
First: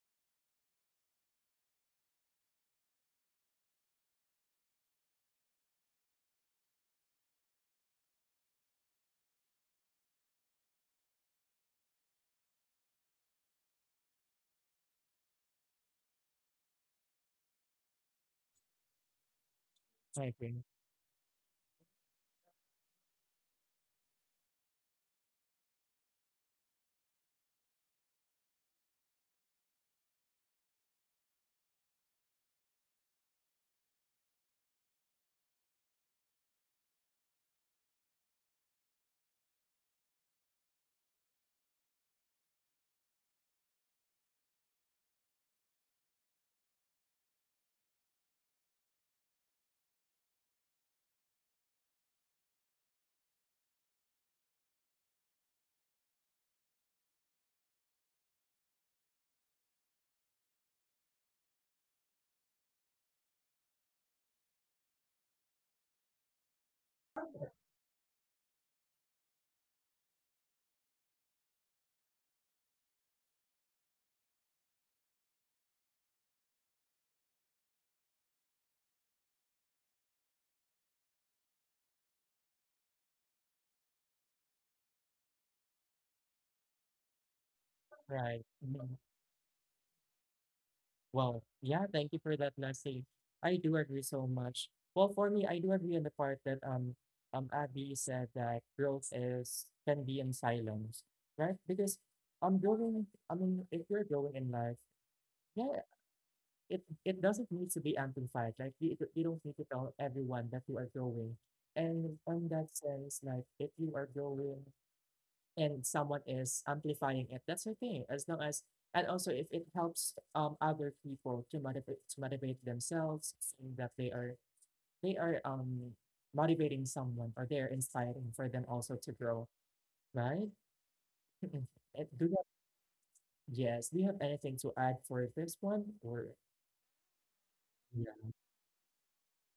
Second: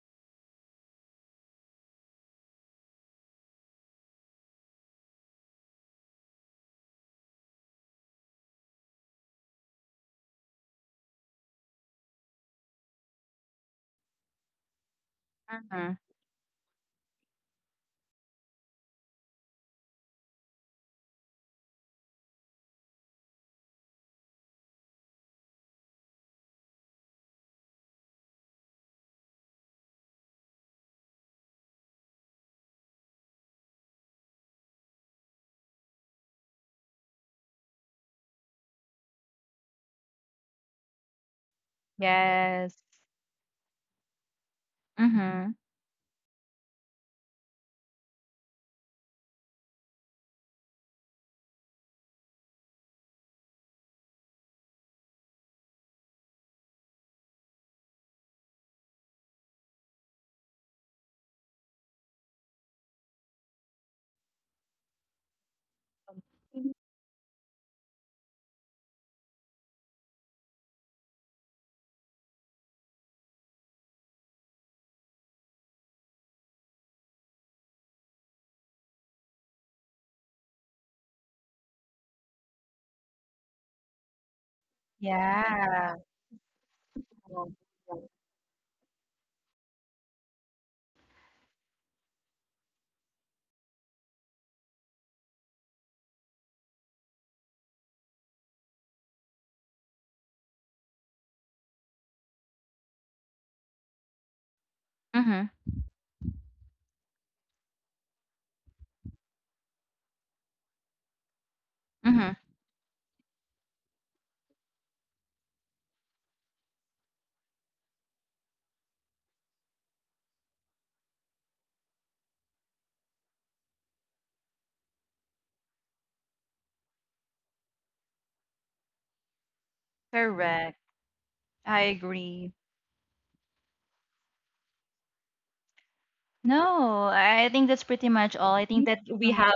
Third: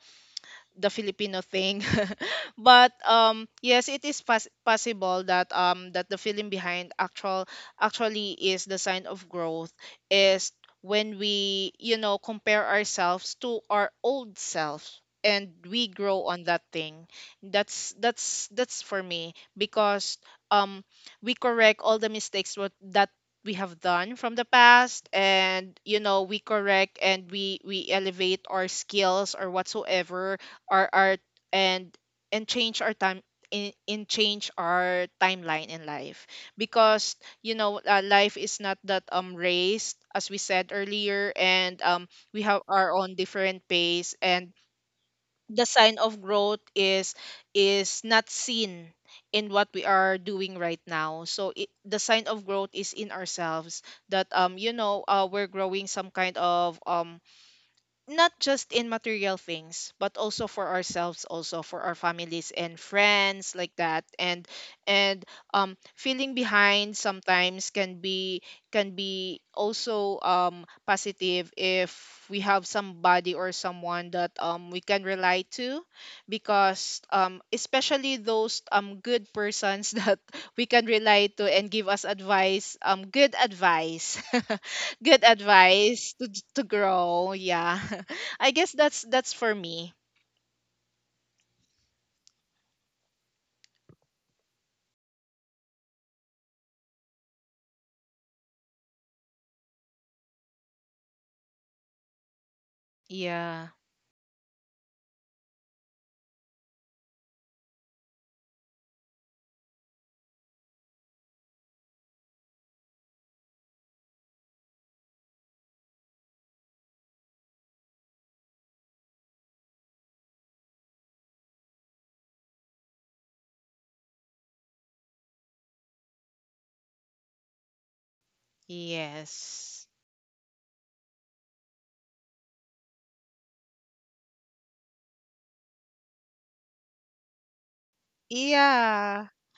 the Filipino thing. [LAUGHS] But, yes, it is possible that, that the feeling behind actually is the sign of growth, is when we, compare ourselves to our old self and we grow on that thing. That's for me, because, I agree. um we correct all the mistakes what that we have done from the past, and, we correct, and we elevate our skills or whatsoever, our art. And change our time in change our timeline in life, because, life is not that, raised, as we said earlier, and, we have Yes. our own different pace. And Mhm. the sign of growth is not seen in what we are doing right now, so, the sign of growth is in ourselves. That, we're growing some kind of, not just in material things but also for ourselves, also for our families and friends, like that. And feeling behind sometimes can be also, positive, if we have somebody or someone that, we can rely to, because, especially those, good persons, [LAUGHS] that we can rely to and give us advice, good advice, [LAUGHS] good Yeah. advice to grow. Yeah. [LAUGHS] Right. I guess Mhm. that's for me. Well, yeah, thank you for that, Leslie. I do agree so much. Well, for me, I do agree on the part that Abby said that growth is can be in silence, right? Because I'm growing, I mean, Yeah. if you're growing in life, Mhm. yeah, it doesn't need to be amplified. Like you don't need to tell everyone that you are growing. And Mhm. on that sense, like if you are growing and someone is amplifying it, that's okay. As long as, and also if it helps other people to motivate themselves, seeing that they are motivating someone or they're inspiring for them also to grow, Yes. right? Correct. [LAUGHS] I And do you have, agree. yes, do you have anything to add for this one or No, I think that's pretty yeah, much all. I think that Yeah. we have,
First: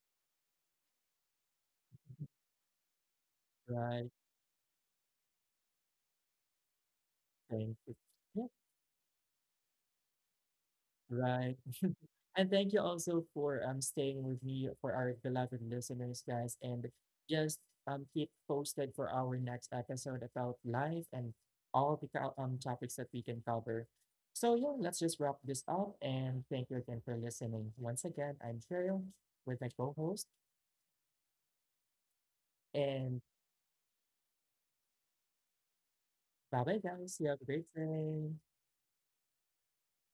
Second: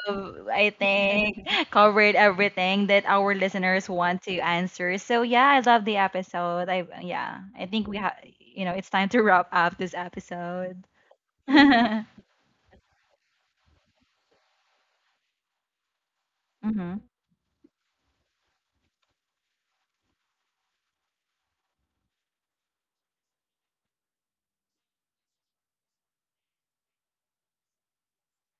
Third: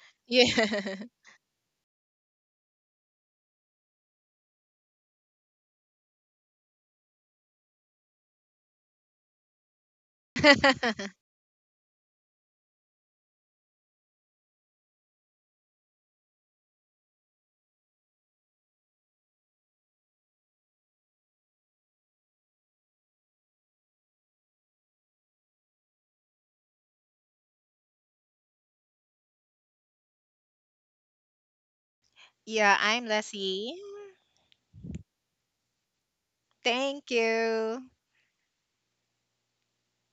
I Yeah. think, [LAUGHS] covered everything that our listeners right? want to answer. So yeah, I love the episode. I yeah, I Thank think you. we have, Yeah. you know, it's time to wrap up this episode. [LAUGHS] Right. [LAUGHS] And thank you also for staying with me for our beloved listeners, guys. And hmm just keep posted for our next episode about life and all the topics that we can cover. So yeah, let's just wrap this up and thank you again for listening. Once again, I'm Cheryl with my co-host, Yeah, I'm and Leslie. bye bye Thank guys. You have a great you. day.